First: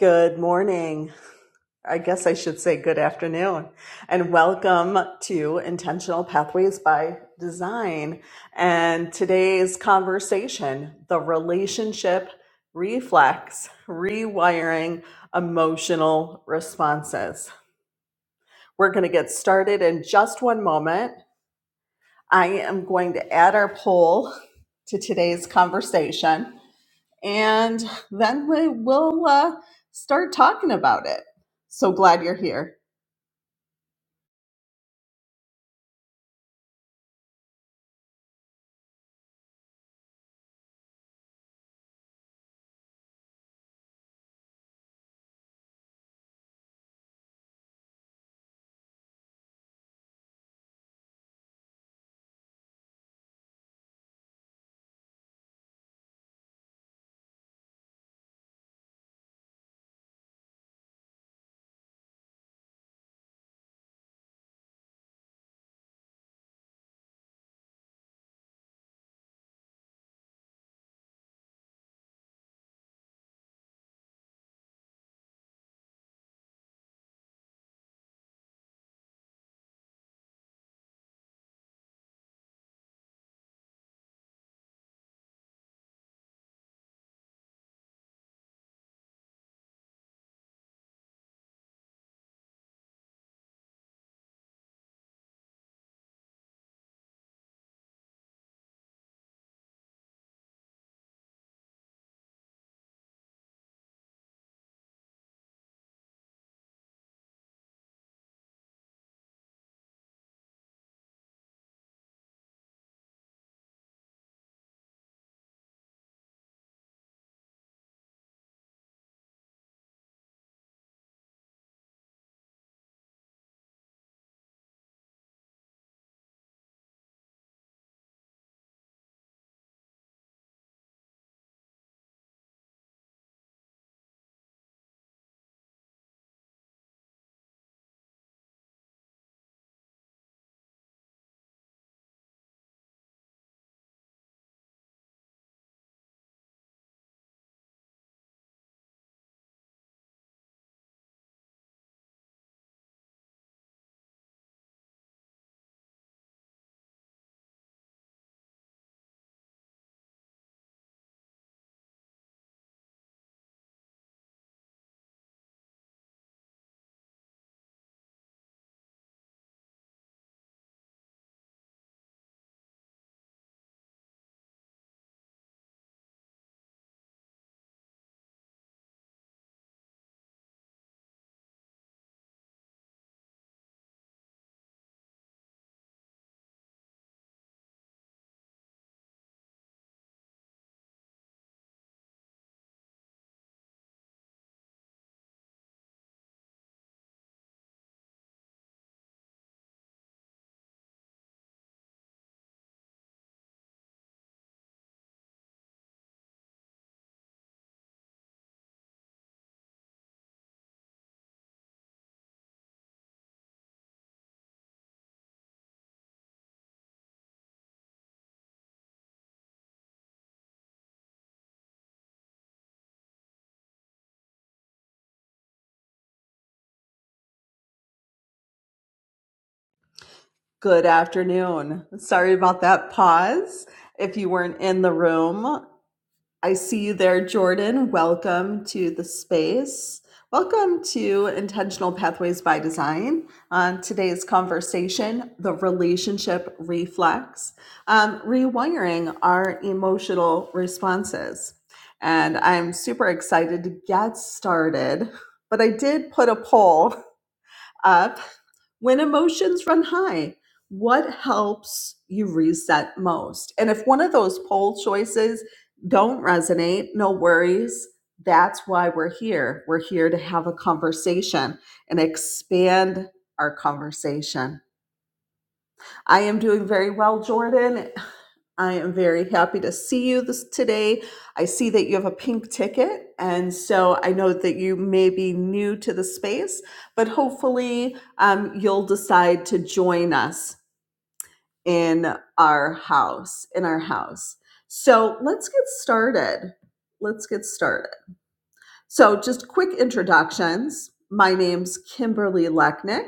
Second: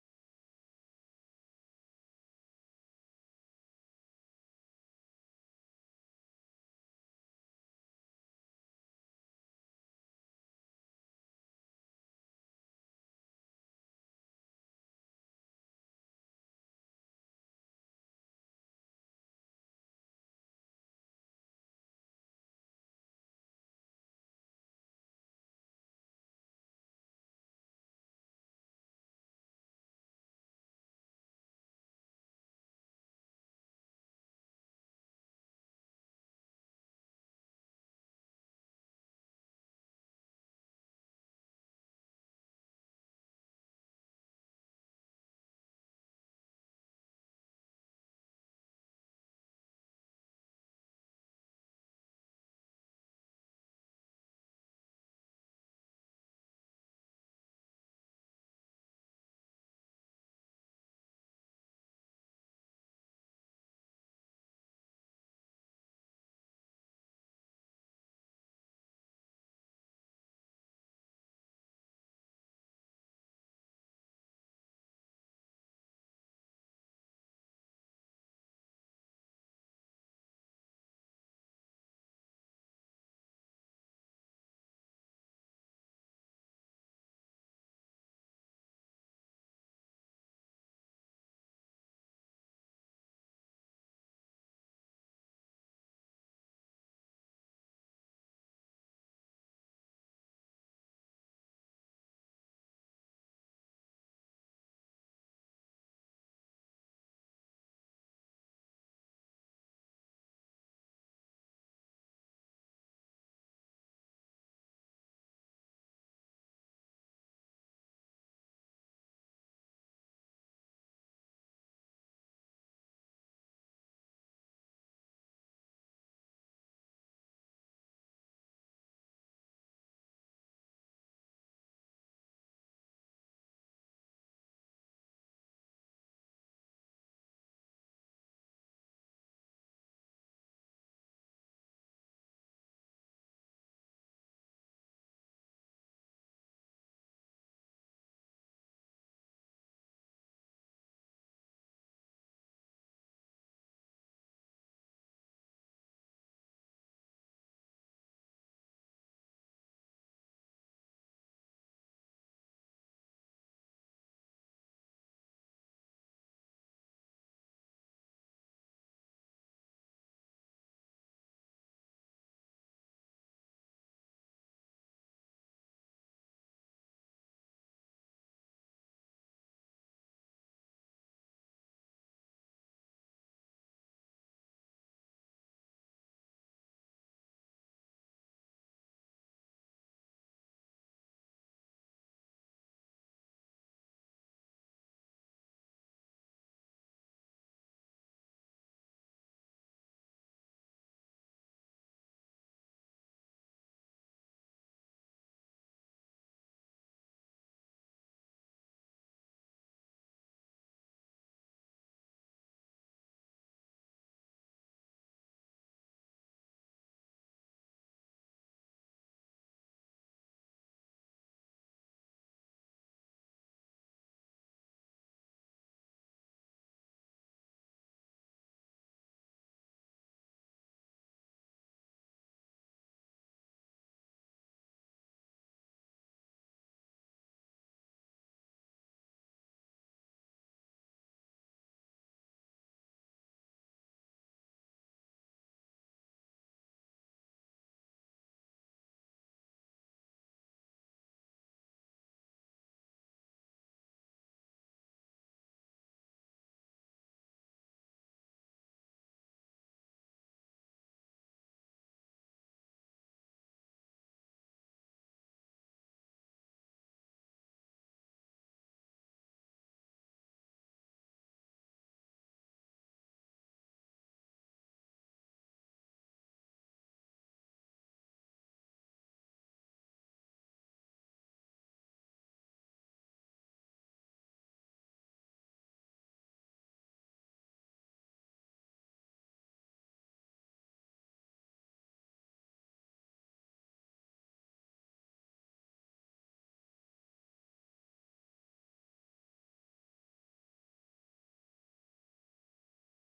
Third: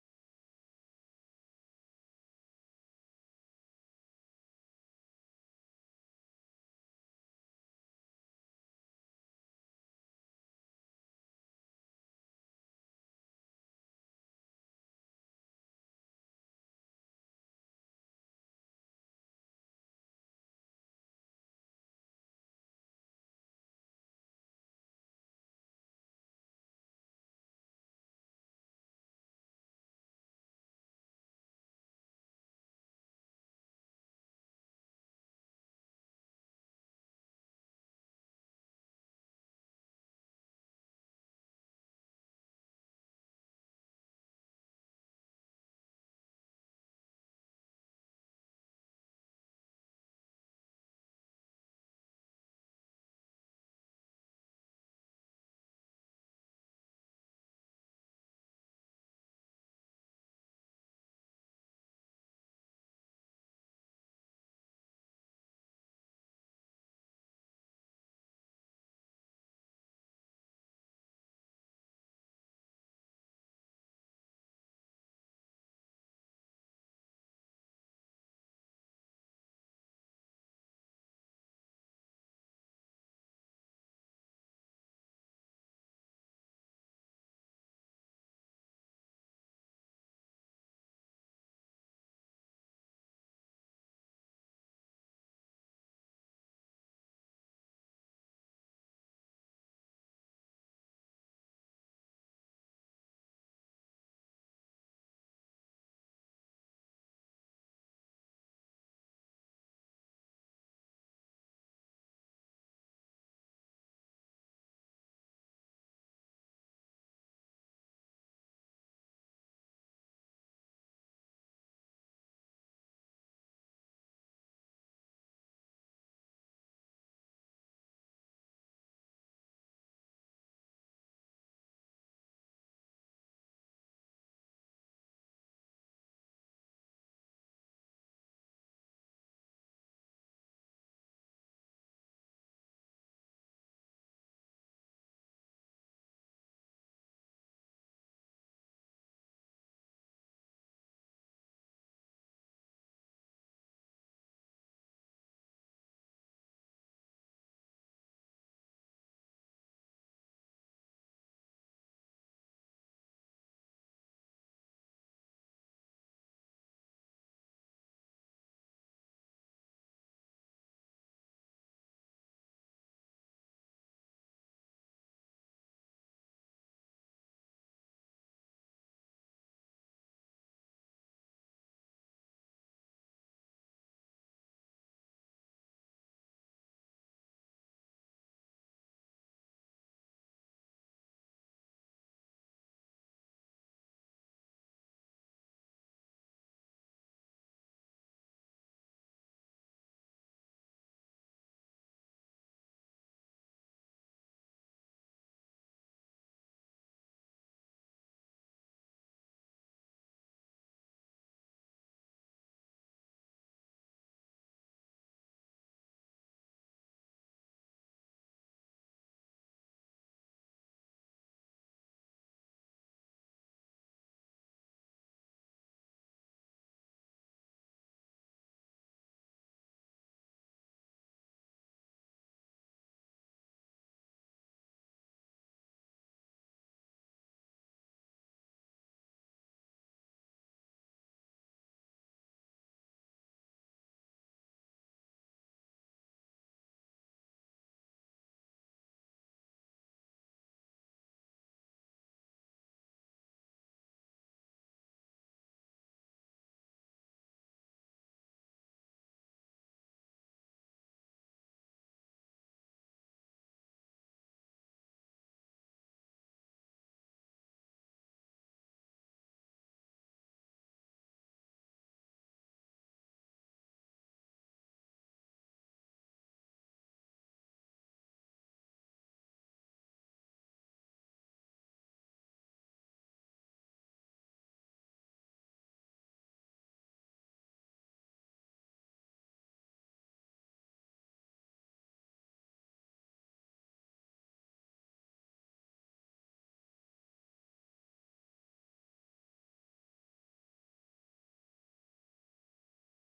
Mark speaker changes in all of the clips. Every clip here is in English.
Speaker 1: Good morning. I guess I should say good afternoon and welcome to Intentional Pathways by Design. And today's conversation the relationship reflex, rewiring emotional responses. We're going to get started in just one moment. I am going to add our poll to today's conversation and then we will uh, start talking about it. So glad you're here. Good afternoon. Sorry about that pause. If you weren't in the room, I see you there, Jordan. Welcome to the space. Welcome to Intentional Pathways by Design. On today's conversation, the relationship reflex, um, rewiring our emotional responses. And I'm super excited to get started. But I did put a poll up when emotions run high. What helps you reset most? And if one of those poll choices don't resonate, no worries. That's why we're here. We're here to have a conversation and expand our conversation. I am doing very well, Jordan. I am very happy to see you this today. I see that you have a pink ticket, and so I know that you may be new to the space, but hopefully um, you'll decide to join us in our house. In our house. So let's get started. Let's get started. So just quick introductions. My name's Kimberly Lechnick.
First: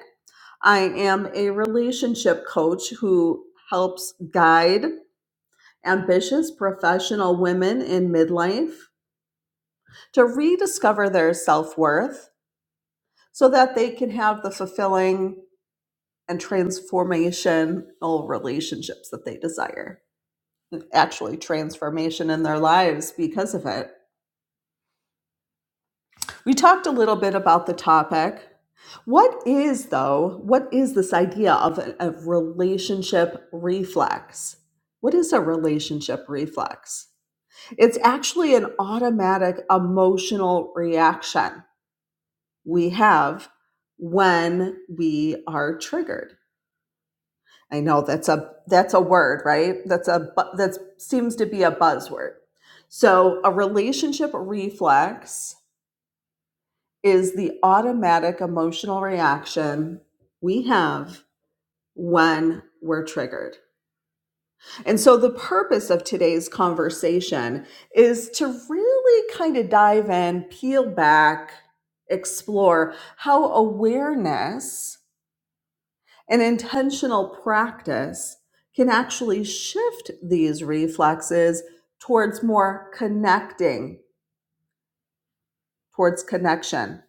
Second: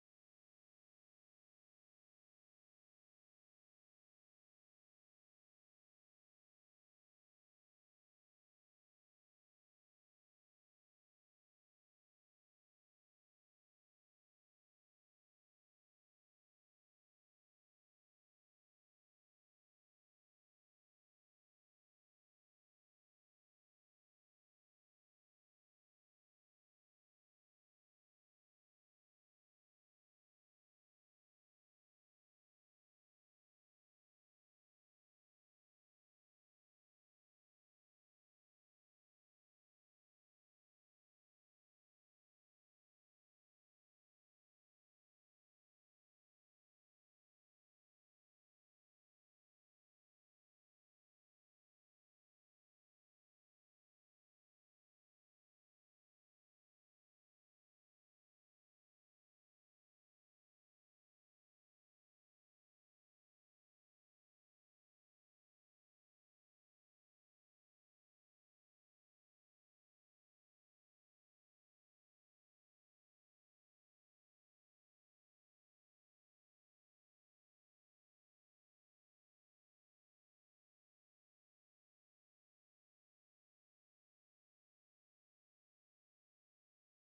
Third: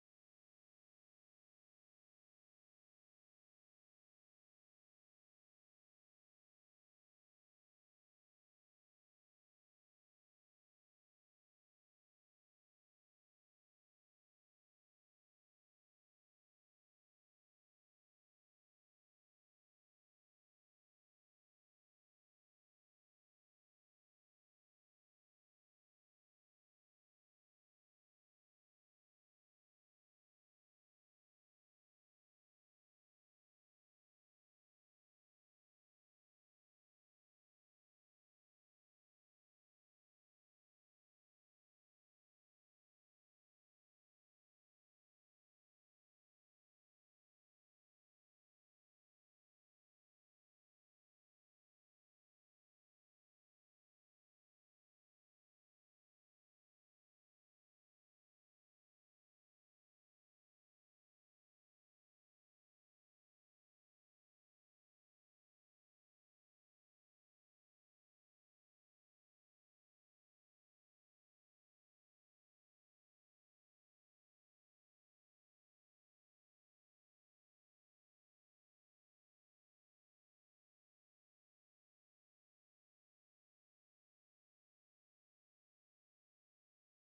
Speaker 1: I am a relationship coach who helps guide ambitious professional women in midlife to rediscover their self worth so that they can have the fulfilling and transformational relationships that they desire. Actually, transformation in their lives because of it. We talked a little bit about the topic. What is, though, what is this idea of a, a relationship reflex? What is a relationship reflex? It's actually an automatic emotional reaction we have when we are triggered. I know that's a that's a word, right? That's a that seems to be a buzzword. So, a relationship reflex is the automatic emotional reaction we have when we're triggered. And so, the purpose of today's conversation is to really kind of dive in, peel back, explore how awareness and intentional practice can actually shift these reflexes towards more connecting towards connection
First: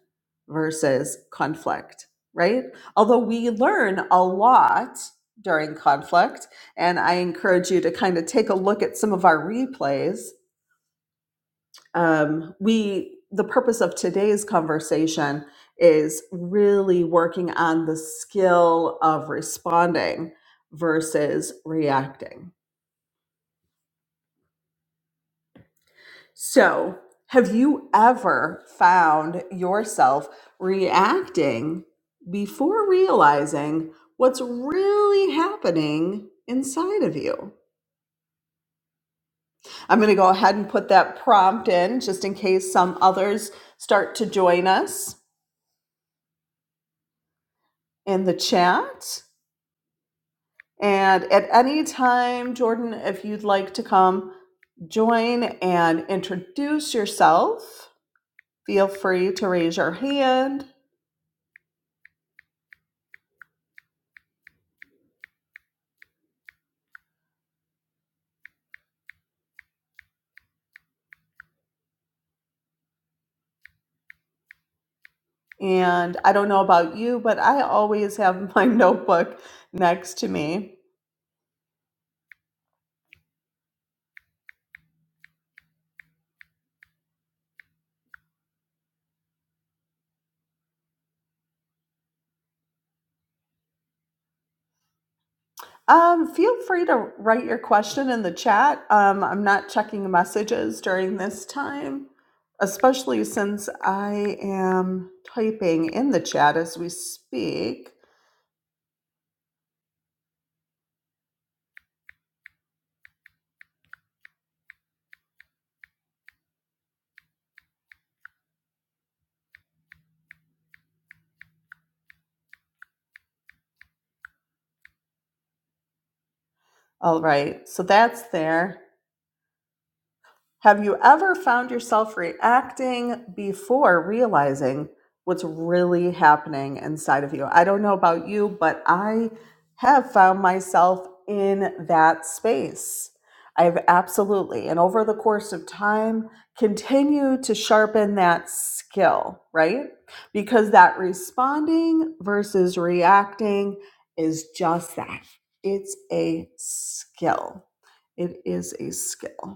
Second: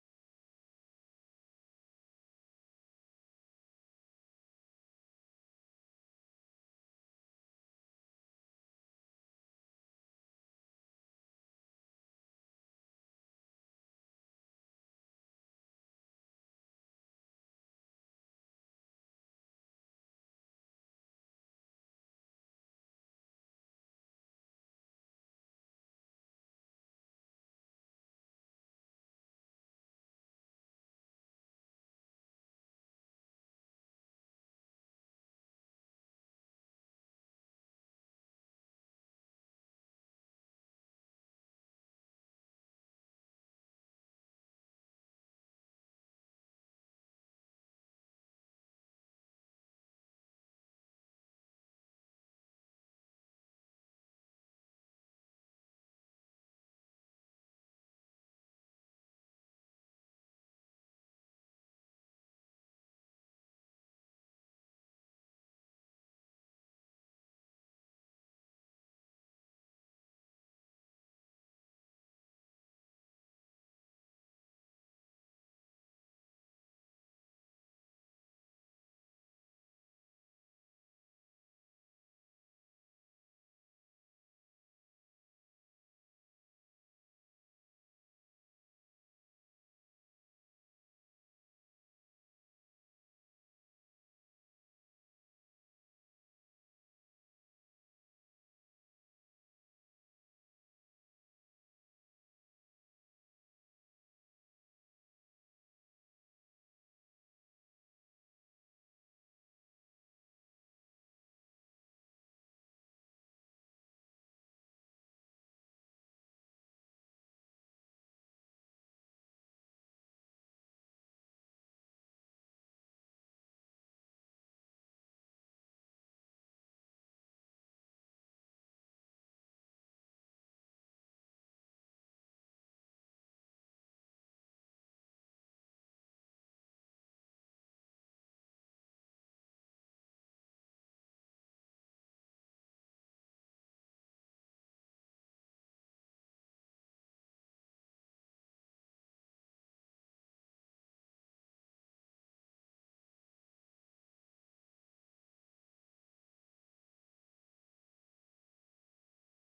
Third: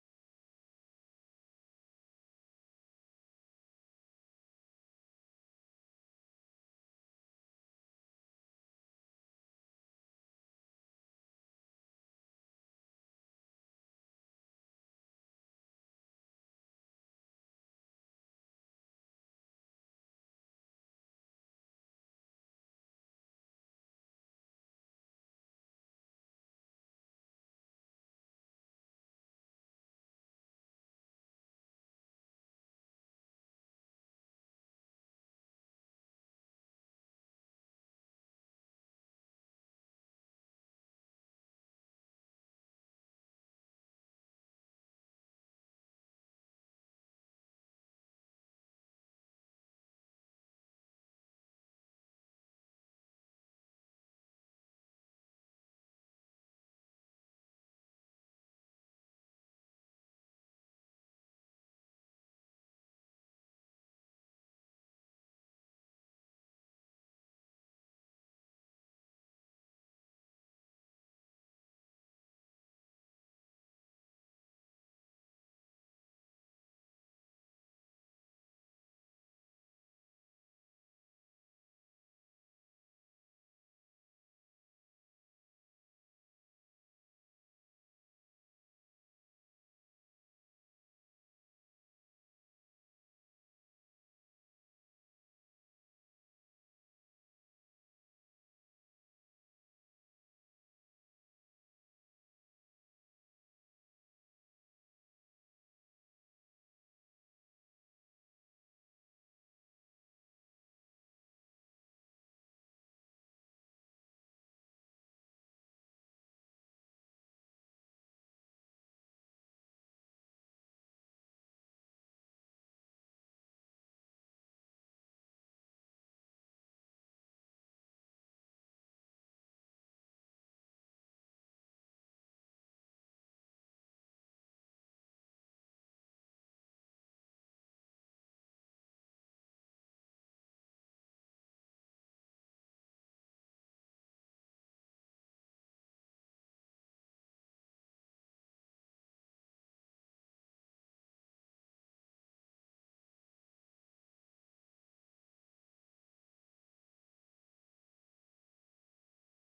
Speaker 1: versus conflict, right? Although we learn a lot during conflict, and I encourage you to kind of take a look at some of our replays. Um, we, the purpose of today's conversation is really working on the skill of responding versus reacting So, have you ever found yourself reacting before realizing what's really happening inside of you? I'm going to go ahead and put that prompt in just in case some others start to join us in the chat. And at any time, Jordan, if you'd like to come join and introduce yourself, feel free to raise your hand And I don't know about you, but I always have my notebook next to me. Um, feel free to write your question in the chat. Um, I'm not checking messages during this time, especially since I am typing in the chat as we speak. All right, so that's there. Have you ever found yourself reacting before realizing what's really happening inside of you? I don't know about you, but I have found myself in that space. I've absolutely, and over the course of time, continue to sharpen that skill, right? Because that responding versus reacting is just that it's a skill. It is a skill.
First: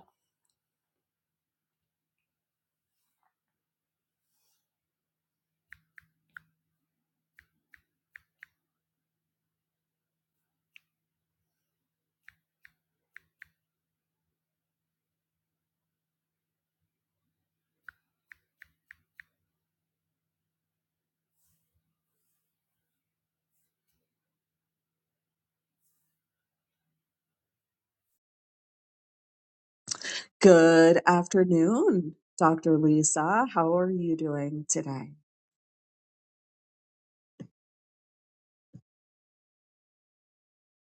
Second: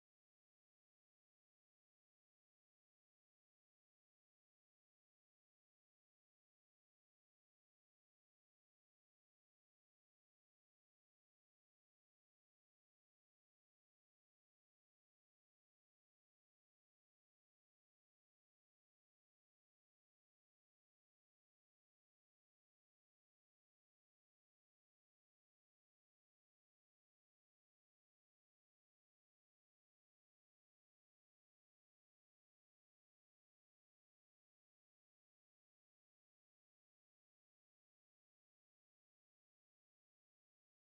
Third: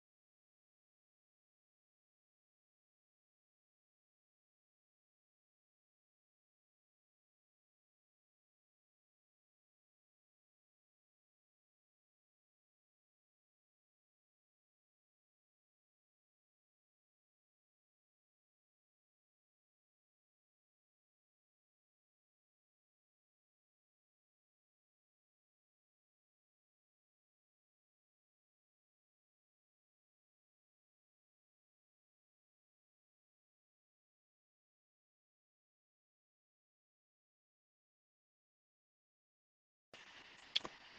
Speaker 1: Good afternoon, Dr. Lisa. How are you doing today?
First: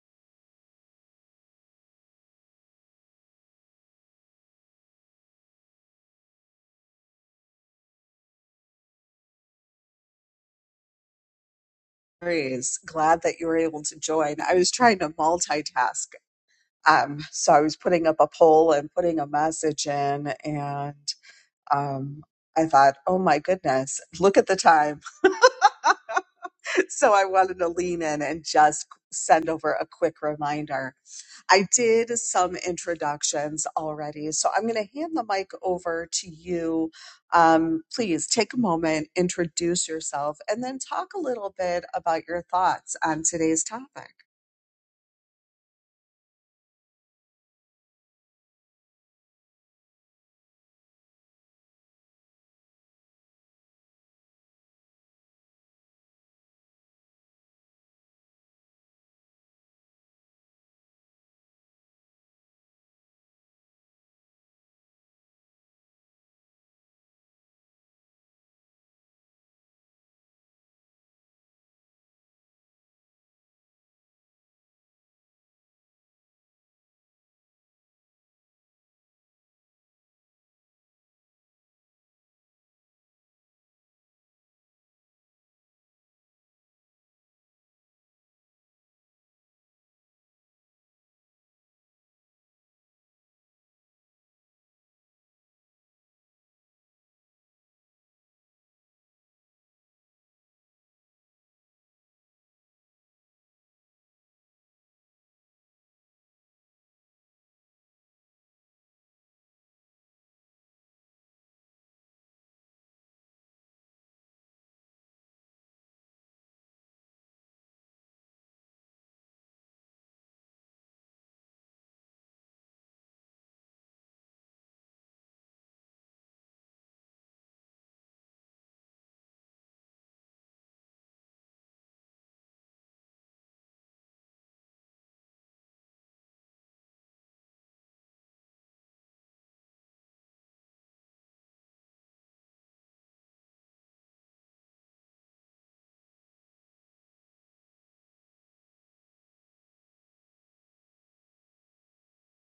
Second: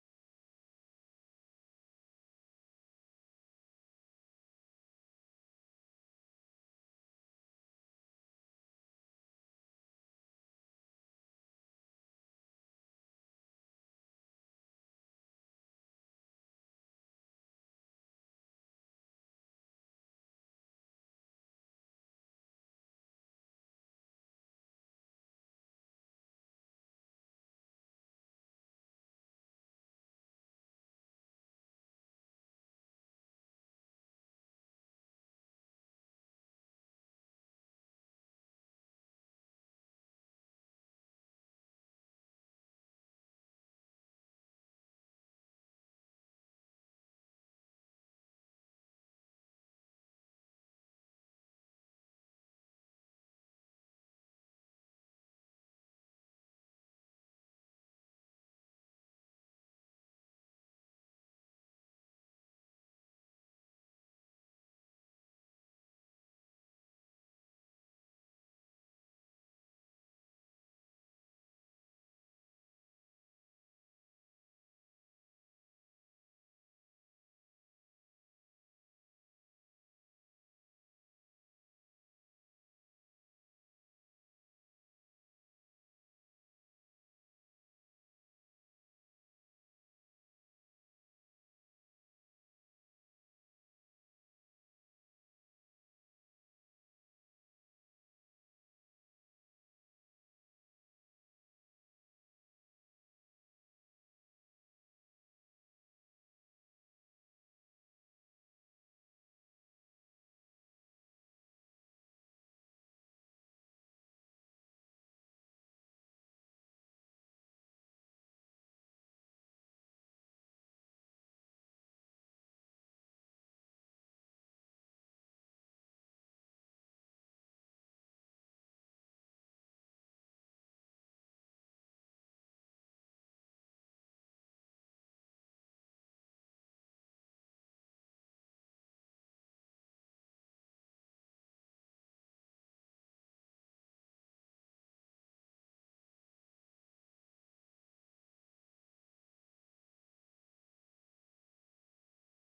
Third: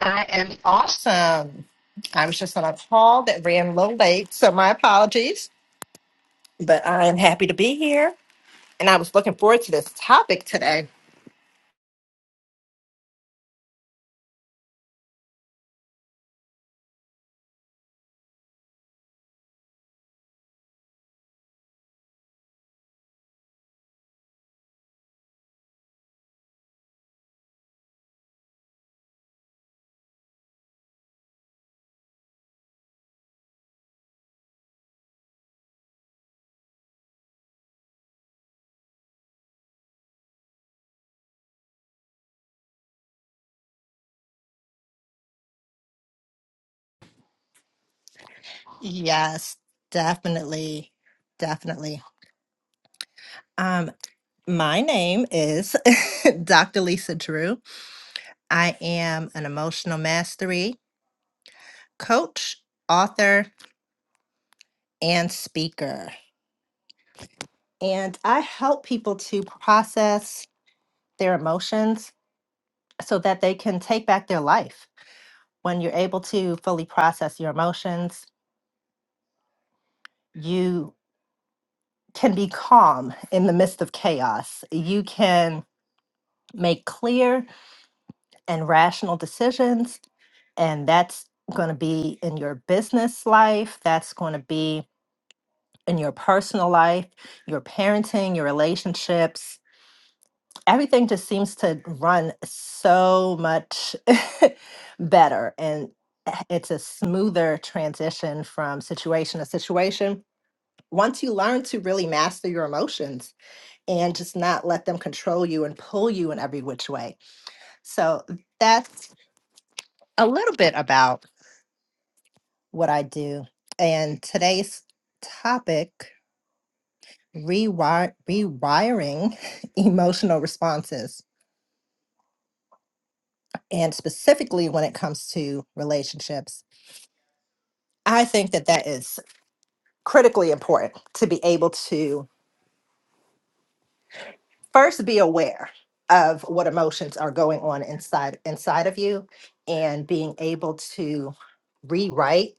Speaker 2: I am awesome. I was just on a call that ran a little late, so my apologies, but I am happy to be here. And I was looking forward to this topic today.
Speaker 1: Praise. Glad that you were able to join. I was trying to multitask. Um, so I was putting up a poll and putting a message in, and um, I thought, oh my goodness, look at the time. so I wanted to lean in and just send over a quick reminder. I did some introductions already, so I'm going to hand the mic over to you. Um, please take a moment, introduce yourself, and then talk a little bit about your thoughts on today's topic.
Speaker 2: Yes, definitely. Definitely. Um, my name is Dr. Lisa Drew. I am an emotional mastery coach, author, and speaker. And I help people to process their emotions so that they can take back their life. when you're able to fully process your emotions, you can be calm in the midst of chaos. You can make clear and rational decisions, and that's going to be in your business life, that's going to be in your personal life, your parenting, your relationships. Everything just seems to run so much better and eh, it's a smoother transition from situation to situation once you learn to really master your emotions and just not let them control you and pull you in every which way. So that's a little bit about what I do. And today's topic rewire, rewiring emotional responses. And specifically when it comes to relationships, I think that that is critically important to be able to first be aware of what emotions are going on inside inside of you and being able to rewrite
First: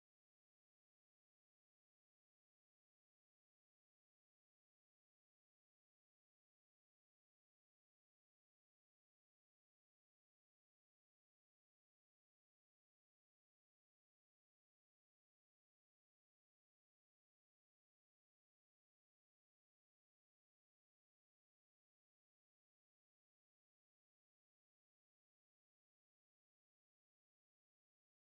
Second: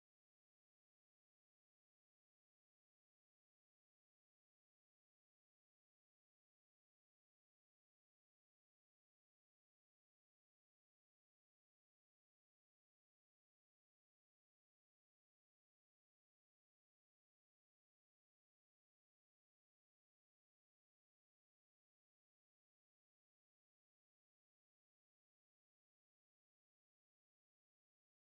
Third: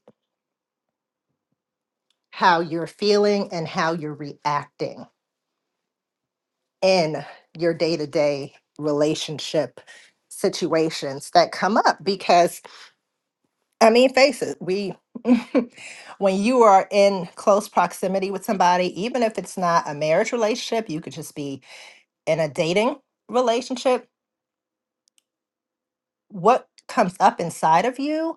Speaker 2: how you're feeling and how you're reacting in your day-to-day relationship situations that come up because i mean face it we when you are in close proximity with somebody even if it's not a marriage relationship you could just be in a dating relationship what comes up inside of you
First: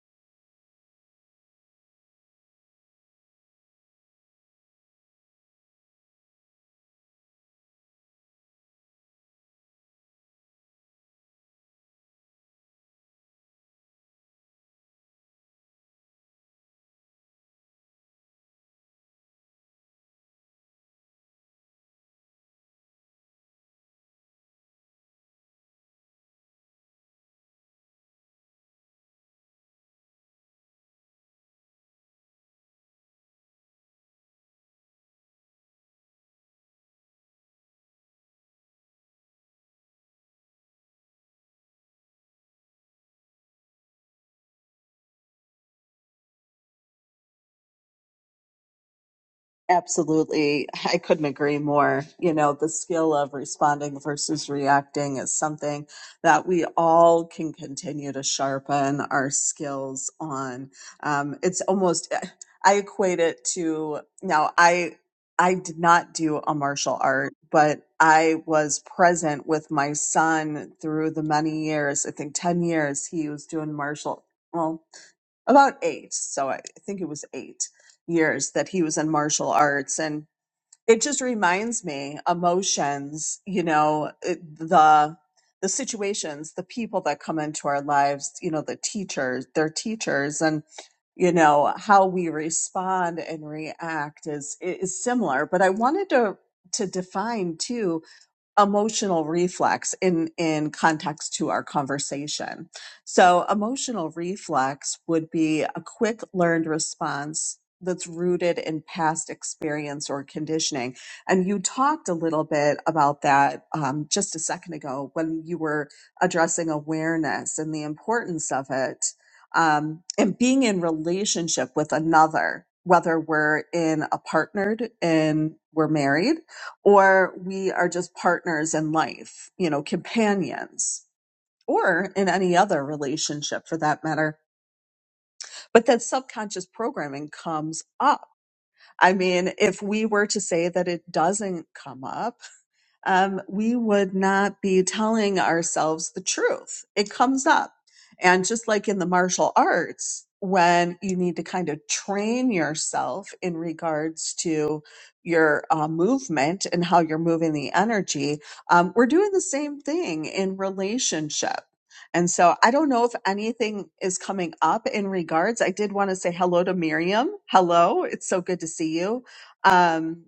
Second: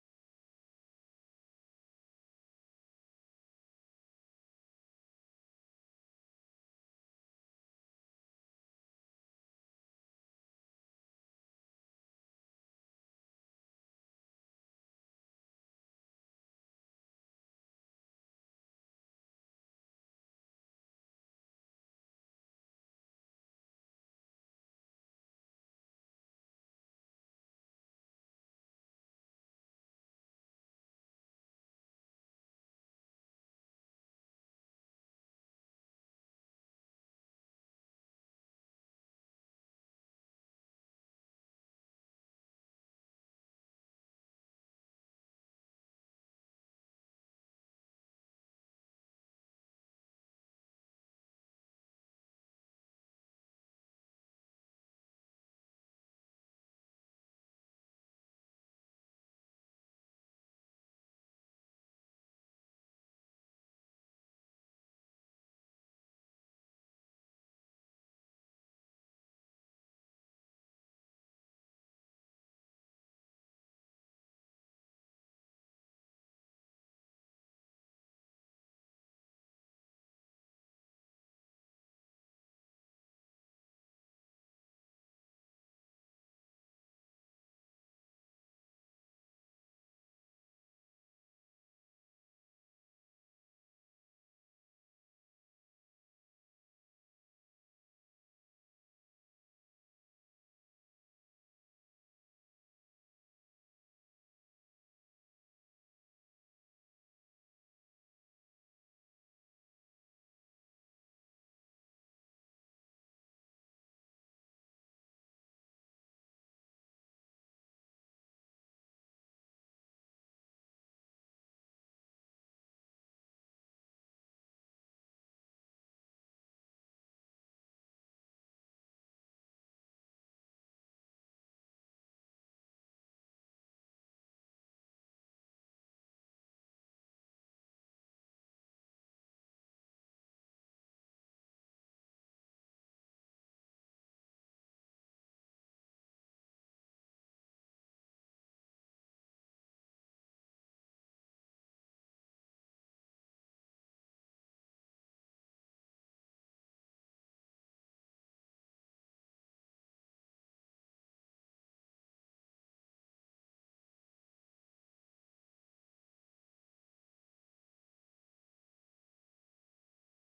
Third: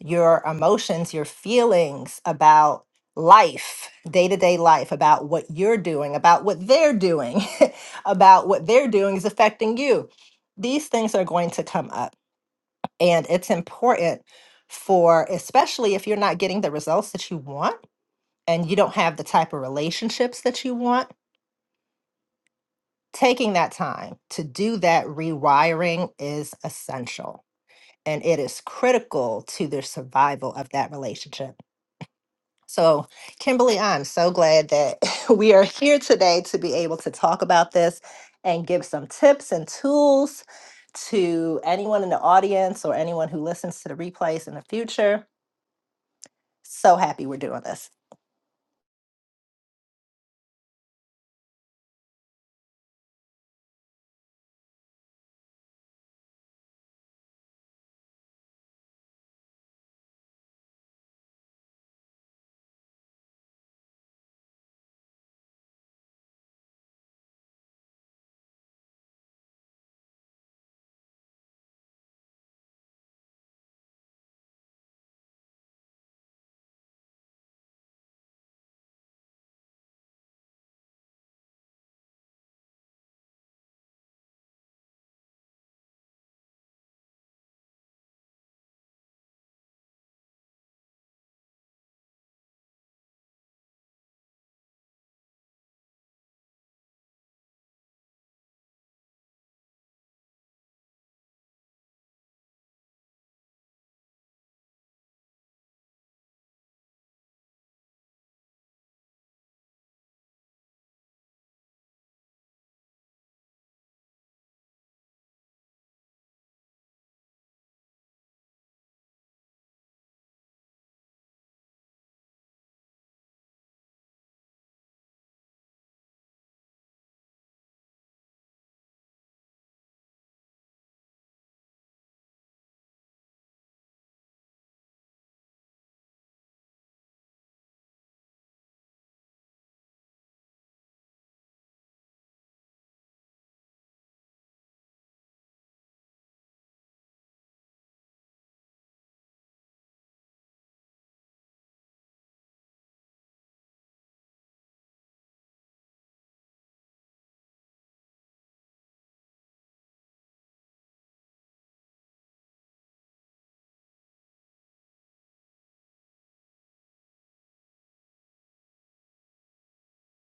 Speaker 2: your emotions, your feelings about life, day to day life, about what you're doing, about what they're doing, about what they're doing is affecting you. These things are going to come up. And it's important for, especially if you're not getting the results that you want and you don't have the type of relationships that you want, taking that time to do that rewiring is essential. And it is critical to the survival of that relationship. So, Kimberly, I'm so glad that we are here today to be able to talk about this and give some tips and tools to anyone in the audience or anyone who listens to the replays in the future. So happy we're doing this.
Speaker 1: Absolutely. I couldn't agree more. You know, the skill of responding versus reacting is something that we all can continue to sharpen our skills on. Um, it's almost, I equate it to now, I, I did not do a martial art, but I was present with my son through the many years, I think 10 years he was doing martial. Well, about eight. So I think it was eight years that he was in martial arts. And it just reminds me emotions, you know, it, the, the situations, the people that come into our lives, you know, the teachers, their teachers and, you know, how we respond and react is, is similar. But I wanted to, to define too emotional reflex in in context to our conversation so emotional reflex would be a quick learned response that's rooted in past experience or conditioning and you talked a little bit about that um, just a second ago when you were addressing awareness and the importance of it um, and being in relationship with another whether we're in a partnered and we're married or we are just partners in life, you know, companions, or in any other relationship for that matter. But that subconscious programming comes up. I mean, if we were to say that it doesn't come up, um, we would not be telling ourselves the truth. It comes up. And just like in the martial arts, when you need to kind of train yourself in regards to your uh, movement and how you're moving the energy, um, we're doing the same thing in relationship. And so I don't know if anything is coming up in regards. I did want to say hello to Miriam. Hello. It's so good to see you. Um,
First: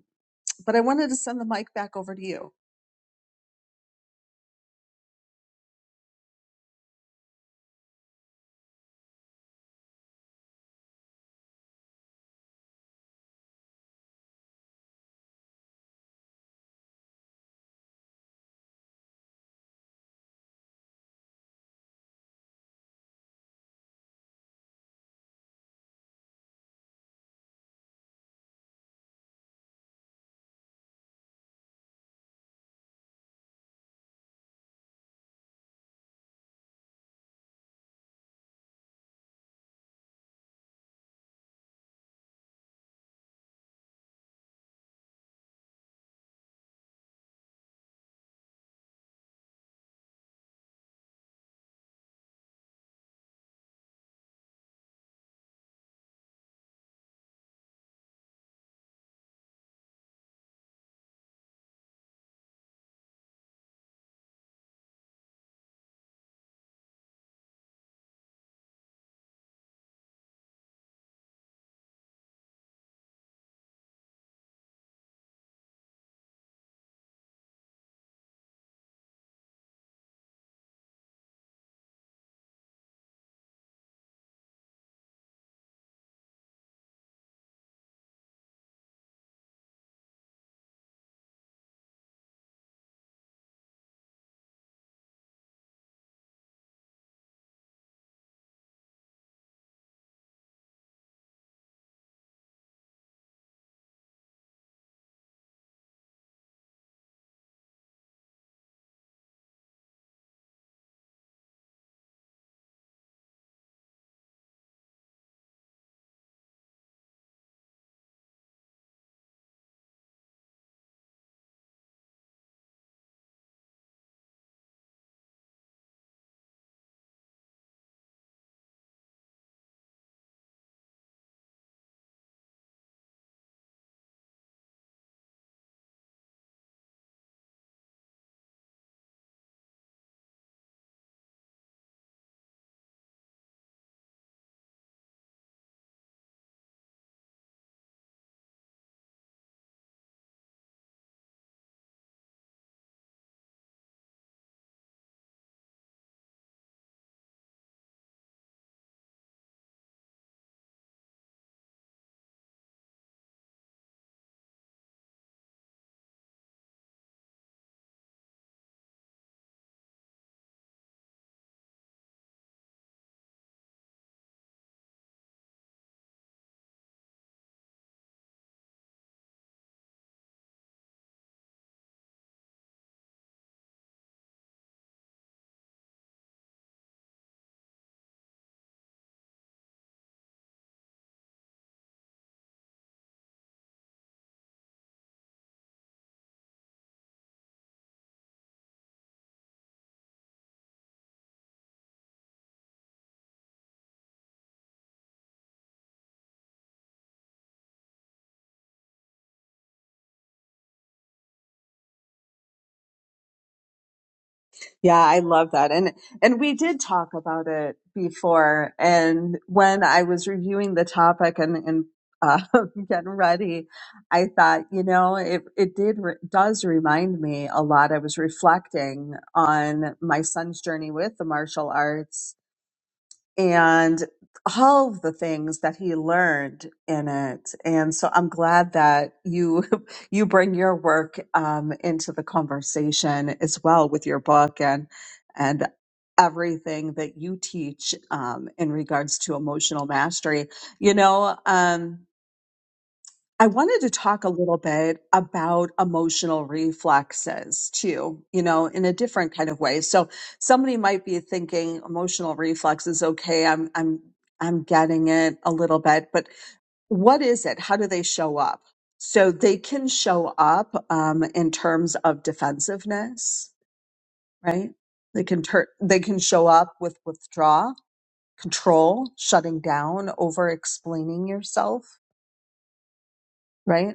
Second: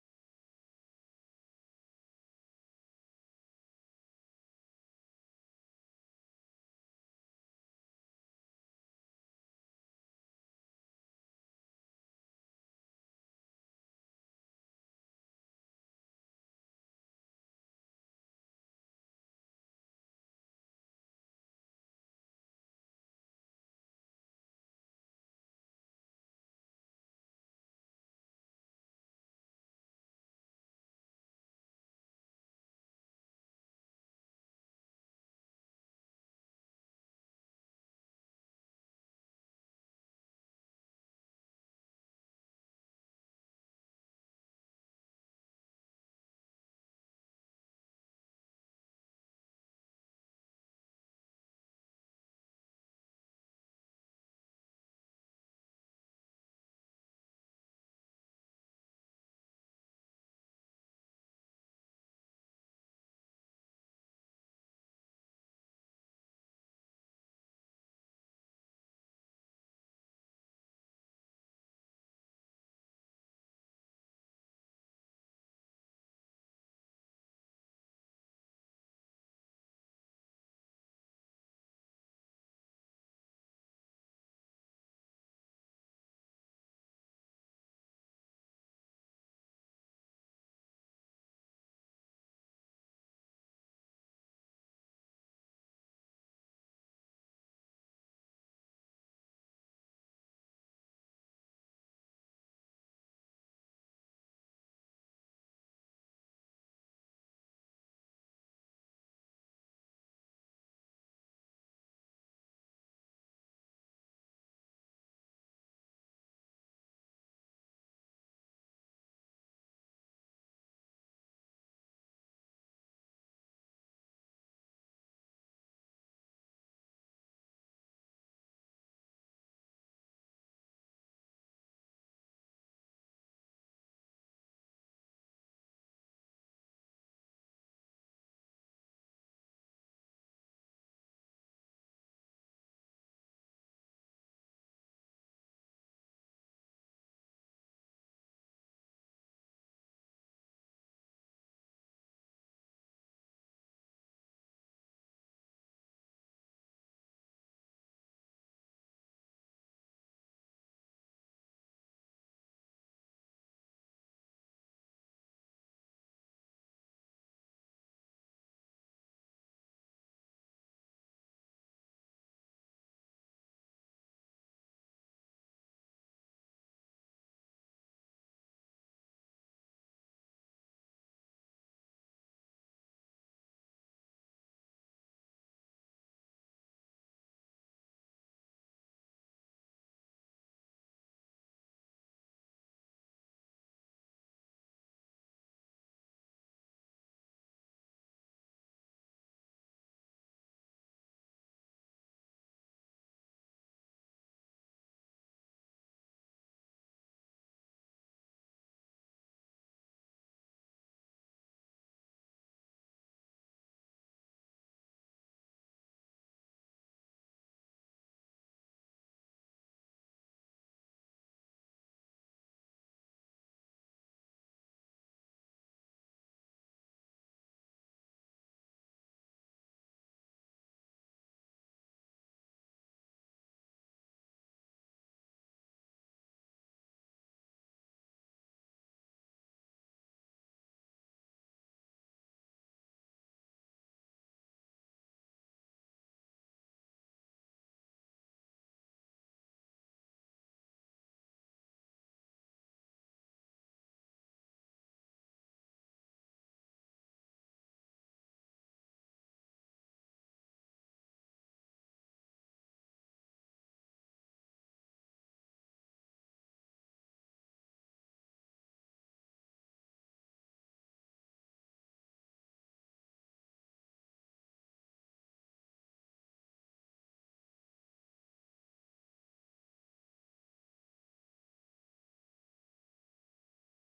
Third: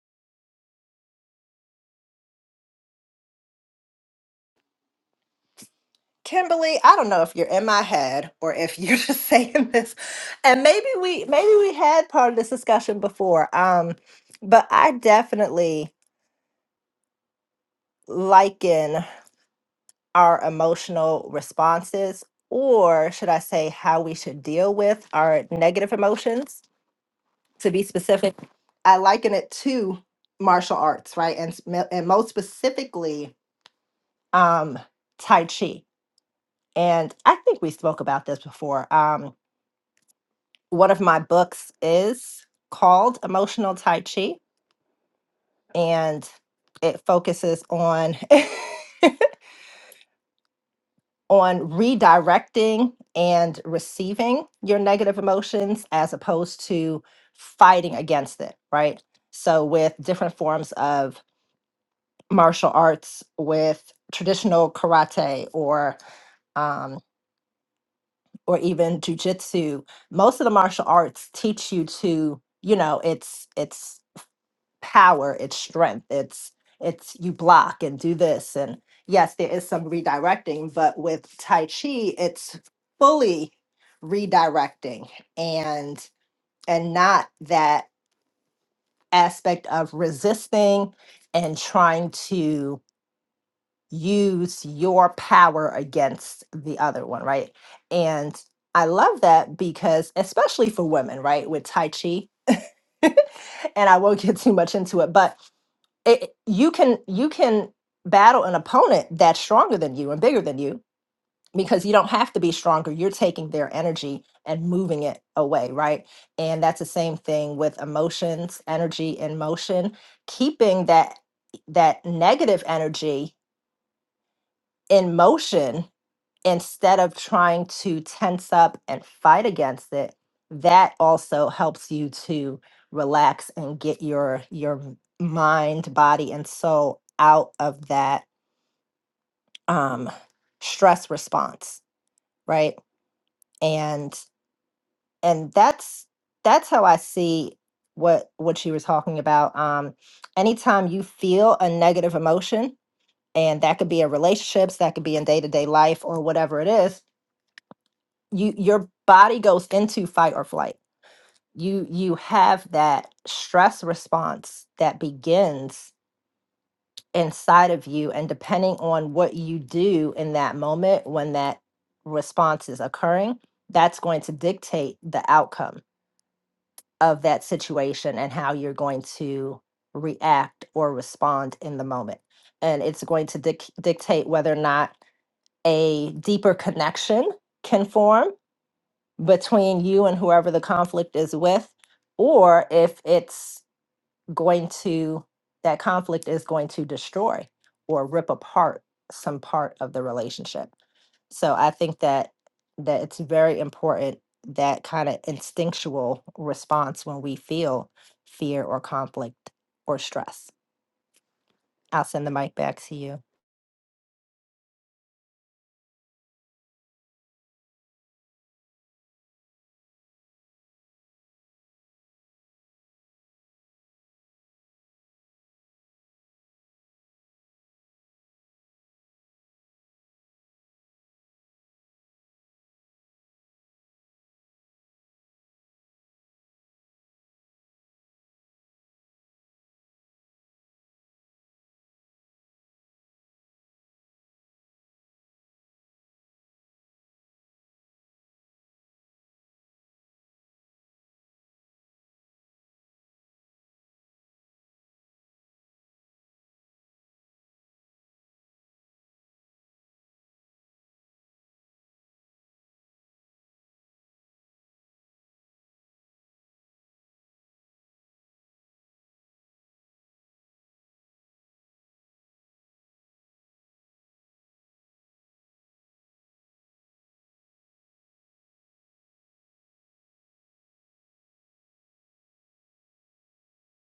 Speaker 1: but I wanted to send the mic back over to you.
Speaker 2: Kimberly, I don't know if you're in my head or if you're just saying this. And maybe we maybe we had part of this discussion before. Um, but I definitely liken our emotional responses, or should I say how we should deal with our negative emotions, to be specific. I liken it to martial arts, right? And sm- and most specifically, um, Tai Chi. And I think we spoke about this before. Um, one of my books is called Emotional Tai Chi and it focuses on on redirecting and receiving your negative emotions as opposed to fighting against it, right? So with different forms of martial arts with traditional karate or um or even jujitsu, most of the martial arts teach you to, you know, it's it's power it's strength it's it's you block and do this and yes there is some redirecting but with tai chi it's fully redirecting and and not that aspect of resisting and trying to use your power against the other one right and i love that because especially for women right with tai chi and i won't get too much into it but it, you can you can battle an opponent that's stronger than you and bigger than you because you don't have to be stronger you're taking their energy and moving it away right and that's the same thing with emotions energy and motion keeping that that negative energy in motion instead of trying to tense up and fight against it that also helps you to relax and get your your mind body and soul out of that um stress response right and and that's that's how i see what what you were talking about um anytime you feel a negative emotion and that could be in relationships that could be in day-to-day life or whatever it is you your body goes into fight or flight you you have that stress response that begins inside of you and depending on what you do in that moment when that response is occurring that's going to dictate the outcome of that situation and how you're going to react or respond in the moment and it's going to dic- dictate whether or not a deeper connection can form between you and whoever the conflict is with, or if it's going to, that conflict is going to destroy or rip apart some part of the relationship. So I think that that it's very important that kind of instinctual response when we feel fear or conflict or stress. I'll send the mic back to you.
Speaker 1: Yeah, I love that. And and we did talk about it before. And when I was reviewing the topic and and uh, getting ready, I thought, you know, it it did re- does remind me a lot. I was reflecting on my son's journey with the martial arts and all of the things that he learned in it. And so I'm glad that you you bring your work um, into the conversation as well with your book and and everything that you teach um, in regards to emotional mastery. You know. Um, I wanted to talk a little bit about emotional reflexes too, you know, in a different kind of way. So somebody might be thinking emotional reflexes, okay, I'm I'm I'm getting it a little bit, but what is it? How do they show up? So they can show up um, in terms of defensiveness, right? They can tur- they can show up with withdraw, control, shutting down, over explaining yourself, right?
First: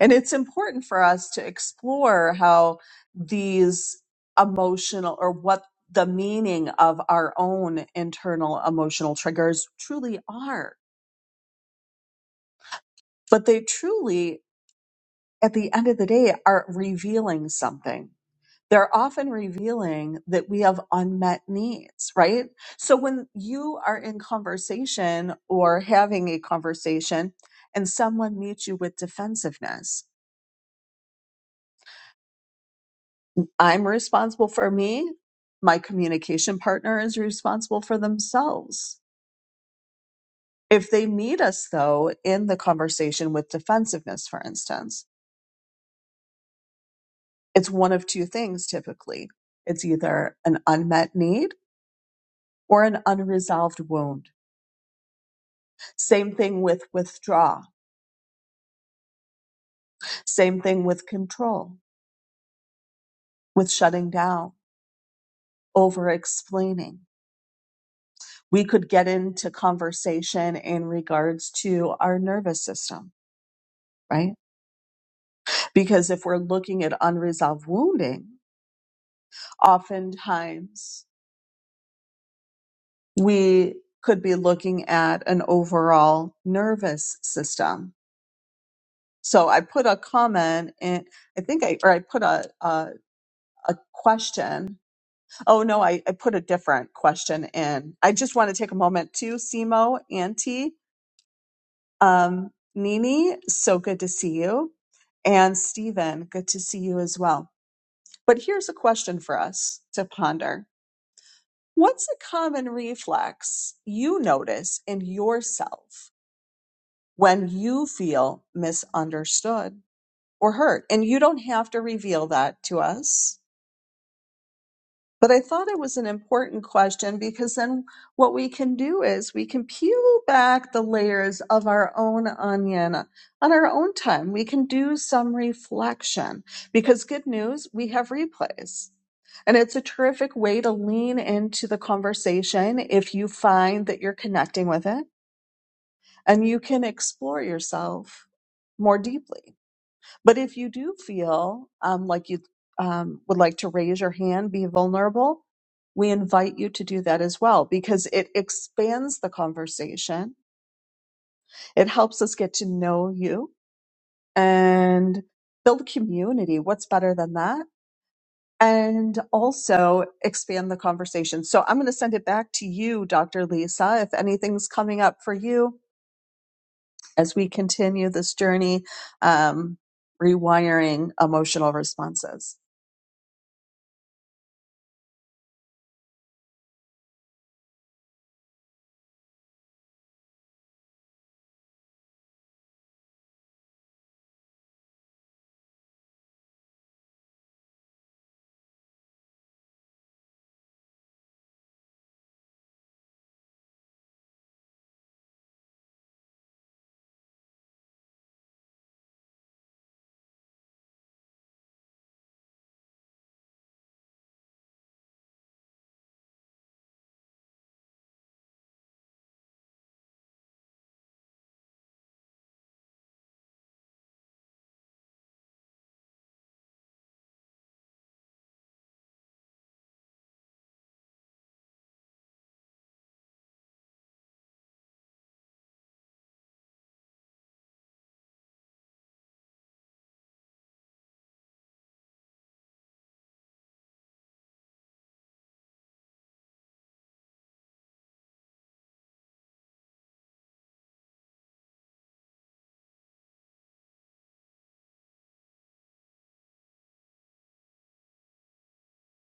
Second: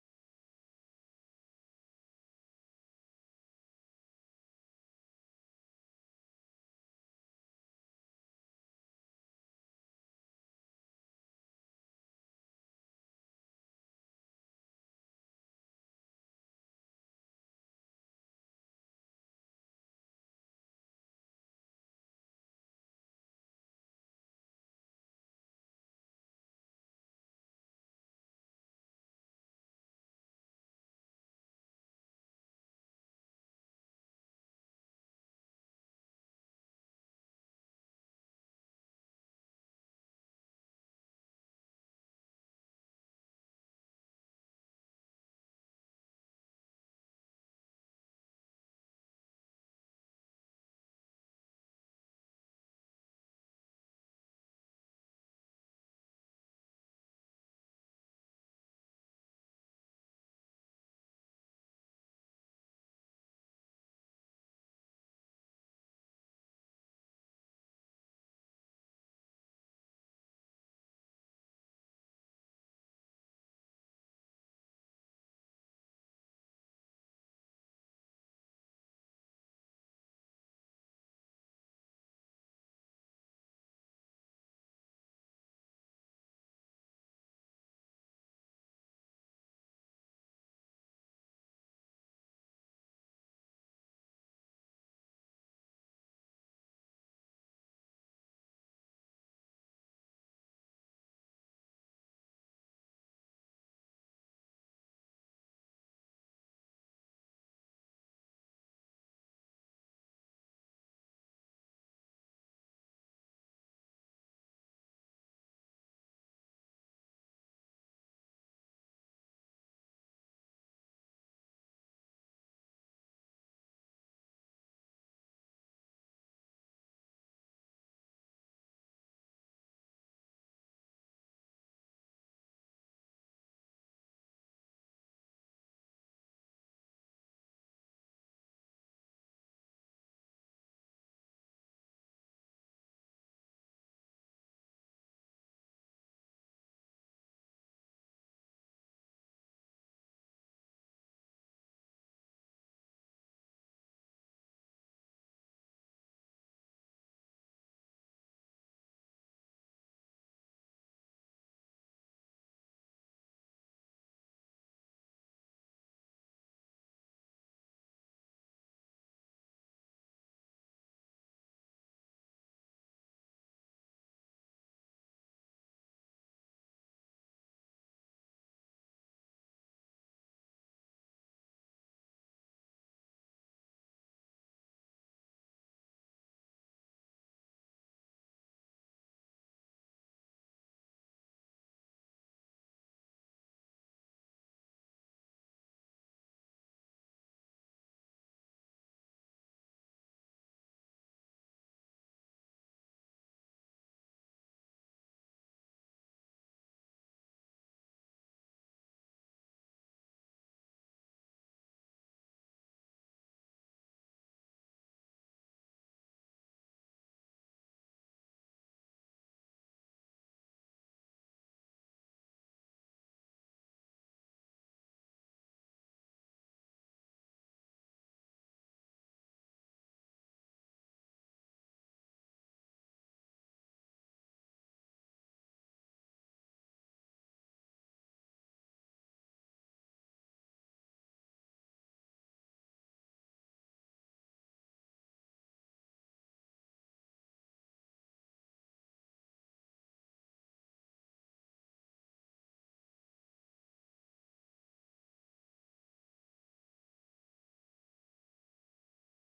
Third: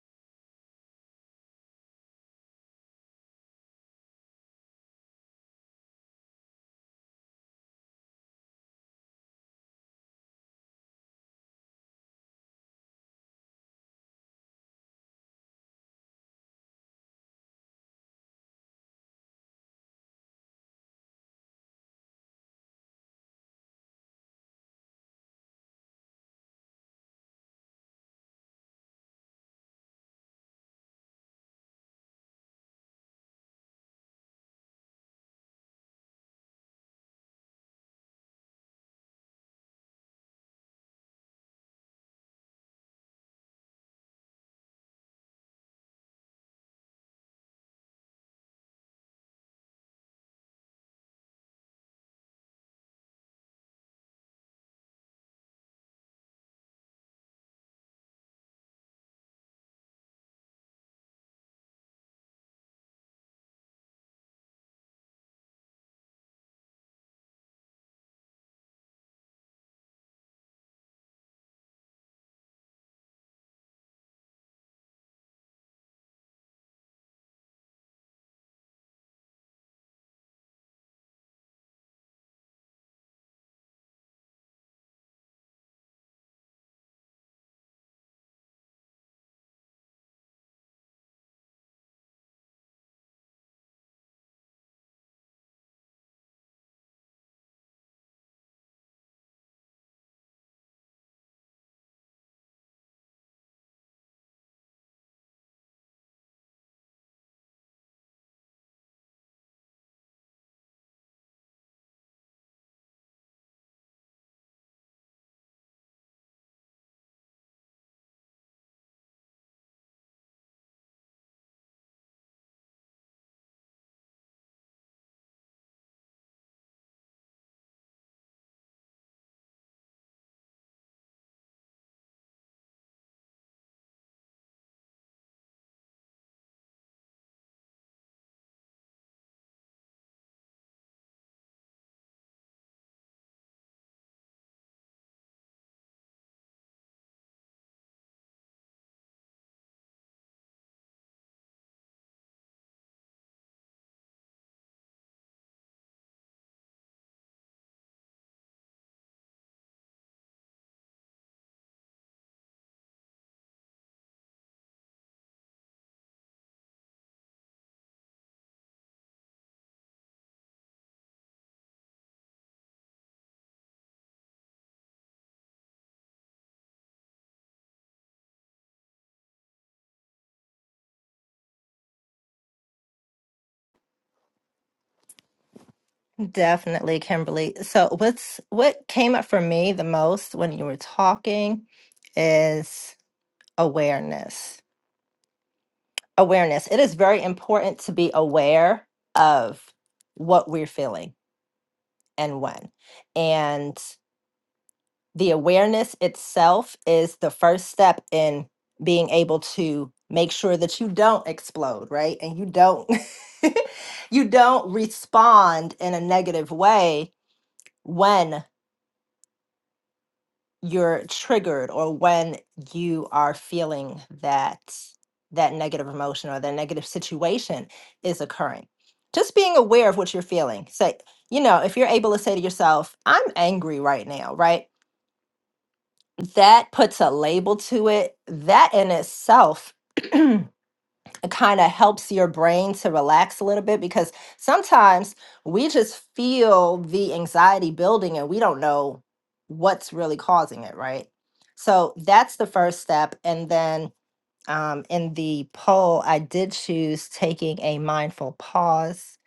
Speaker 1: And it's important for us to explore how these emotional or what the meaning of our own internal emotional triggers truly are. But they truly, at the end of the day, are revealing something. They're often revealing that we have unmet needs, right? So when you are in conversation or having a conversation and someone meets you with defensiveness, I'm responsible for me. My communication partner is responsible for themselves. If they meet us, though, in the conversation with defensiveness, for instance, it's one of two things typically it's either an unmet need or an unresolved wound. Same thing with withdraw, same thing with control, with shutting down, over explaining. We could get into conversation in regards to our nervous system, right? Because if we're looking at unresolved wounding, oftentimes we could be looking at an overall nervous system. So I put a comment in, I think I, or I put a, a, a question. Oh no, I, I put a different question in. I just want to take a moment to Simo, Auntie, um, Nini, so good to see you. And Stephen, good to see you as well. But here's a question for us to ponder What's a common reflex you notice in yourself when you feel misunderstood or hurt? And you don't have to reveal that to us. But I thought it was an important question because then what we can do is we can peel back the layers of our own onion on our own time. We can do some reflection because good news, we have replays. And it's a terrific way to lean into the conversation if you find that you're connecting with it and you can explore yourself more deeply. But if you do feel um, like you um, would like to raise your hand, be vulnerable, we invite you to do that as well because it expands the conversation. It helps us get to know you and build community. What's better than that? And also expand the conversation. So I'm going to send it back to you, Dr. Lisa. If anything's coming up for you as we continue this journey, um, rewiring emotional responses.
Speaker 2: Definitely, Kimberly. So what's what came up for me the most when you were talking is awareness. Awareness. It is very important to be aware of what we're feeling and when. And the awareness itself is the first step in being able to make sure that you don't explode right and you don't you don't respond in a negative way when you're triggered or when you are feeling that that negative emotion or that negative situation is occurring just being aware of what you're feeling say you know if you're able to say to yourself i'm angry right now right that puts a label to it. That in itself kind of helps your brain to relax a little bit because sometimes we just feel the anxiety building and we don't know what's really causing it, right? So that's the first step. And then um, in the poll, I did choose taking a mindful pause.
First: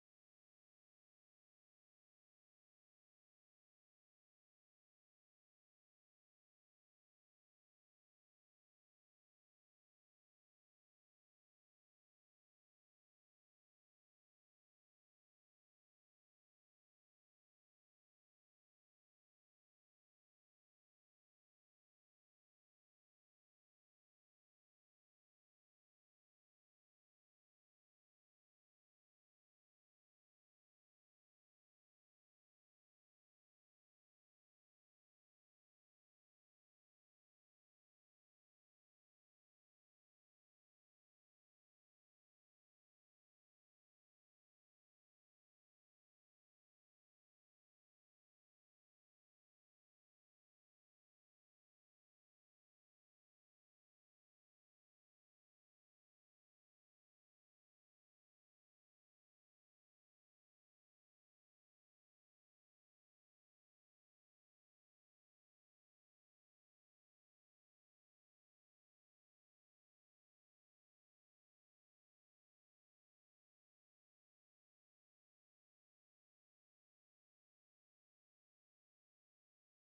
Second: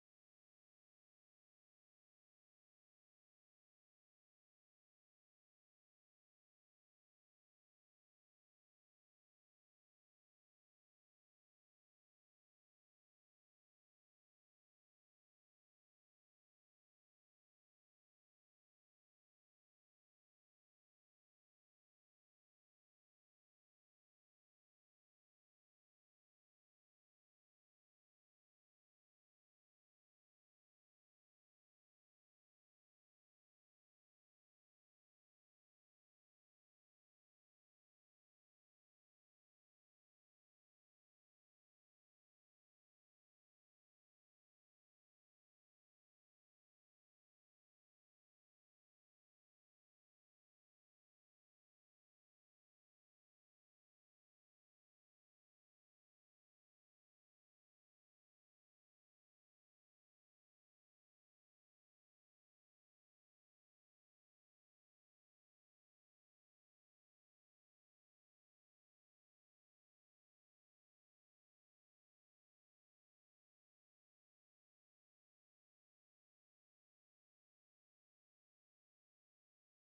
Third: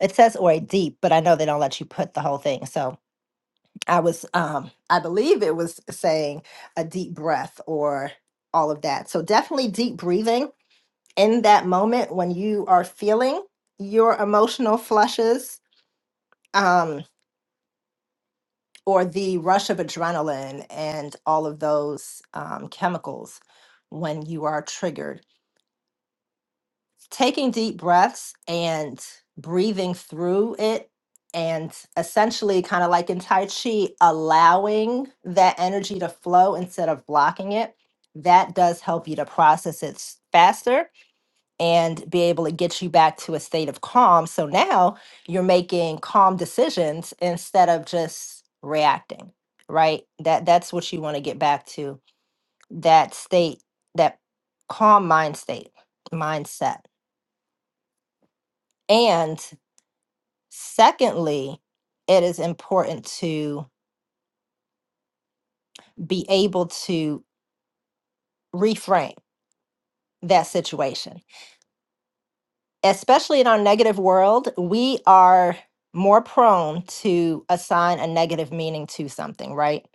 Speaker 2: It says or a deep, but I know they don't let you put the whole thing. So I was, um, I believe it was saying a deep breath or all of that. So definitely deep breathing in that moment when you are feeling your emotional flushes um, or the rush of adrenaline and all of those um, chemicals when you are triggered taking deep breaths and breathing through it and essentially kind of like in tai chi allowing that energy to flow instead of blocking it that does help you to process it s- faster and be able to get you back to a state of calm so now you're making calm decisions instead of just reacting right that that's what you want to get back to that state that calm mind state mindset and Secondly, it is important to be able to reframe that situation. Especially in our negative world, we are more prone to assign a negative meaning to something, right?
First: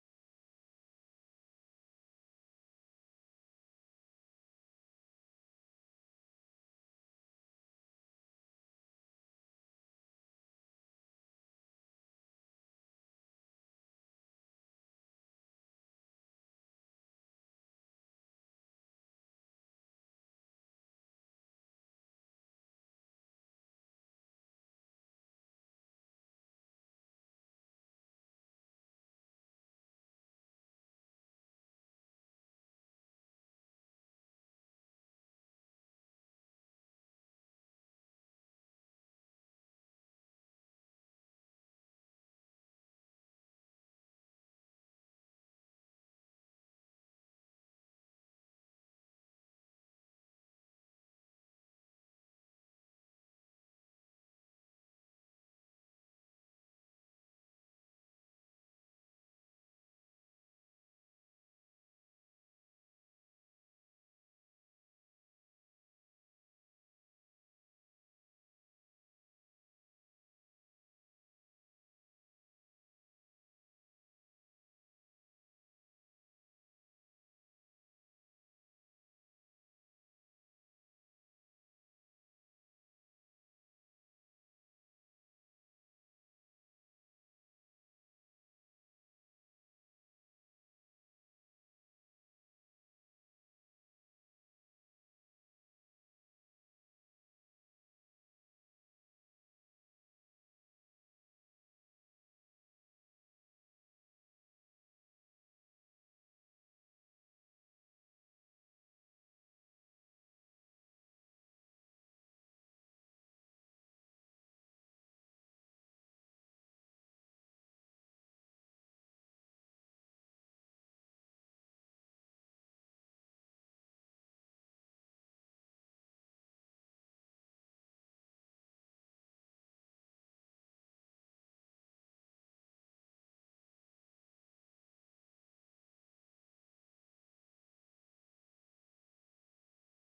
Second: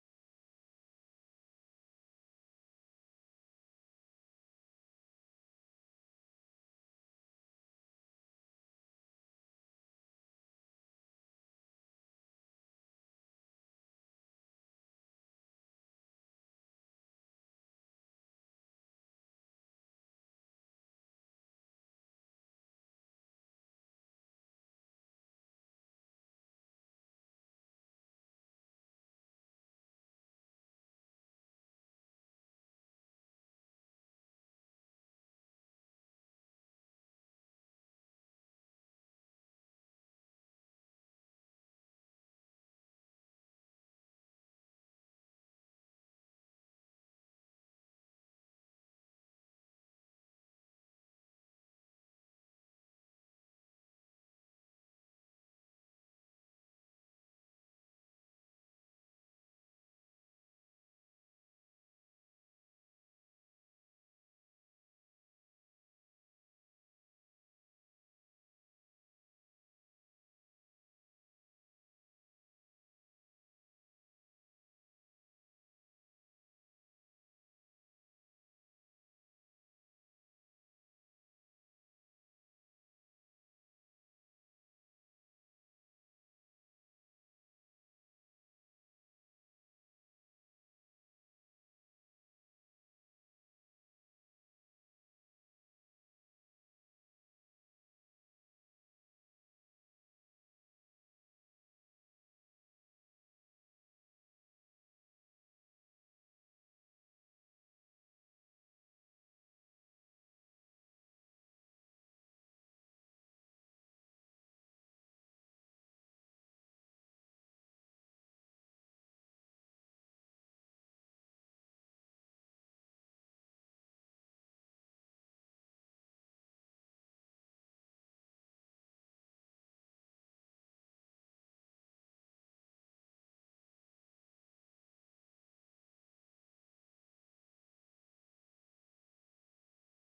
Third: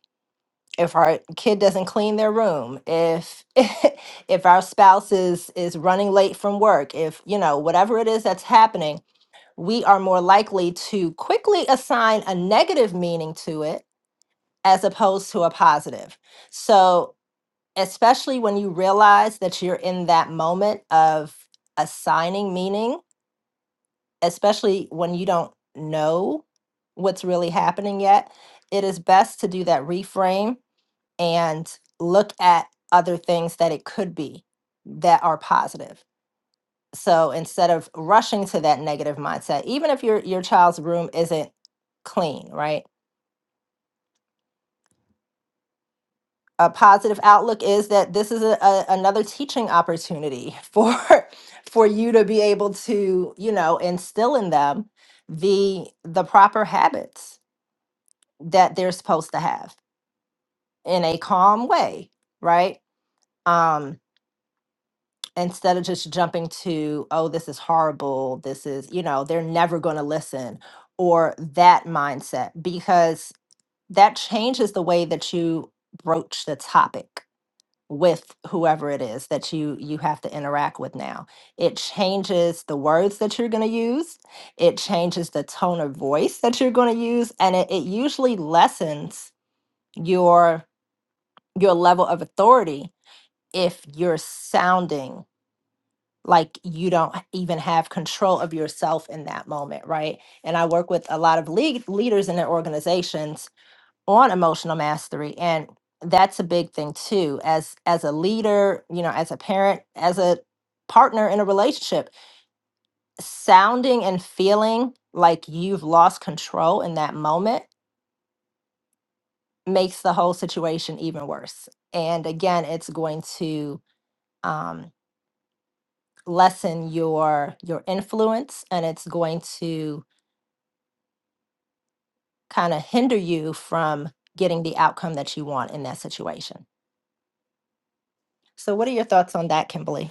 Speaker 2: If our kid doesn't clean their room, if if our spouse is is running late from work, if you know whatever it is that's happening, we are more likely to quickly assign a negative meaning to it as opposed to a positive. So, especially when you realize that you're in that moment of assigning meaning, especially when you don't know what's really happening yet, it is best to do that reframe and look at other things that it could be that are positive. So instead of rushing to that negative mindset, even if your your child's room isn't clean, right? a positive outlook is that this is a, a, another teaching opportunity for for you to be able to you know instill in them the the proper habits that they're supposed to have in a calm way right um instead of just jumping to oh this is horrible this is you know they're never going to listen or that mindset because that changes the way that you broach the topic with whoever it is that you you have to interact with now it changes the words that you're going to use it changes the tone of voice that you're going to use and it, it usually lessens your your level of authority if you're sounding like you don't even have control of yourself in that moment right and i work with a lot of lead, leaders in their organizations on emotional mastery and that's a big thing too as as a leader you know as a parent as a partner in a relationship sounding and feeling like you've lost control in that moment makes the whole situation even worse and again it's going to um, lessen your your influence and it's going to kind of hinder you from getting the outcome that you want in that situation so what are your thoughts on that kimberly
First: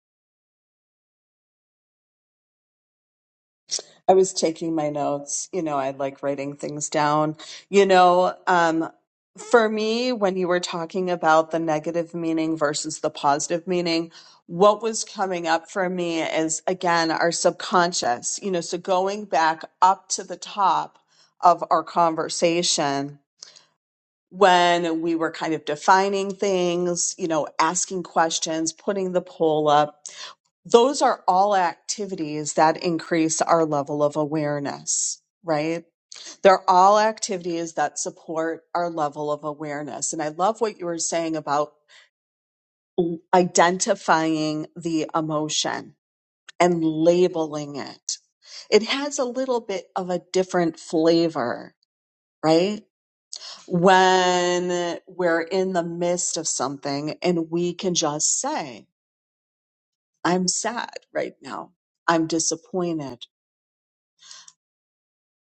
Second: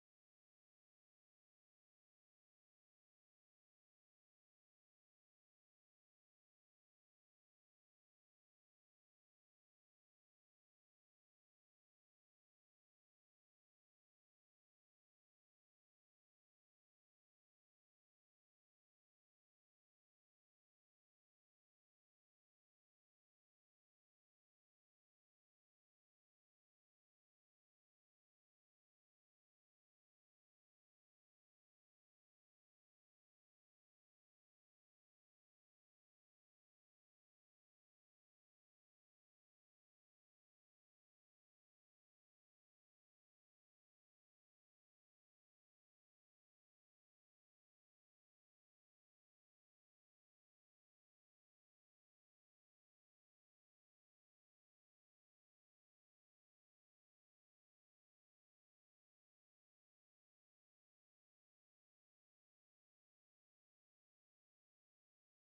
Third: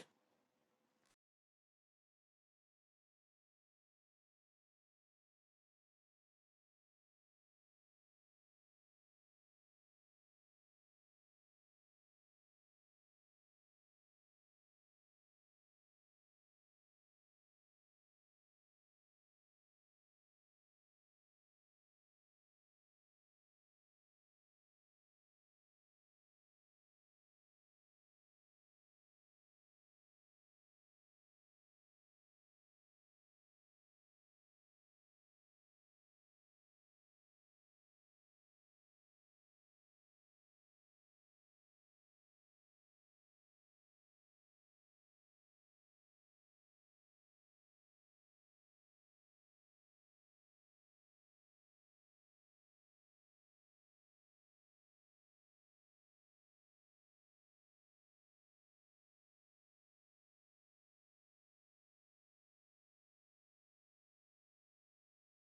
Speaker 1: I was taking my notes. You know, I like writing things down. You know, um, for me, when you were talking about the negative meaning versus the positive meaning, what was coming up for me is again our subconscious, you know, so going back up to the top of our conversation when we were kind of defining things, you know, asking questions, putting the poll up those are all activities that increase our level of awareness, right? They're all activities that support our level of awareness. And I love what you were saying about l- identifying the emotion and labeling it. It has a little bit of a different flavor, right? When we're in the midst of something and we can just say, I'm sad right now. I'm disappointed.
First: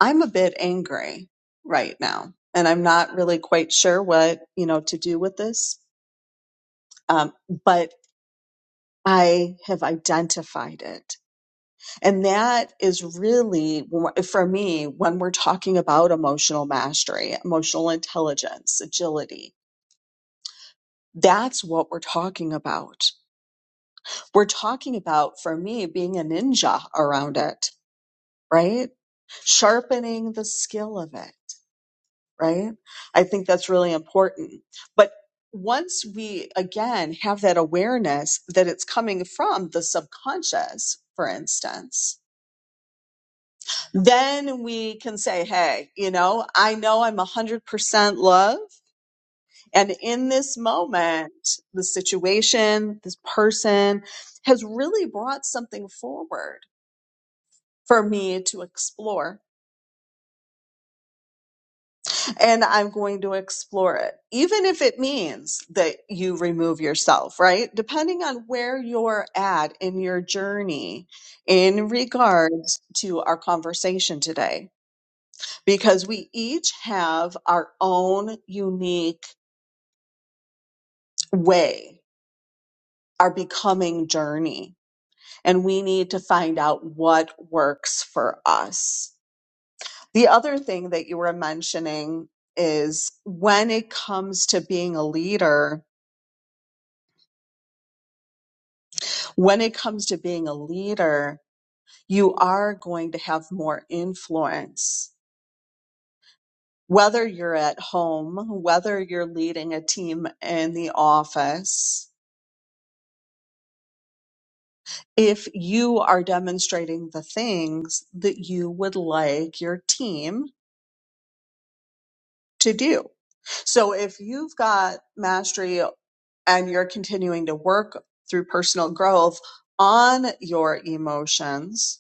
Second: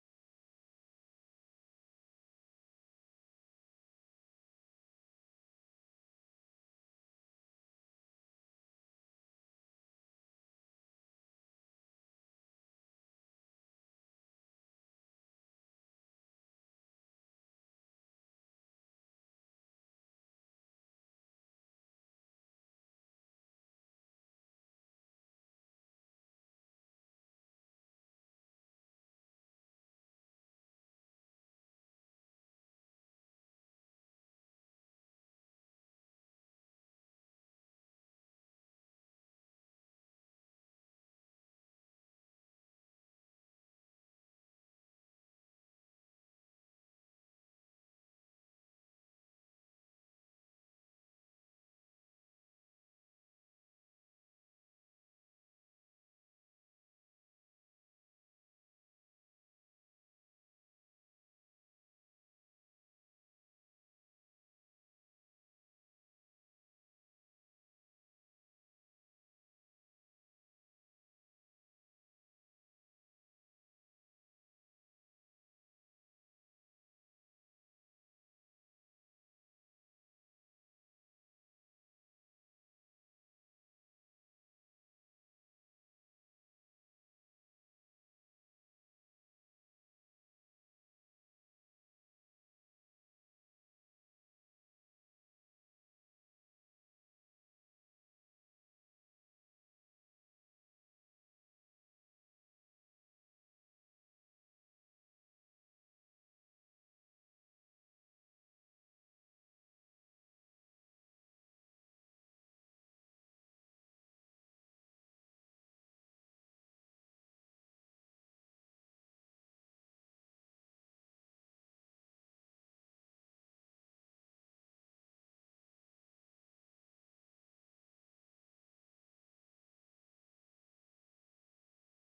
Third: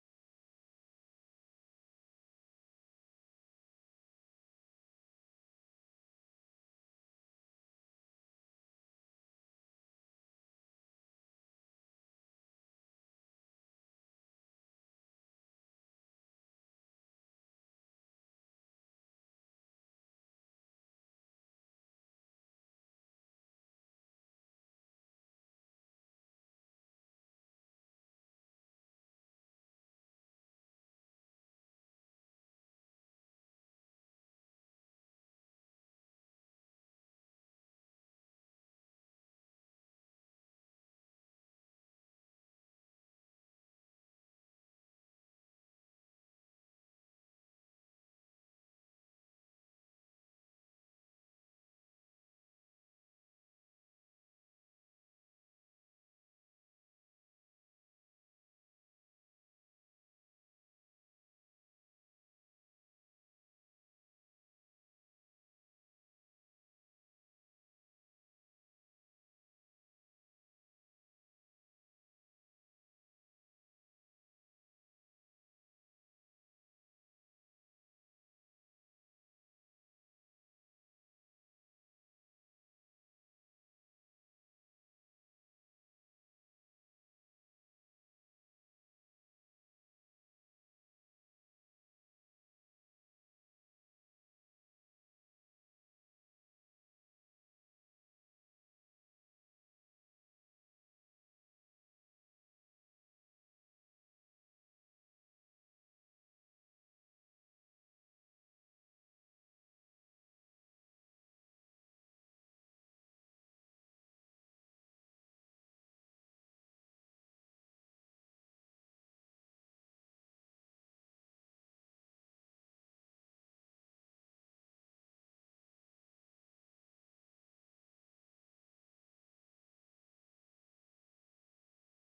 Speaker 1: I'm a bit angry right now, and I'm not really quite sure what, you know, to do with this. Um, but I have identified it. And that is really, for me, when we're talking about emotional mastery, emotional intelligence, agility, that's what we're talking about. We're talking about, for me, being a ninja around it, right? Sharpening the skill of it right? I think that's really important. But once we, again, have that awareness that it's coming from the subconscious, for instance, then we can say, hey, you know, I know I'm 100% love. And in this moment, the situation, this person has really brought something forward for me to explore and I'm going to explore it, even if it means that you remove yourself, right? Depending on where you're at in your journey in regards to our conversation today, because we each have our own unique way, our becoming journey, and we need to find out what works for us. The other thing that you were mentioning is when it comes to being a leader, When it comes to being a leader, you are going to have more influence. Whether you're at home, whether you're leading a team in the office, if you are demonstrating the things that you would like your team to do. So if you've got mastery and you're continuing to work through personal growth on your emotions,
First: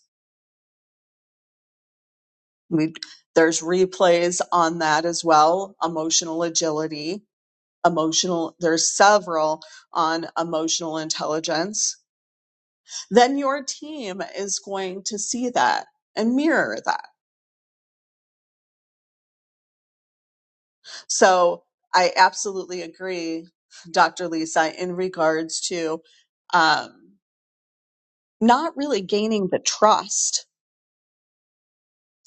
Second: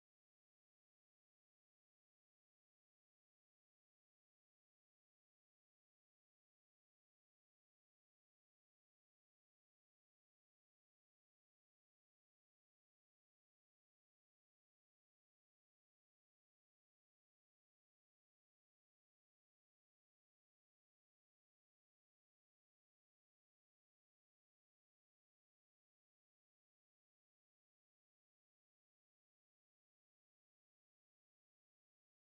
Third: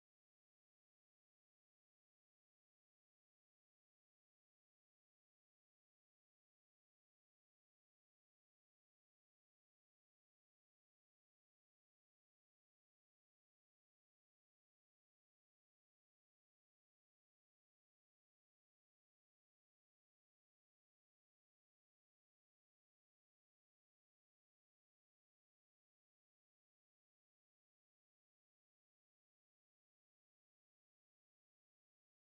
Speaker 1: We, there's replays on that as well. Emotional agility, emotional, there's several on emotional intelligence. Then your team is going to see that and mirror that. So I absolutely agree, Dr. Lisa, in regards to um, not really gaining the trust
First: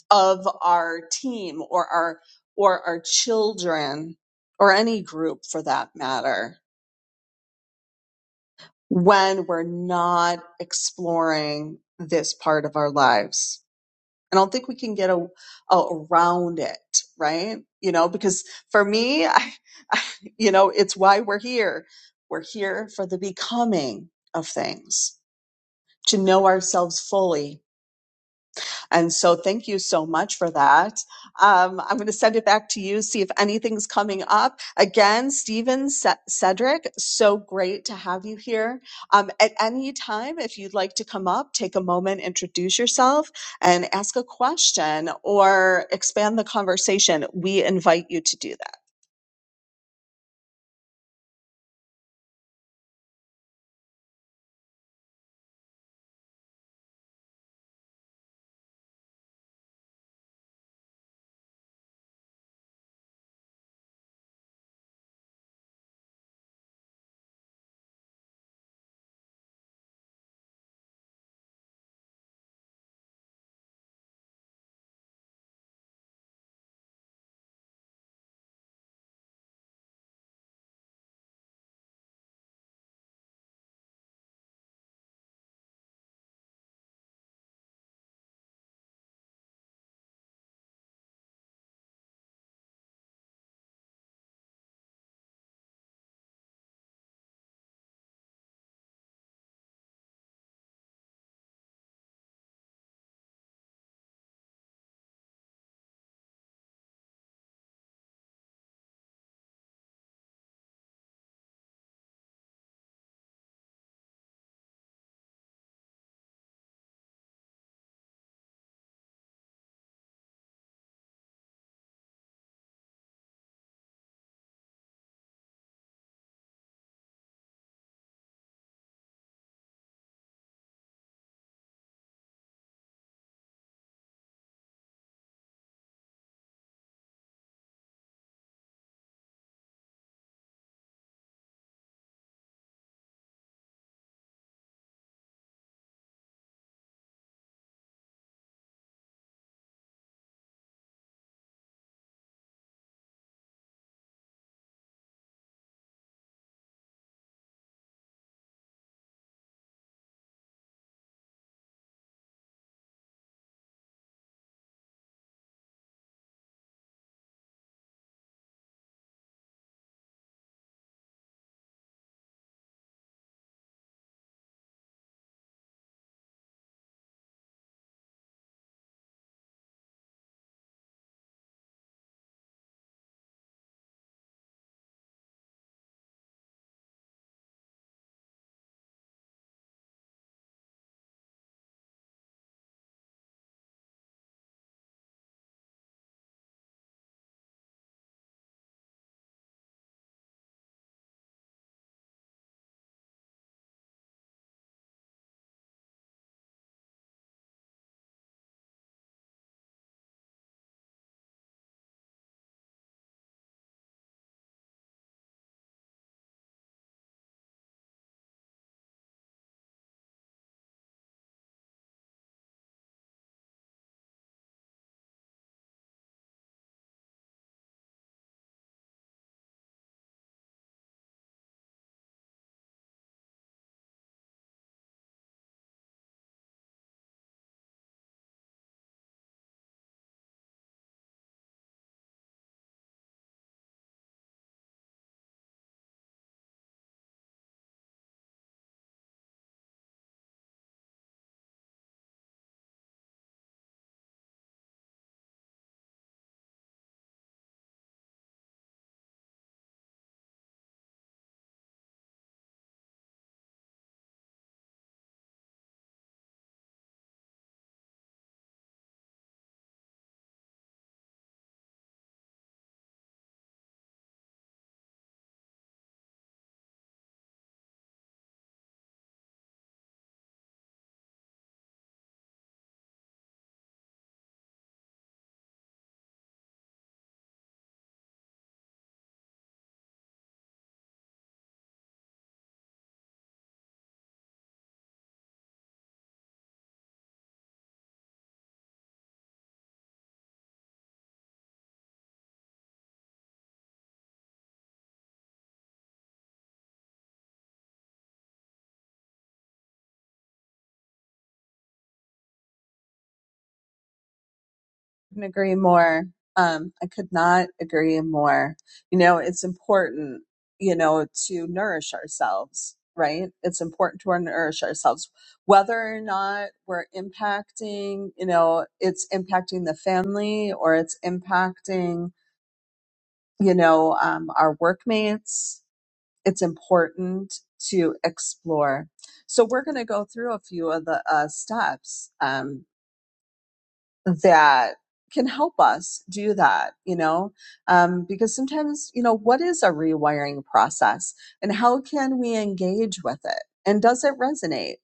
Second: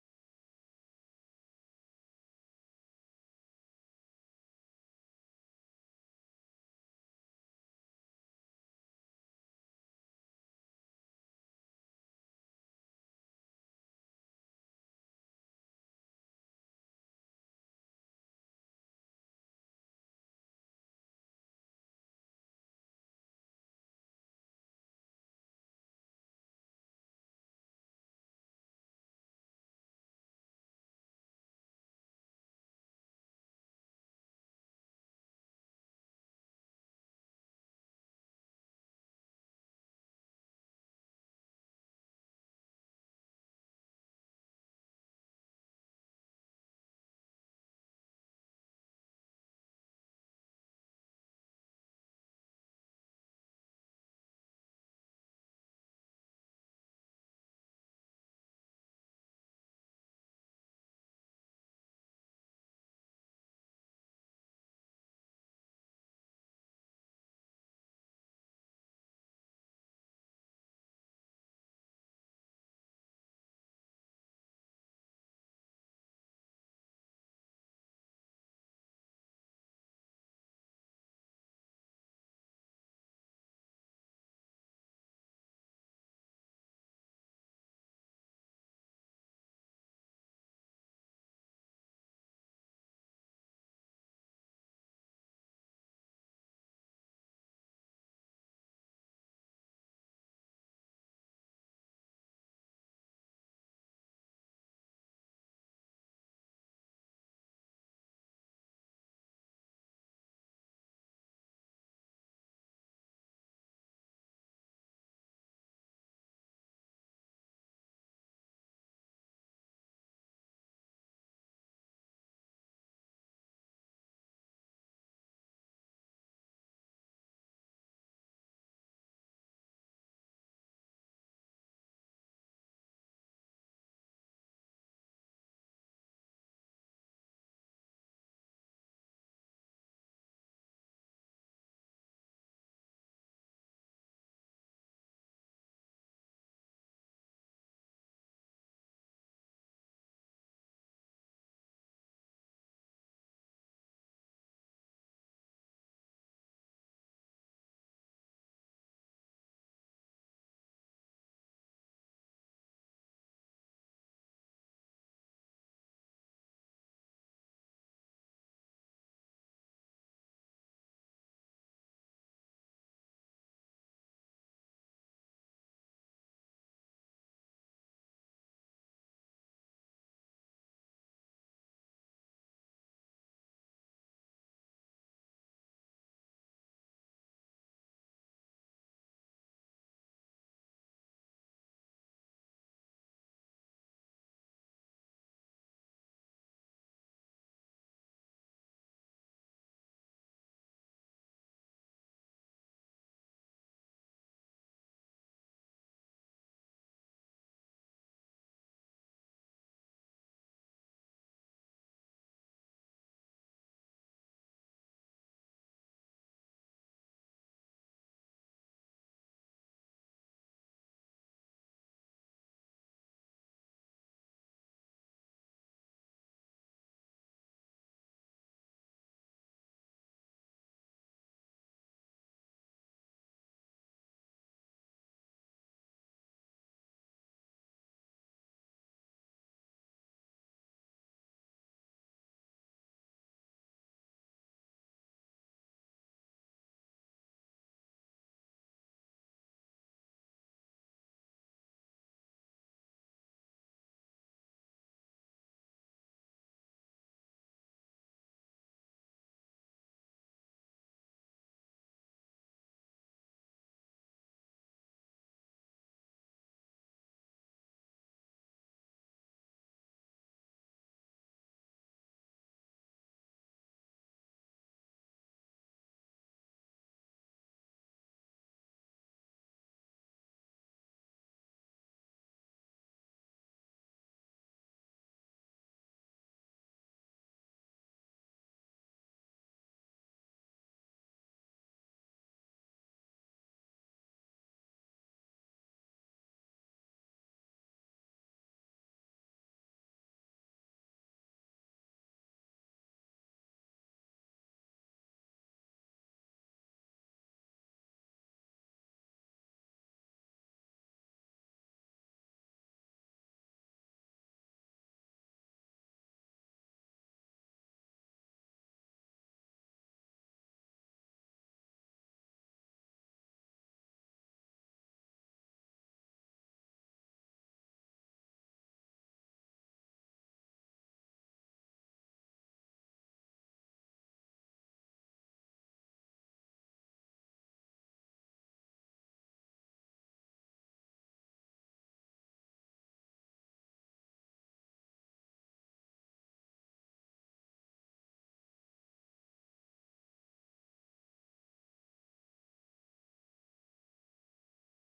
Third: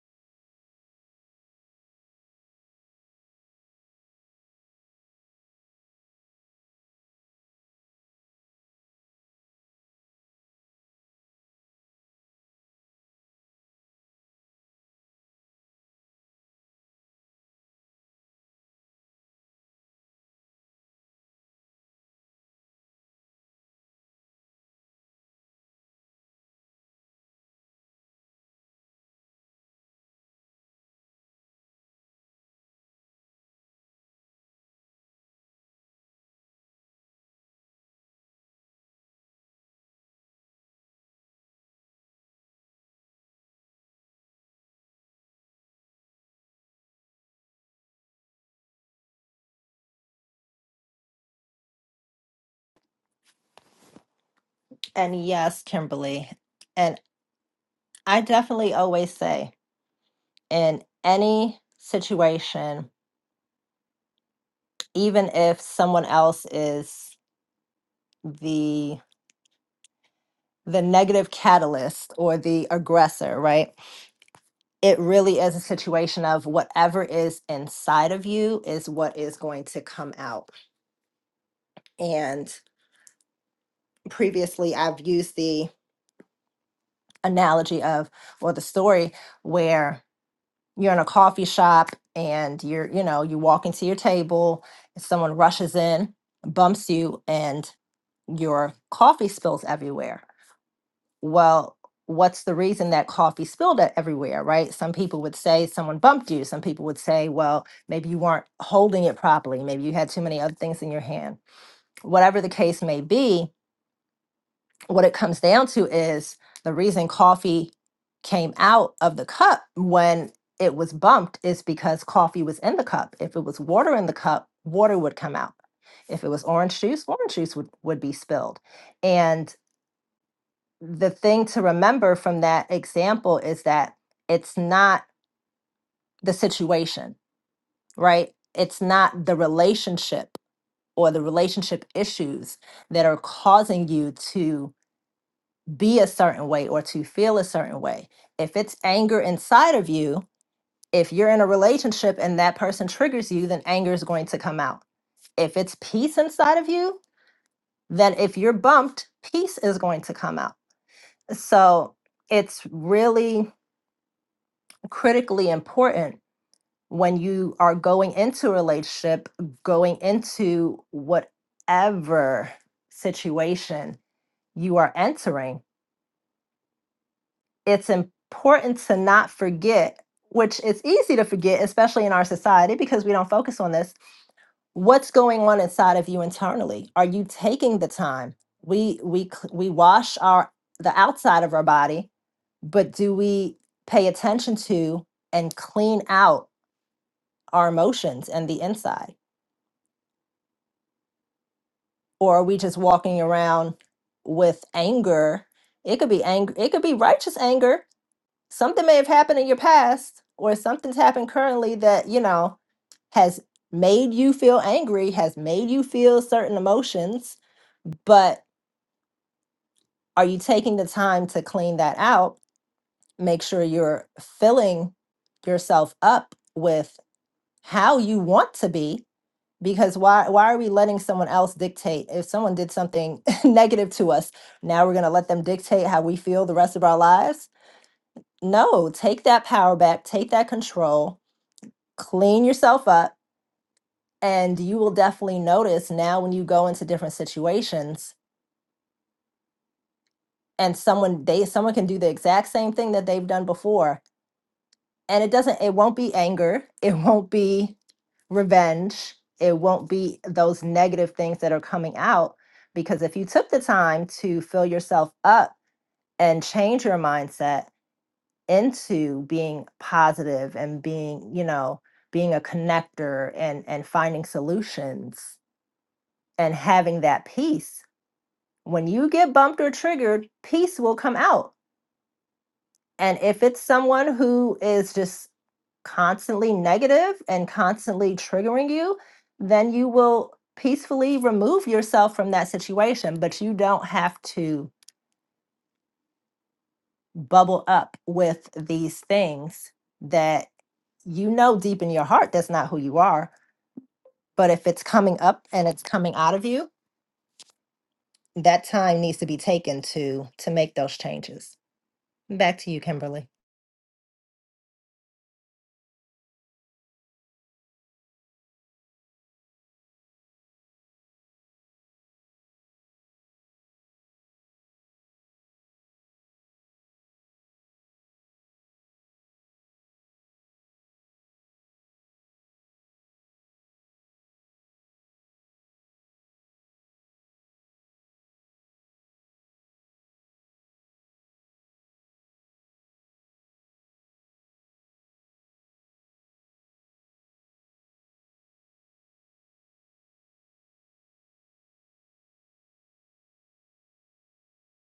Speaker 1: of our team or our or our children or any group for that matter when we're not exploring this part of our lives. I don't think we can get a, a, around it, right? You know, because for me, I, I, you know, it's why we're here. We're here for the becoming of things, to know ourselves fully and so thank you so much for that. Um, I'm going to send it back to you, see if anything's coming up. Again, Stephen Ce- Cedric, so great to have you here. Um, at any time, if you'd like to come up, take a moment, introduce yourself, and ask a question or expand the conversation, we invite you to do that.
Speaker 2: And yes, Kimberly. And I definitely always say in any situation, even if someone else is the the negative catalyst or the aggressor, right? It really is a situation of whatever is inside of you is what is going to come out. And previously I've used the analogy of or the story where. you're in a coffee shop and you're you know you walk into your table and someone rushes in bumps you and your coffee spills everywhere well what's the reason that coffee spilled e- everywhere right some people would say someone bumped you some people would say well maybe you weren't holding it properly maybe you had too many other things in your hand whatever the case may be what it comes down to is the reason coffee came out of the cup when it was bumped is because coffee was in the cup. If it was water in the cup, water would come out. If it was orange juice, orange juice would, would be spilled. And the thing to remember from that example is that it's not the situation, right? It's not the relationship or the relationship issues that are causing you to be a certain way or to feel a certain way. If it's anger inside of you, if you're in a relationship and that person triggers you, then anger is going to come out. If it's peace inside of you, then if you're bumped, peace is going to come out. So it's really critically important when you are going into a relationship, going into whatever situation you are entering it's important to not forget, which it's easy to forget, especially in our society because we don't focus on this. What's going on inside of you internally? Are you taking the time? We we cl- we wash our the outside of our body, but do we pay attention to and clean out our emotions and the inside? Or are we just walking around with anger? It could be anger, it could be righteous anger, something may have happened in your past or something's happened currently that you know has made you feel angry has made you feel certain emotions but are you taking the time to clean that out make sure you're filling yourself up with how you want to be because why why are we letting someone else dictate if someone did something negative to us now we're going to let them dictate how we feel the rest of our lives no take that power back take that control clean yourself up and you will definitely notice now when you go into different situations and someone they someone can do the exact same thing that they've done before and it doesn't it won't be anger it won't be revenge it won't be those negative things that are coming out because if you took the time to fill yourself up and change your mindset into being positive and being you know being a connector and and finding solutions and having that peace. When you get bumped or triggered, peace will come out. And if it's someone who is just constantly negative and constantly triggering you, then you will peacefully remove yourself from that situation. But you don't have to bubble up with these things that you know deep in your heart that's not who you are. But if it's coming up and it's coming out of you, that time needs to be taken to to make those changes. Back to you, Kimberly.
Speaker 1: couldn't agree more. Um, I could not agree more. You know, it's important, you know, to nourish ourselves, right? It's important to nourish ourselves, whether or not we're impacting, you know, it's impacting the family or it's impacting, you know, um, our workmates. It's important to explore. So we're going to go through a few of the uh, steps. Um, that can help us do that, you know? Um, because sometimes, you know, what is a rewiring process and how can we engage with it? And does it resonate?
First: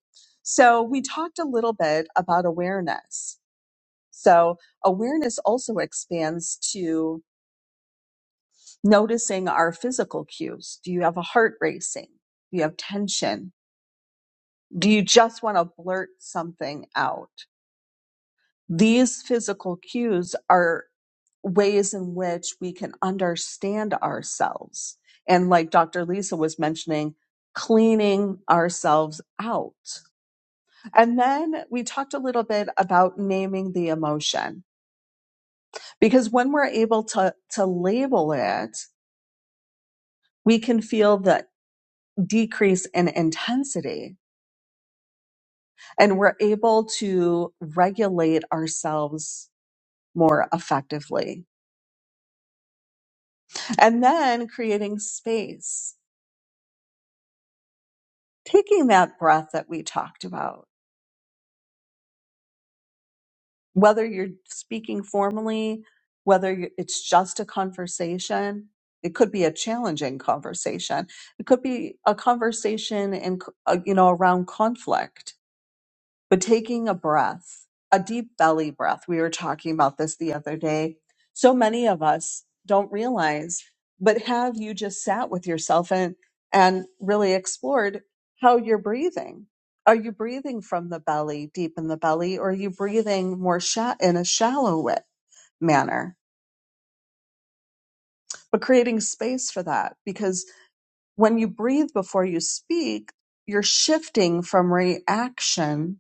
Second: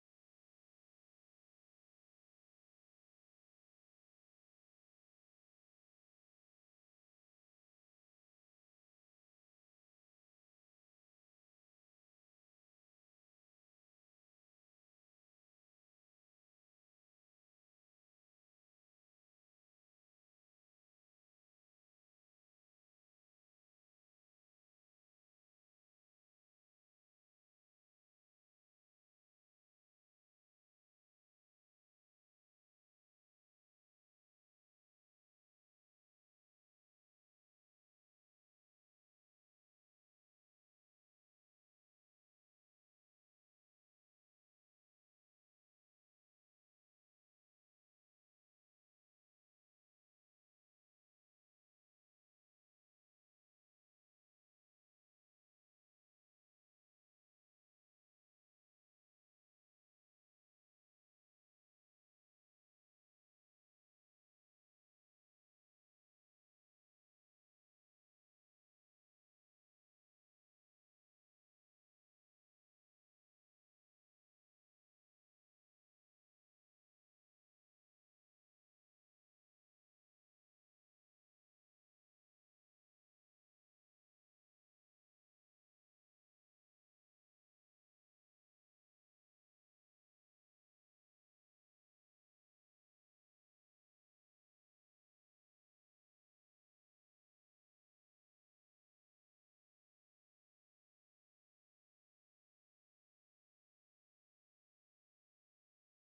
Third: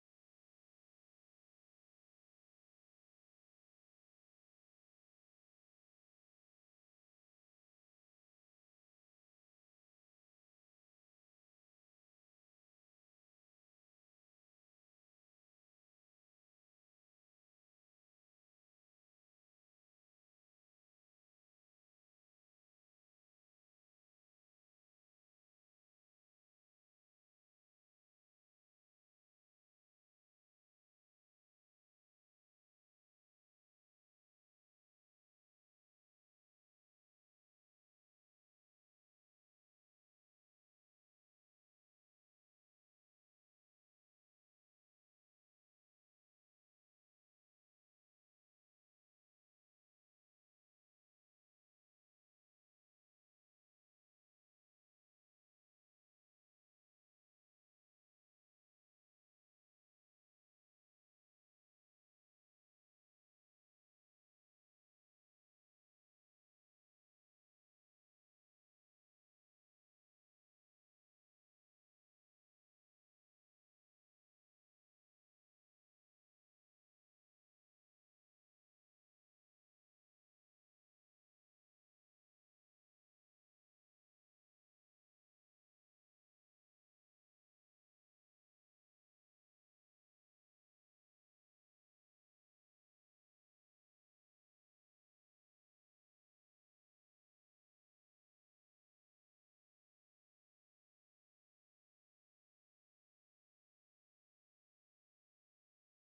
Speaker 1: So we talked a little bit about awareness. So awareness also expands to noticing our physical cues. Do you have a heart racing? Do you have tension? Do you just want to blurt something out? These physical cues are. ways in which we can understand ourselves. And like Dr. Lisa was mentioning, cleaning ourselves out. And then we talked a little bit about naming the emotion because when we're able to, to label it, we can feel the decrease in intensity and we're able to regulate ourselves more effectively. And then creating space, taking that breath that we talked about whether you're speaking formally, whether you- it's just a conversation, it could be a challenging conversation. It could be a conversation in, c- uh, you know, around conflict but taking a breath, a deep belly breath. We were talking about this the other day. So many of us don't realize, but have you just sat with yourself and, and really explored how you're breathing? Are you breathing from the belly, deep in the belly, or are you breathing more sha- in a shallow wa- manner? But creating space for that because when you breathe before you speak, you're shifting from reaction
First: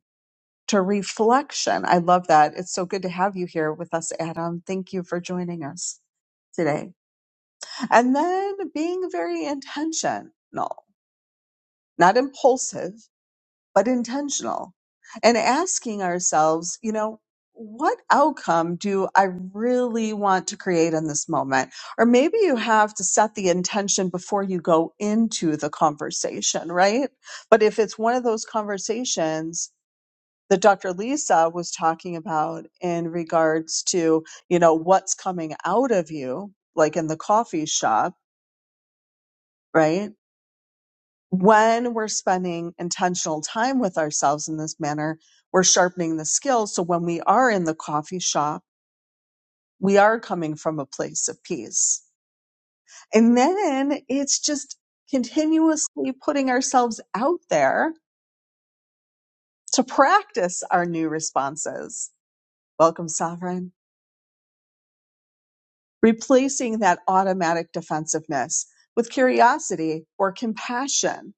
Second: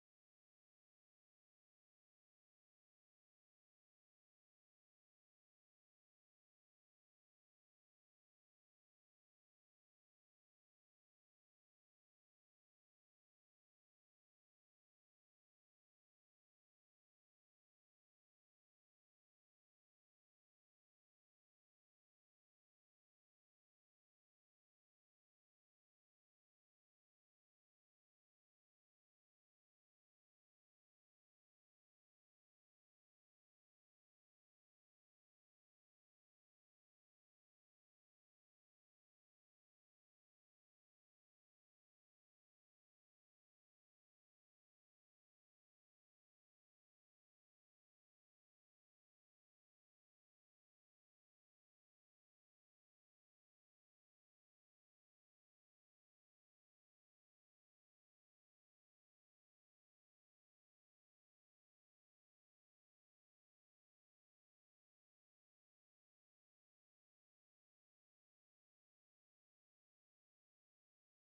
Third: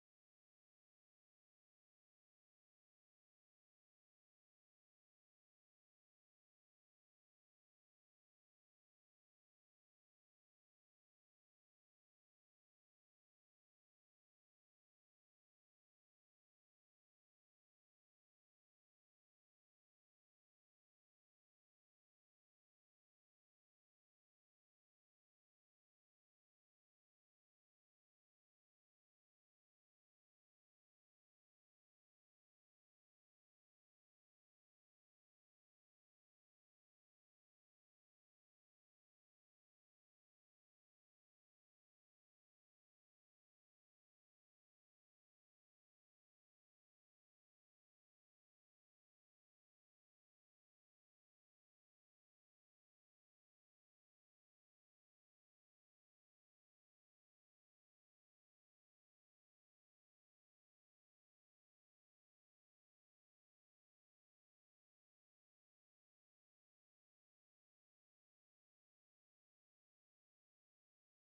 Speaker 1: to reflection. I love that. It's so good to have you here with us, Adam. Thank you for joining us today. And then being very intentional, not impulsive, but intentional, and asking ourselves, you know, what outcome do I really want to create in this moment? Or maybe you have to set the intention before you go into the conversation, right? But if it's one of those conversations, that Dr. Lisa was talking about in regards to, you know, what's coming out of you, like in the coffee shop, right? When we're spending intentional time with ourselves in this manner, we're sharpening the skills. So when we are in the coffee shop, we are coming from a place of peace. And then it's just continuously putting ourselves out there to practice our new responses. Welcome, Sovereign. replacing that automatic defensiveness with curiosity or compassion,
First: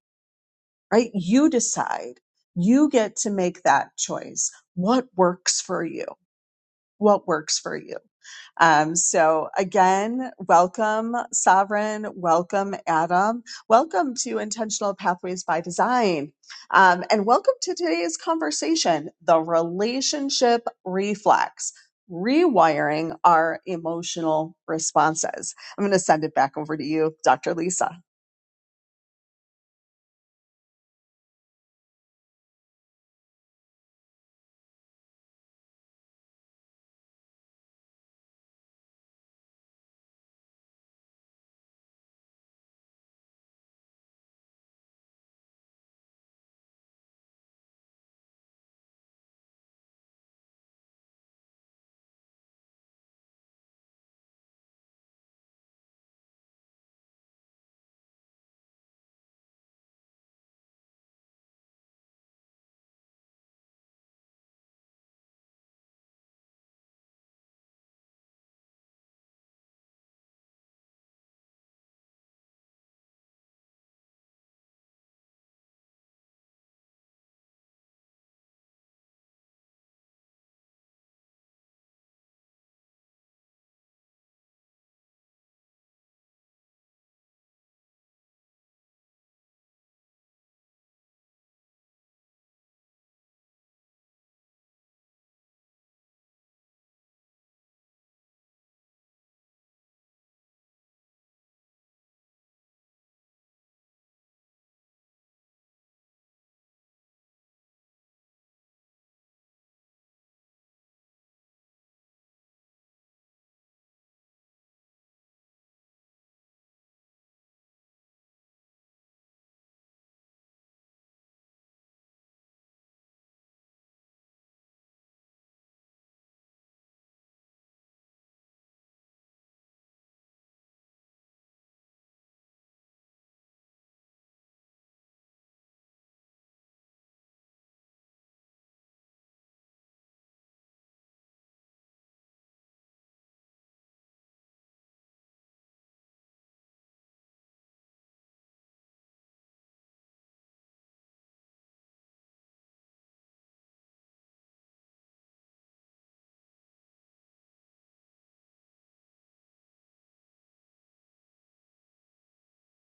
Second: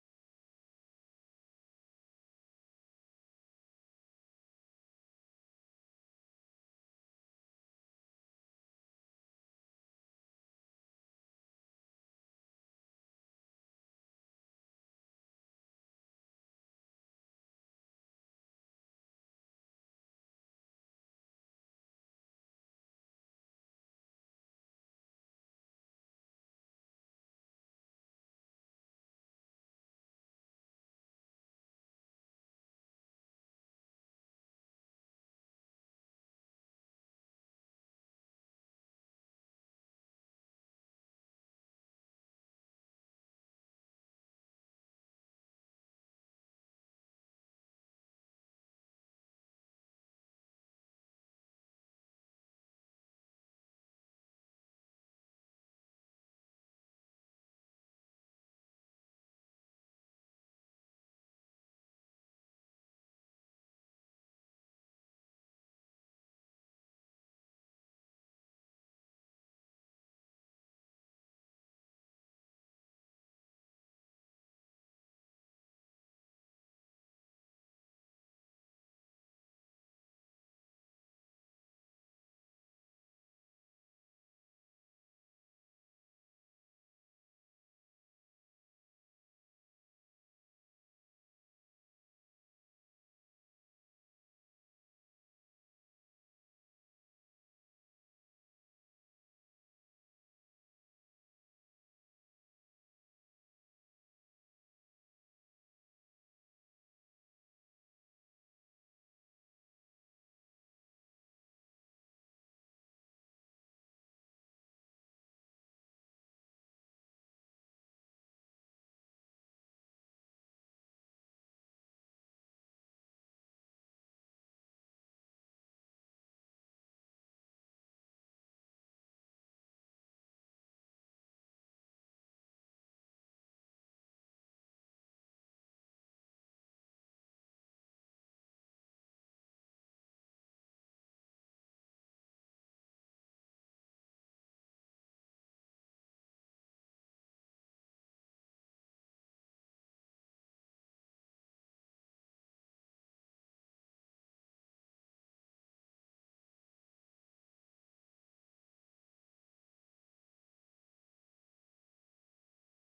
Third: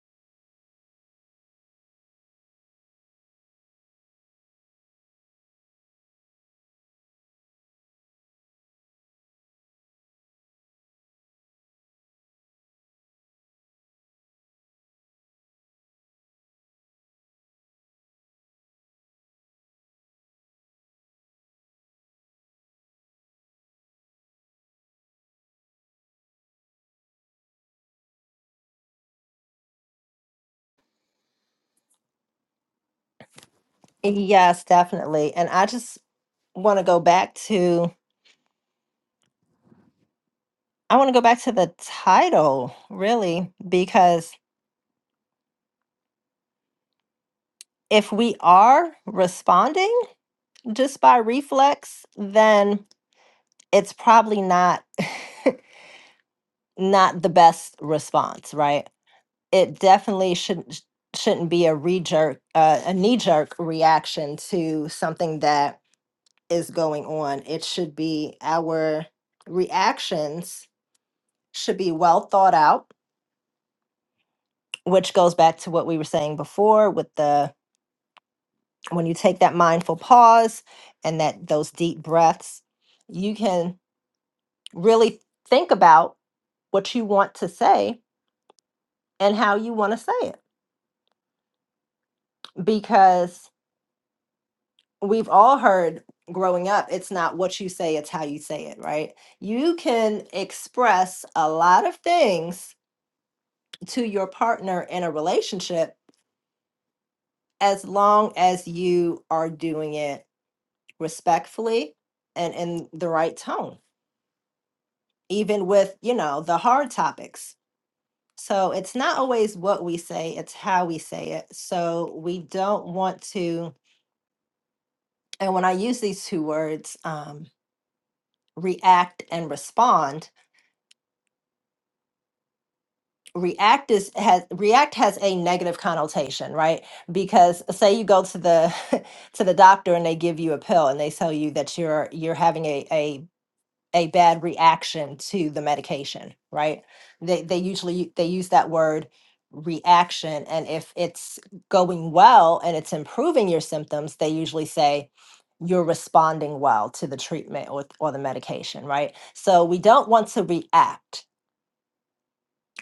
Speaker 1: right? You decide. You get to make that choice. What works for you? what works for you. Um, so again, welcome Sovereign, welcome Adam, welcome to Intentional Pathways by Design, um, and welcome to today's conversation, the relationship reflex. Rewiring our emotional responses. I'm going to send it back over to you, Dr. Lisa.
Speaker 2: Yes, definitely. And I just want to go back to I want to go back to the title, really, because if we are responding just by reflex, then it's probably not not the best response, right? It definitely shouldn't shouldn't be a re-jerk, uh, a knee-jerk reaction to something that is going on. It should be our reactions should be well thought out, which goes back to what we were saying before with the when you take that mindful pause and that those deep breaths, you can really think about what you want to say and how you want to say it because we've all heard growing up it's not what you say it's how you say it right you can express a lot of things to your partner in a relationship as long as you are doing it respectfully and in the right tone, even with, you know, the hard topics. So it's not always what we say, it's how we say it. So we don't want to, and when I use these two words, um, react and respond, react is has react has a negative connotation, right? Because say you go to the to the doctor and they give you a pill and they tell you that you're you're having a, a a bad reaction to the medication, right? They they usually they use that word reaction and if it's going well and it's improving your symptoms, they usually say you're responding well to the treatment or, or the medication, right? So we don't want to react.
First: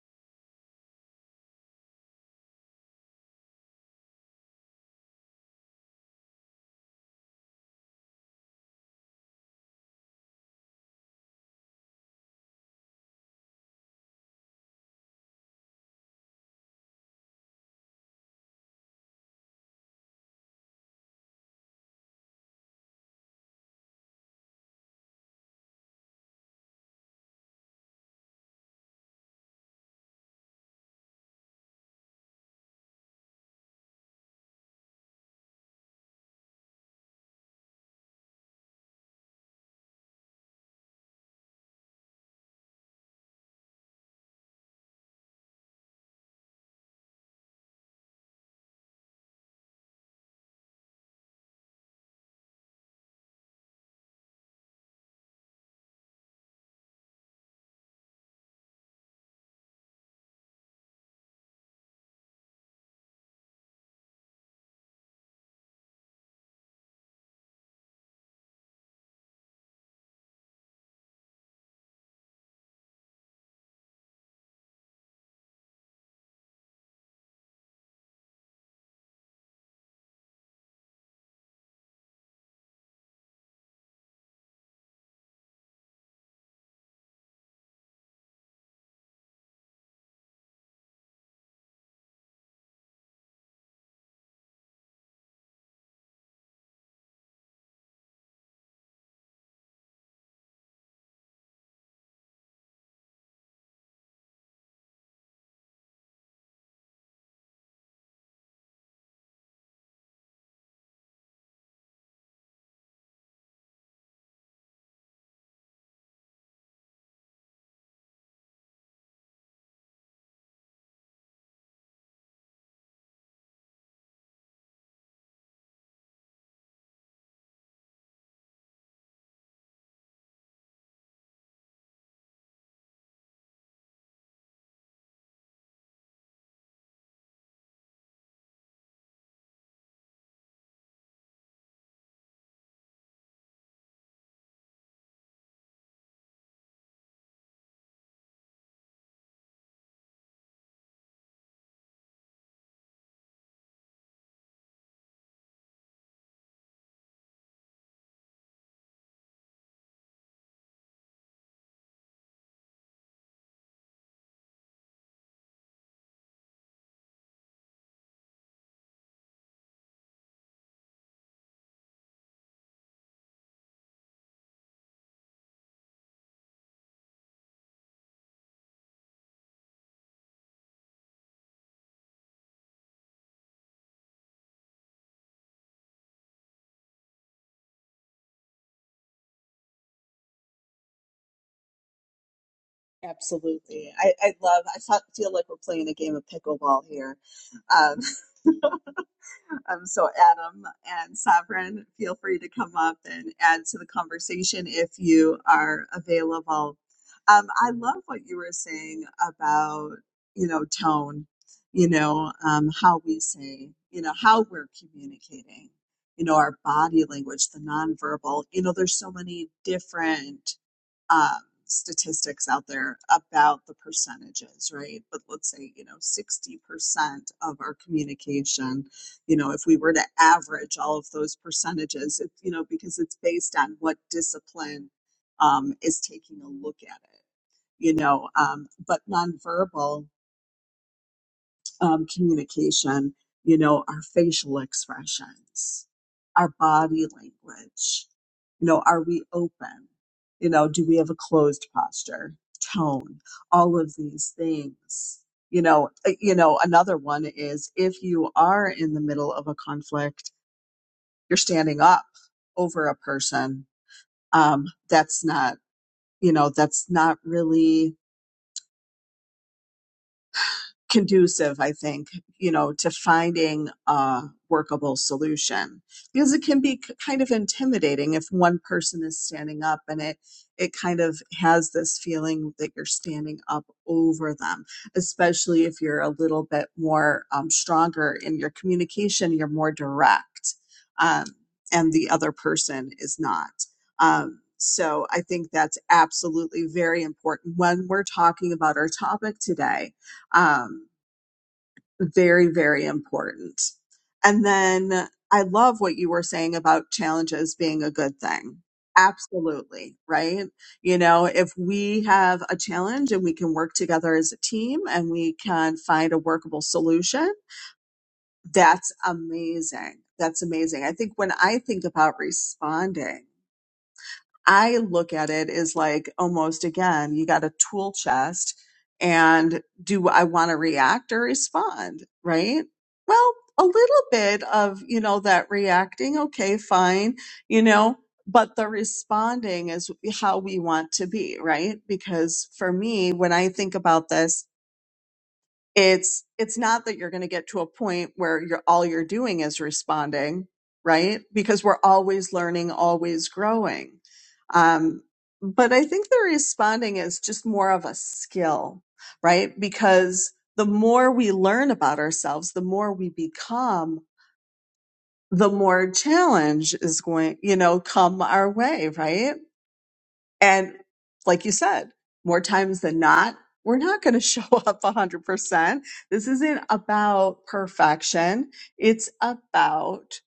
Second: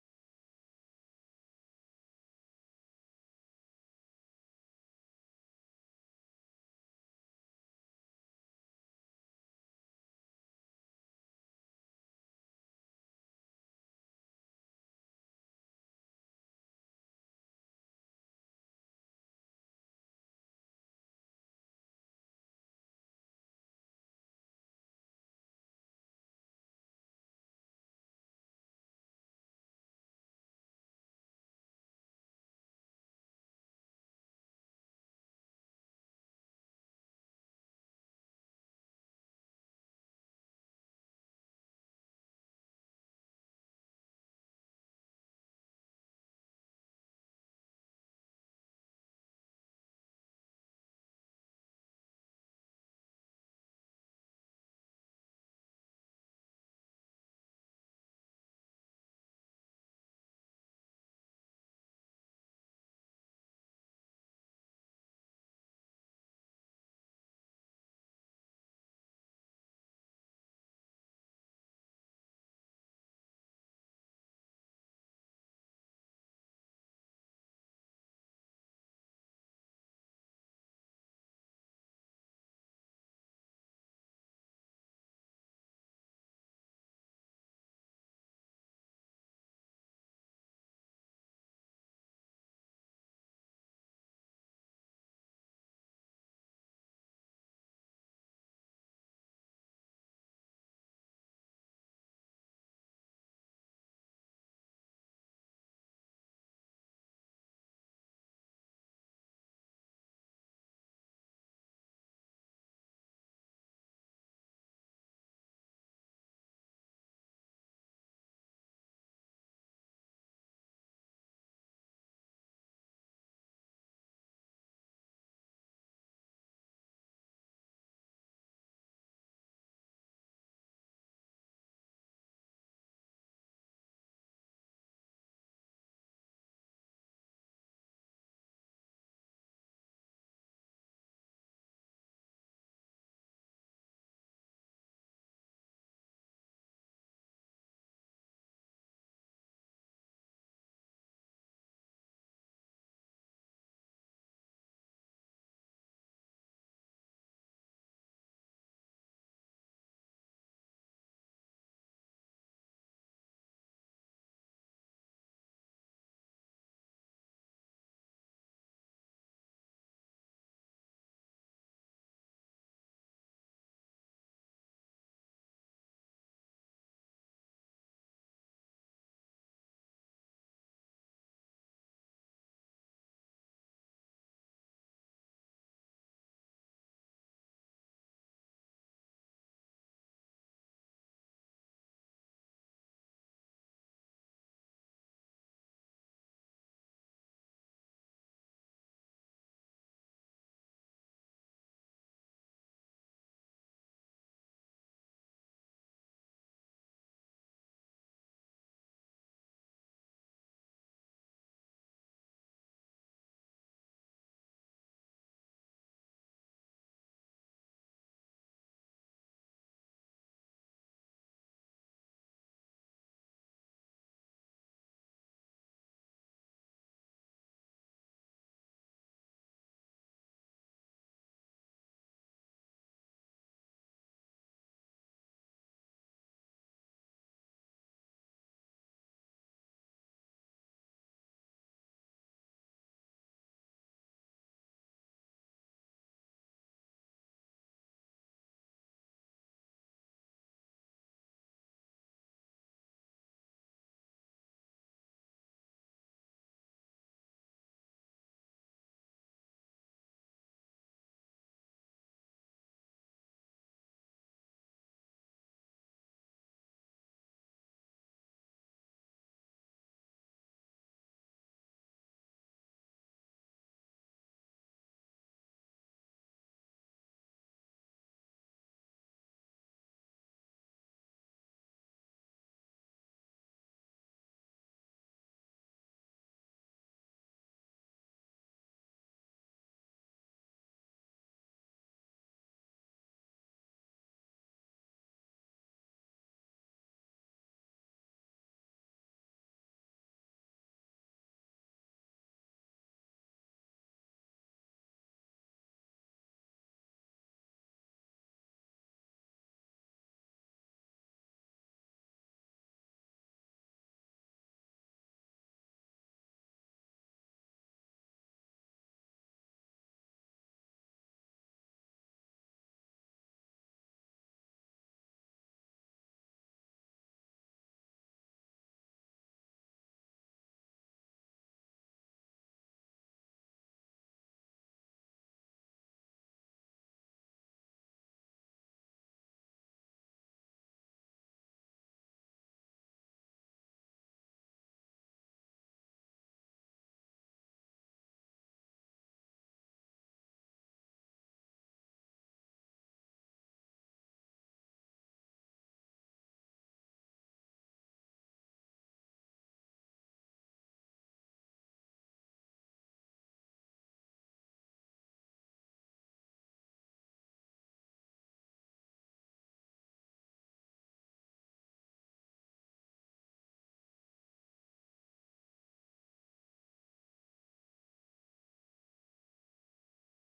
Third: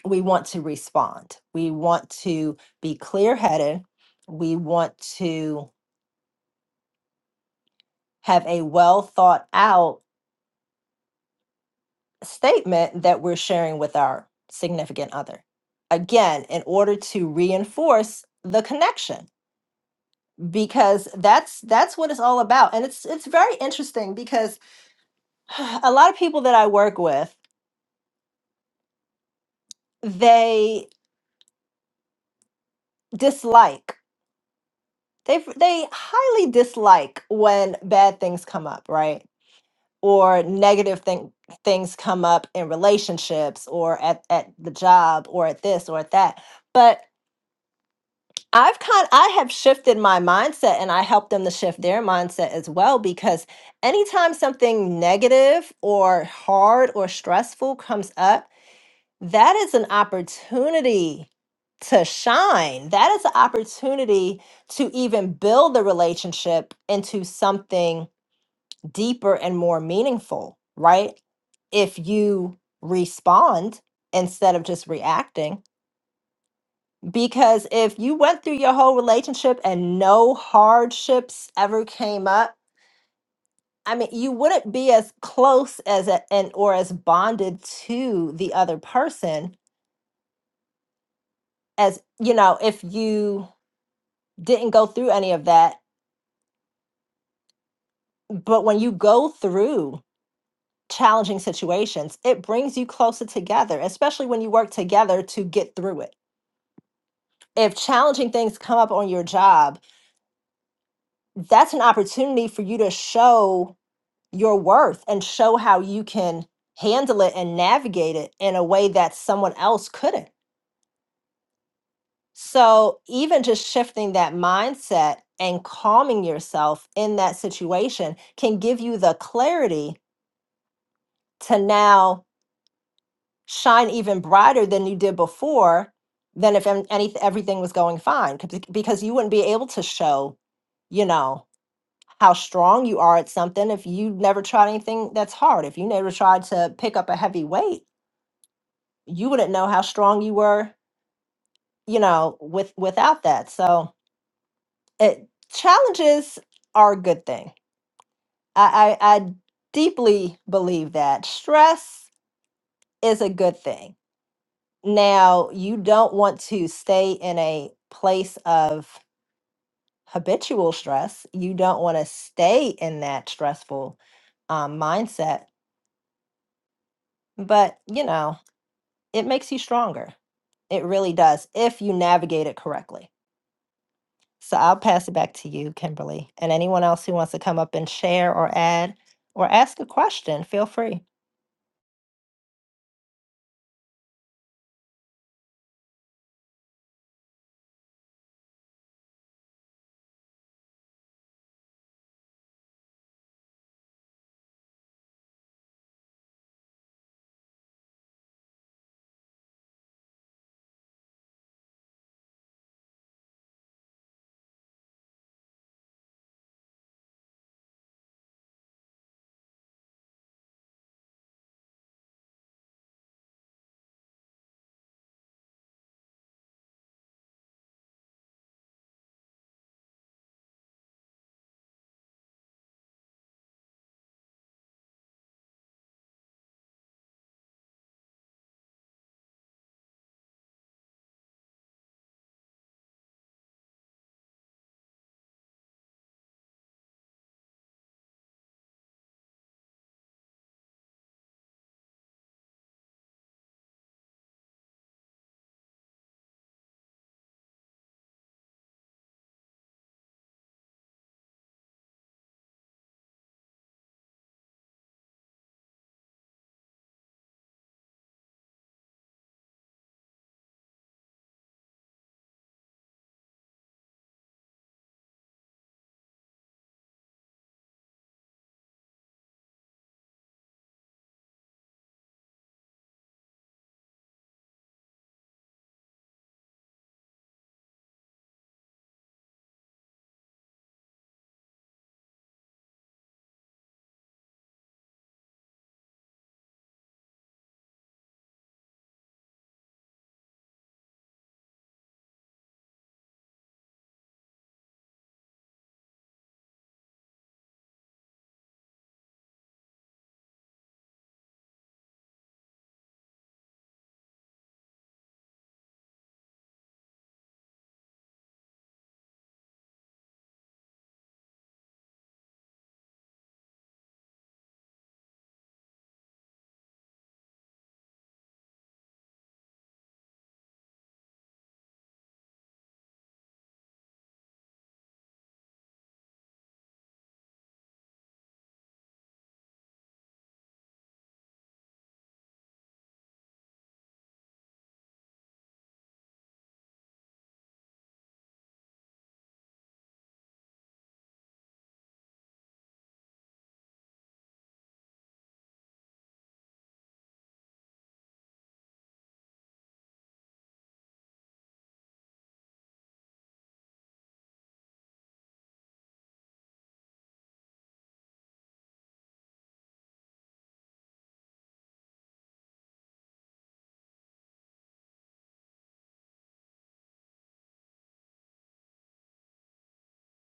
Speaker 2: We want to respond. We want to be clear-headed. We want to have a well thought out statement that we're sharing with our significant other. Again, in order to reinforce the connection because that's that's what it's all about and it's it's very interesting because a lot of people that I work with they dislike they f- they highly dislike when bad things come up, right? Or negative thing things come up in relationships or at at the job or at this or at that. But I've kind I have shifted my mindset and I help them to shift their mindset as well because anytime something negative or hard or stressful comes up, that is an opportunity to shine. That is an opportunity to even build the relationship into something deeper and more meaningful, right? If you respond instead of just reacting because if you went through your whole relationship and no hardships ever came up, I mean, you wouldn't be as close as a, and or as bonded to the other person as, you know, if you didn't go through any of that. But when you go through challenging situations, it brings you closer together, especially when you work together to get through it. If challenging things come up on your job, that's an opportunity for you to show your worth and show how you can handle it and navigate it in a way that someone else couldn't. So, even just shifting that mindset and calming yourself in that situation can give you the clarity to now shine even brighter than you did before than if an- any, everything was going fine 'cause bec- because you wouldn't be able to show, you know, how strong you are at something if you never tried anything that's hard, if you never tried to pick up a heavy weight you wouldn't know how strong you were you know with without that so it, challenges are a good thing I, I i deeply believe that stress is a good thing now you don't want to stay in a place of habitual stress you don't want to stay in that stressful um, mindset but you know it makes you stronger it really does if you navigate it correctly So I'll pass it back to you, Kimberly. And anyone else who wants to come up and share or add or ask a question, feel free.
Speaker 1: Absolutely. I, I love, I fe- feel like we're playing a game of pickleball here. Um, Um, so, Adam and Sovereign, feel free to come up and add to the conversation if you are available. Um, I love what you were saying about, you know, tone, you know, um, how we say, you know, how we're communicating, you know, our body language, the nonverbal. You know, there's so many different um, statistics out there about the percentages, right? But let's say, you know, 60% of our communication you know if we were to average all of those percentages it, you know because it's based on what discipline um, is taking a look at it you know um, but nonverbal um, communication you know our facial expressions our body language you know are we open you know do we have a closed posture tone all of these things you know uh, you know another one is if you are in the middle of a conflict you're standing up over a person um, that's not you know that's not really conducive, I think, you know, to finding a workable solution because it can be k- kind of intimidating if one person is standing up and it it kind of has this feeling that you're standing up over them, especially if you're a little bit more um, stronger in your communication, you're more direct, um, and the other person is not. Um, so I think that's absolutely very important when we're talking about our topic today. Um, very very important and then i love what you were saying about challenges being a good thing absolutely right you know if we have a challenge and we can work together as a team and we can find a workable solution that's amazing that's amazing i think when i think about responding I look at it as like almost again, you got a tool chest and do I want to react or respond? Right. Well, a little bit of, you know, that reacting. Okay, fine. You know, but the responding is how we want to be. Right. Because for me, when I think about this, it's it's not that you're going to get to a point where you're all you're doing is responding right because we're always learning always growing um, but i think the responding is just more of a skill right because the more we learn about ourselves the more we become the more challenge is going you know come our way right and like you said, more times than not, we're not going to show up 100%. This isn't about perfection. It's about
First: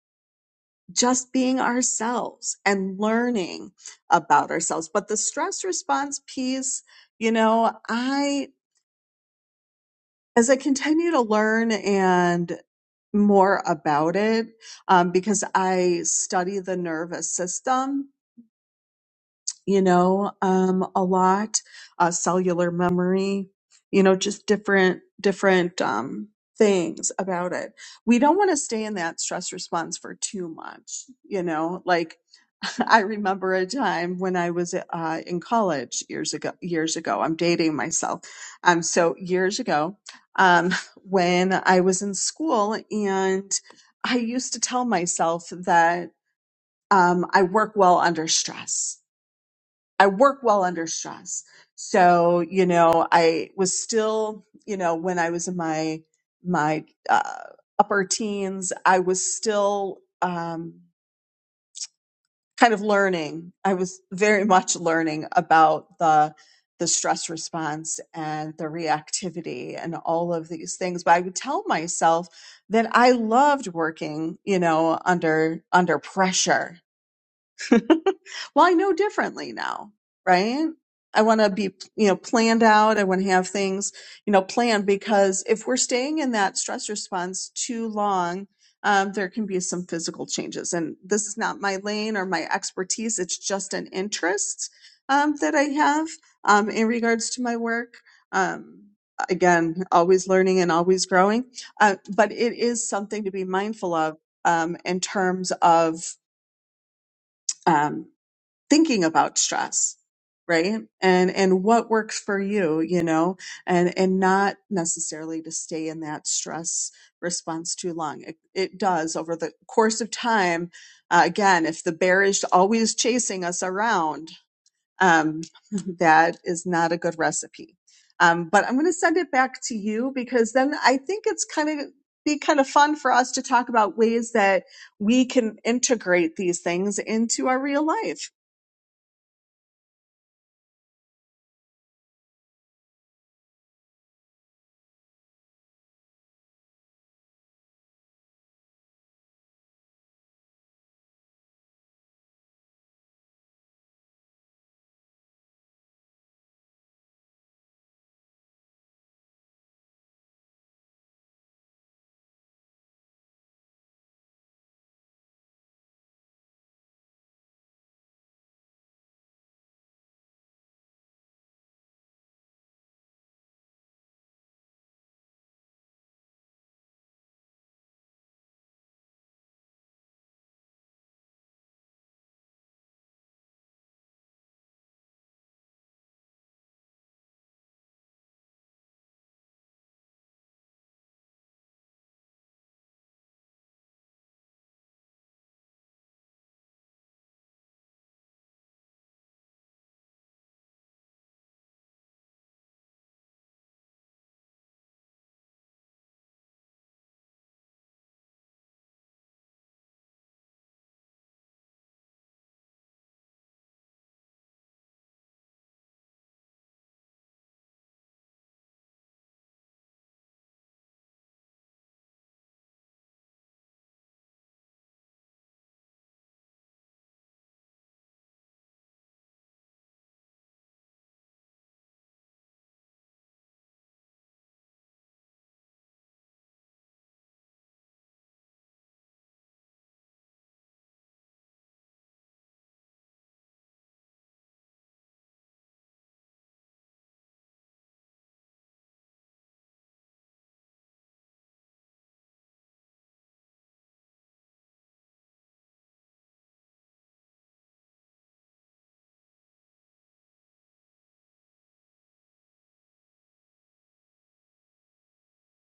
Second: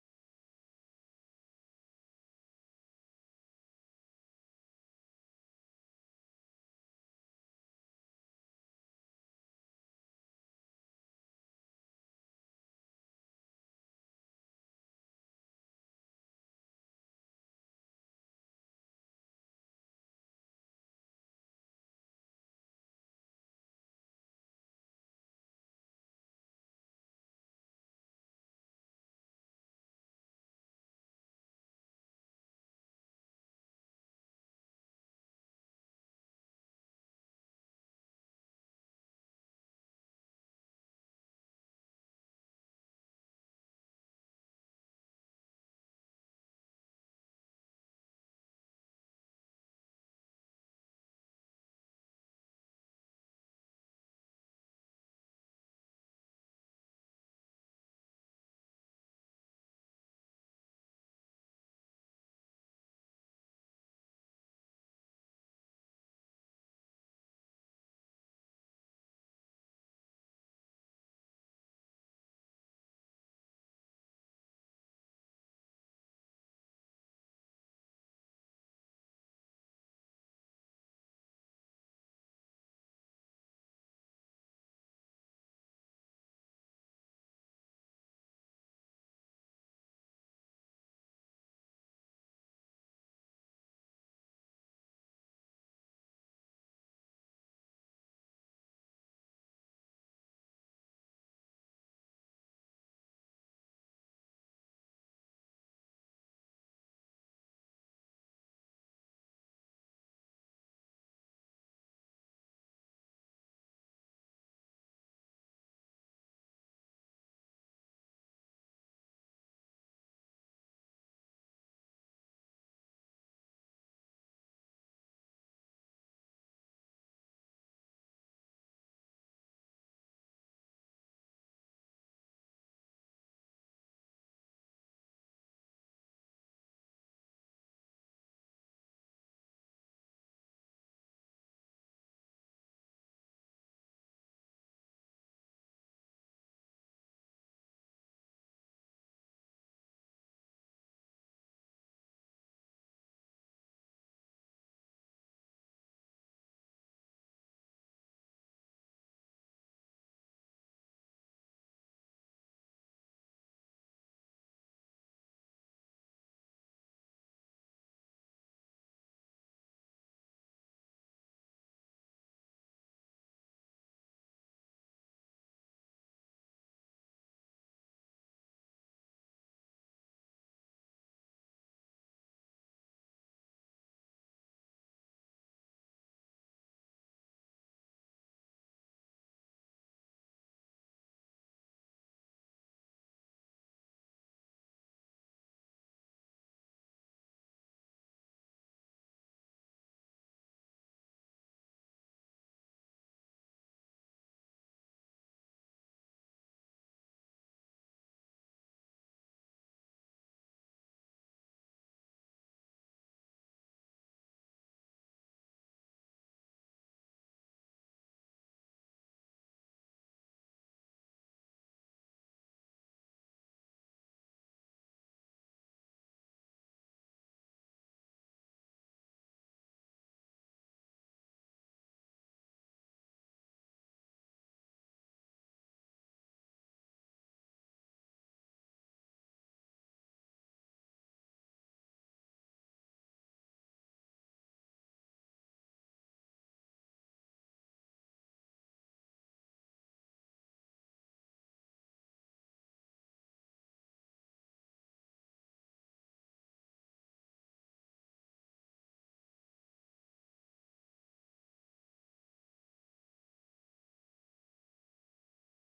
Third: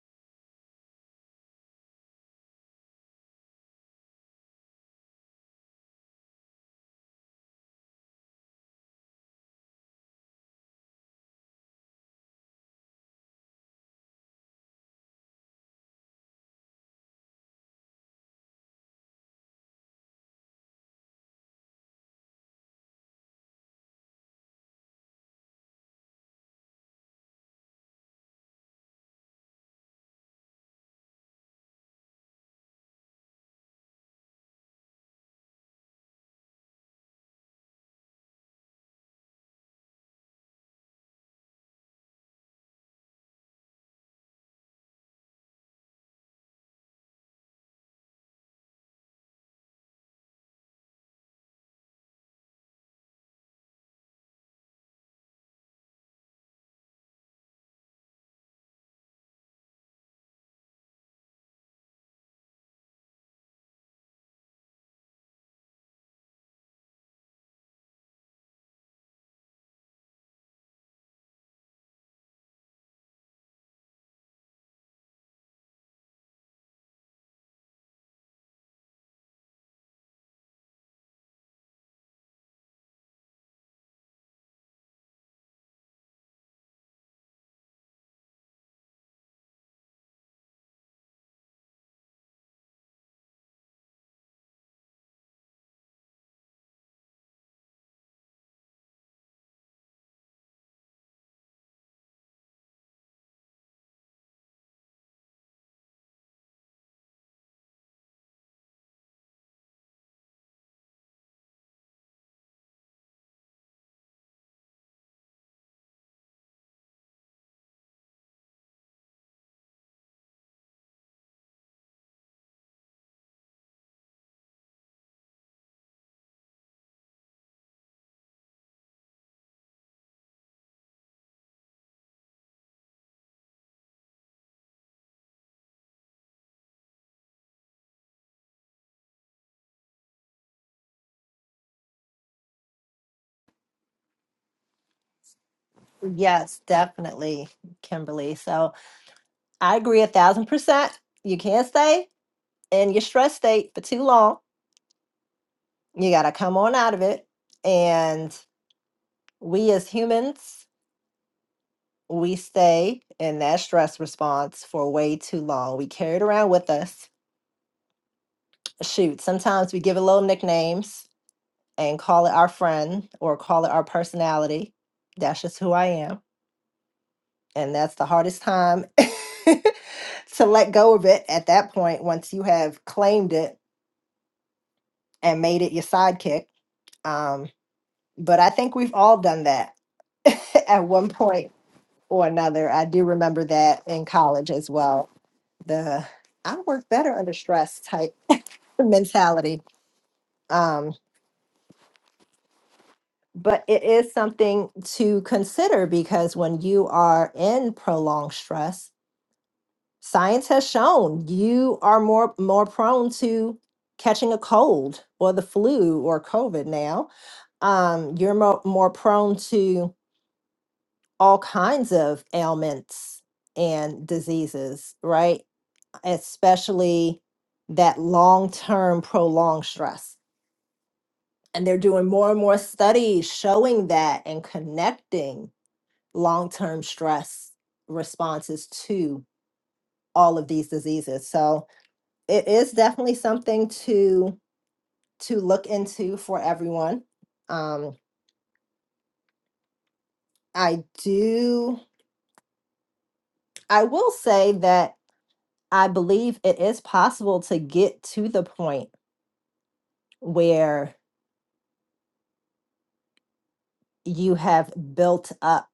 Speaker 1: just being ourselves and learning about ourselves. But the stress response piece, you know, I, as I continue to learn and more about it, um, because I study the nervous system you know, um, a lot, uh, cellular memory, you know, just different, different, um, things about it. We don't want to stay in that stress response for too much, you know, like I remember a time when I was, uh, in college years ago, years ago, I'm dating myself. Um, so years ago, um, when I was in school and I used to tell myself that, um, I work well under stress I work well under stress. So, you know, I was still, you know, when I was in my my uh, upper teens, I was still um, kind of learning. I was very much learning about the the stress response and the reactivity and all of these things. But I would tell myself that I loved working, you know, under under pressure well, I know differently now, right? I want to be, you know, planned out. I want to have things, you know, planned because if we're staying in that stress response too long, um, there can be some physical changes. And this is not my lane or my expertise. It's just an interest um, that I have um, in regards to my work. Um, again, always learning and always growing. Uh, but it is something to be mindful of um, in terms of. Um, thinking about stress right and and what works for you you know and and not necessarily to stay in that stress response too long it, it does over the course of time uh, again if the bear is always chasing us around um, that is not a good recipe um, but i'm going to send it back to you because then i think it's kind of be kind of fun for us to talk about ways that we can integrate these things into our real life
Speaker 2: Yes, definitely, Kimberly. So I agree a thousand percent. You can't stay in your stress state for too long. You got to come on out of it. And we as humans, we stay in that stress response for way too long. We carry it around with us. Shoot, sometimes we give it little nicknames and call it our friend or call it our personality. That's just who I am. And that's the hardest time to let go of it at that point once you have claimed it and made it your sidekick. Um, but I think we've all done that at one point or another. I do remember that in college as well. The I work better under stress type mentality. Um, but it is something to consider because when you are in prolonged stress science has shown you are more more prone to catching a cold or the flu or covid now um, you're more, more prone to all kinds of ailments and diseases right especially that long-term prolonged stress and they're doing more and more studies showing that and connecting long-term stress responses to all of these diseases. So it is definitely something to to look into for everyone. Um, I do. I will say that I believe it is possible to get to the point where you have built up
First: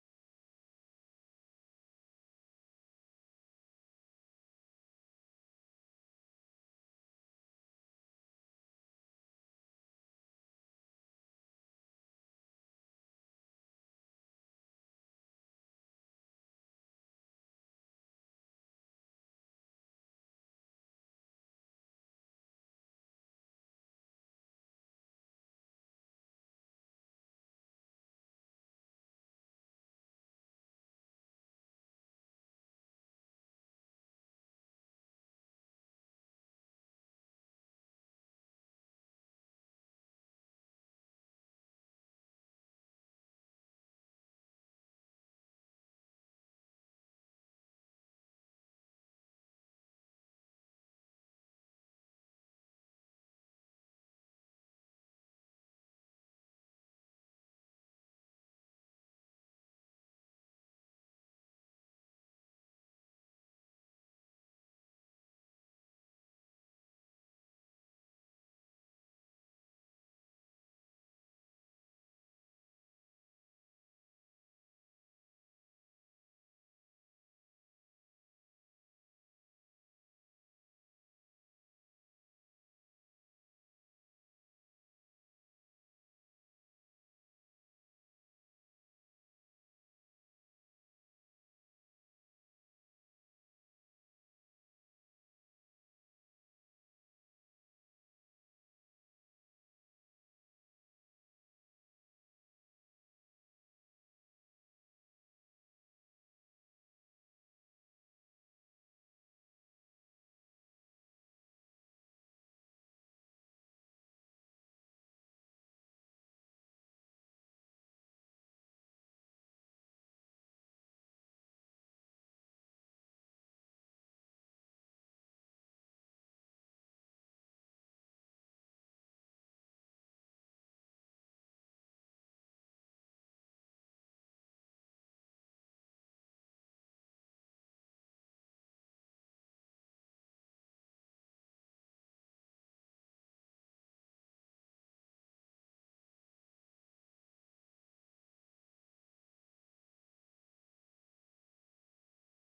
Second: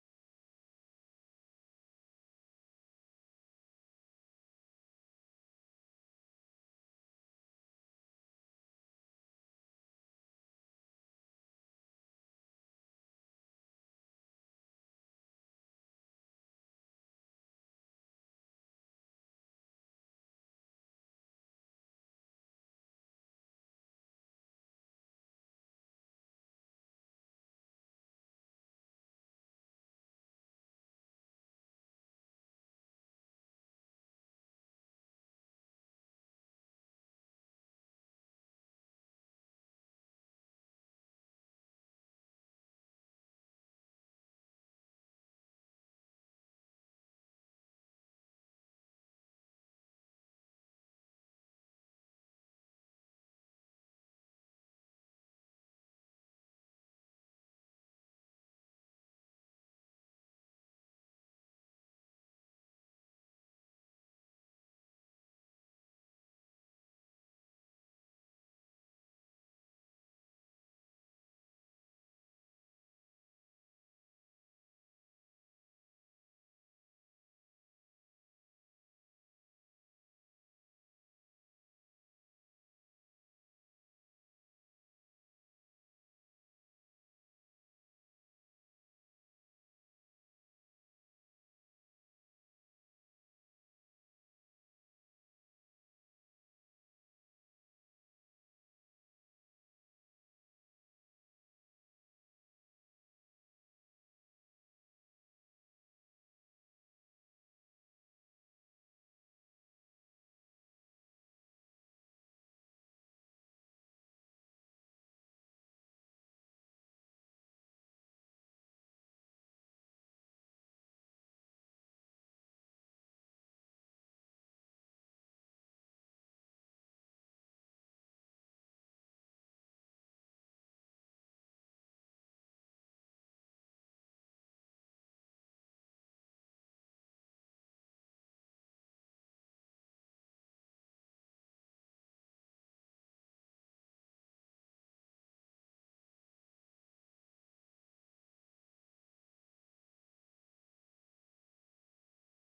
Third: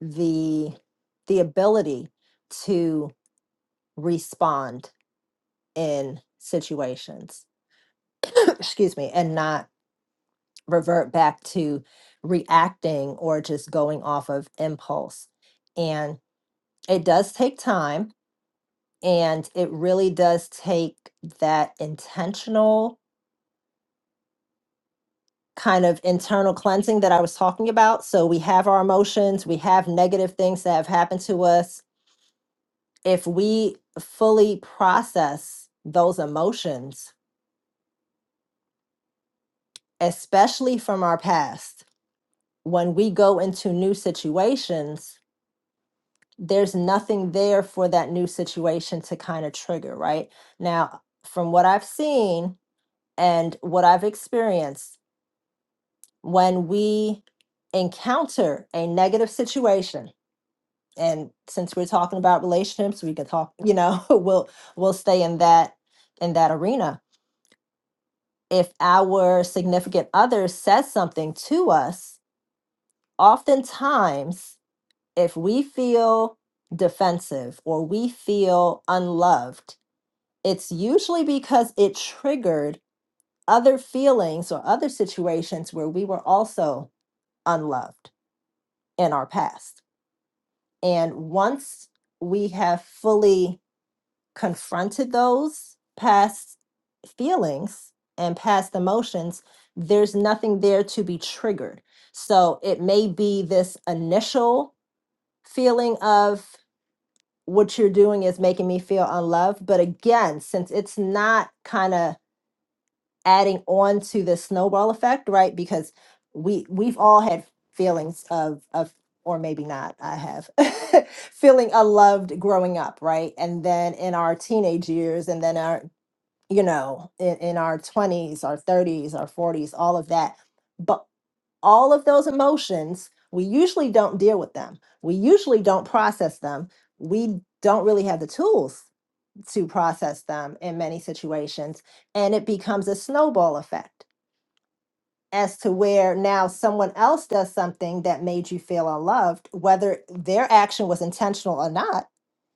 Speaker 2: the the ability to respond in situations excuse me and not revert back to reacting or just going off of impulse. And it does take time and it really does take that intentional kind of internal cleansing that I was talking about. So we have our emotions, we have negative things that have happened to us. If we fully process those emotions, especially from our past, when we go into new situations, there's nothing there for that new situation to kind of trigger, right? Now, from what I've seen and what I've experienced, when we encounter a negative situation, and since we're talking about relationships, we can talk, you know, we'll we'll stay in that in that arena. If our significant other says something to us, oftentimes if we feel defensive or we feel unloved, it's usually because it triggered other feelings or other situations where we were also unloved in our past. And once we have fully confronted those past feelings and past emotions, there's nothing there to be triggered. So it may be this initial feeling of what you're doing is making me feel unloved. But again, since it's not kind of adding on to the snowball effect, right? Because we we've all had feelings of of or maybe not, I have feeling unloved growing up, right? And then in our teenage years and then our you know, in, in our 20s, our 30s, our 40s, all of that. But all of those emotions, we usually don't deal with them. We usually don't process them. We don't really have the tools to process them in many situations and it becomes a snowball effect as to where now someone else does something that made you feel unloved, whether their action was intentional or not.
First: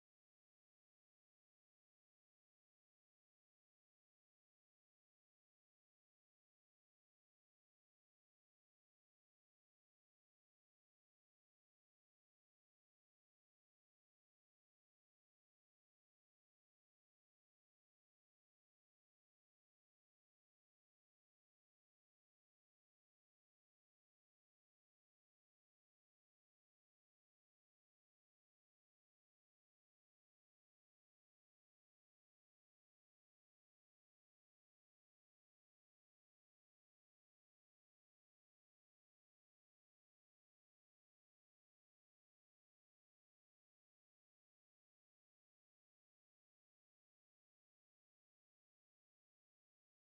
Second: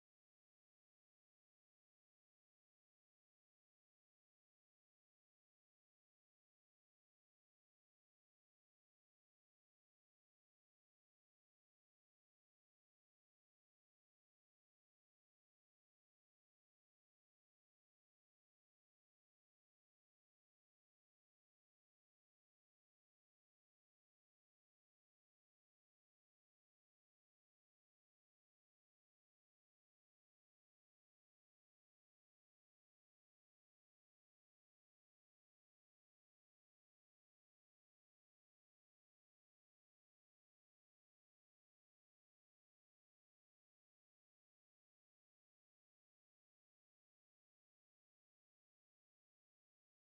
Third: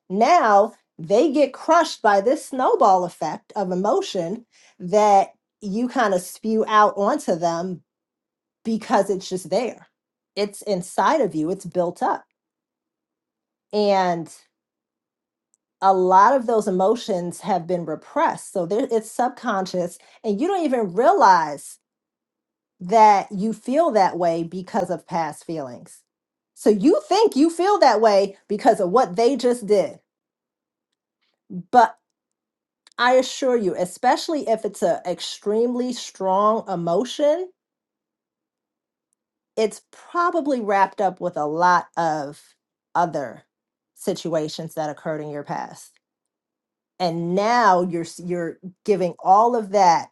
Speaker 2: Now they get crushed by this snowball effect of emotion that you kind of spew out onto them because it's just there. It's inside of you, it's built up. And a lot of those emotions have been repressed. So there, it's subconscious, and you don't even realize that you feel that way because of past feelings. So you think you feel that way because of what they just did. But I assure you, especially if it's an extremely strong emotion, it's probably wrapped up with a lot of other situations that occurred in your past. And now you're s- you're giving all of that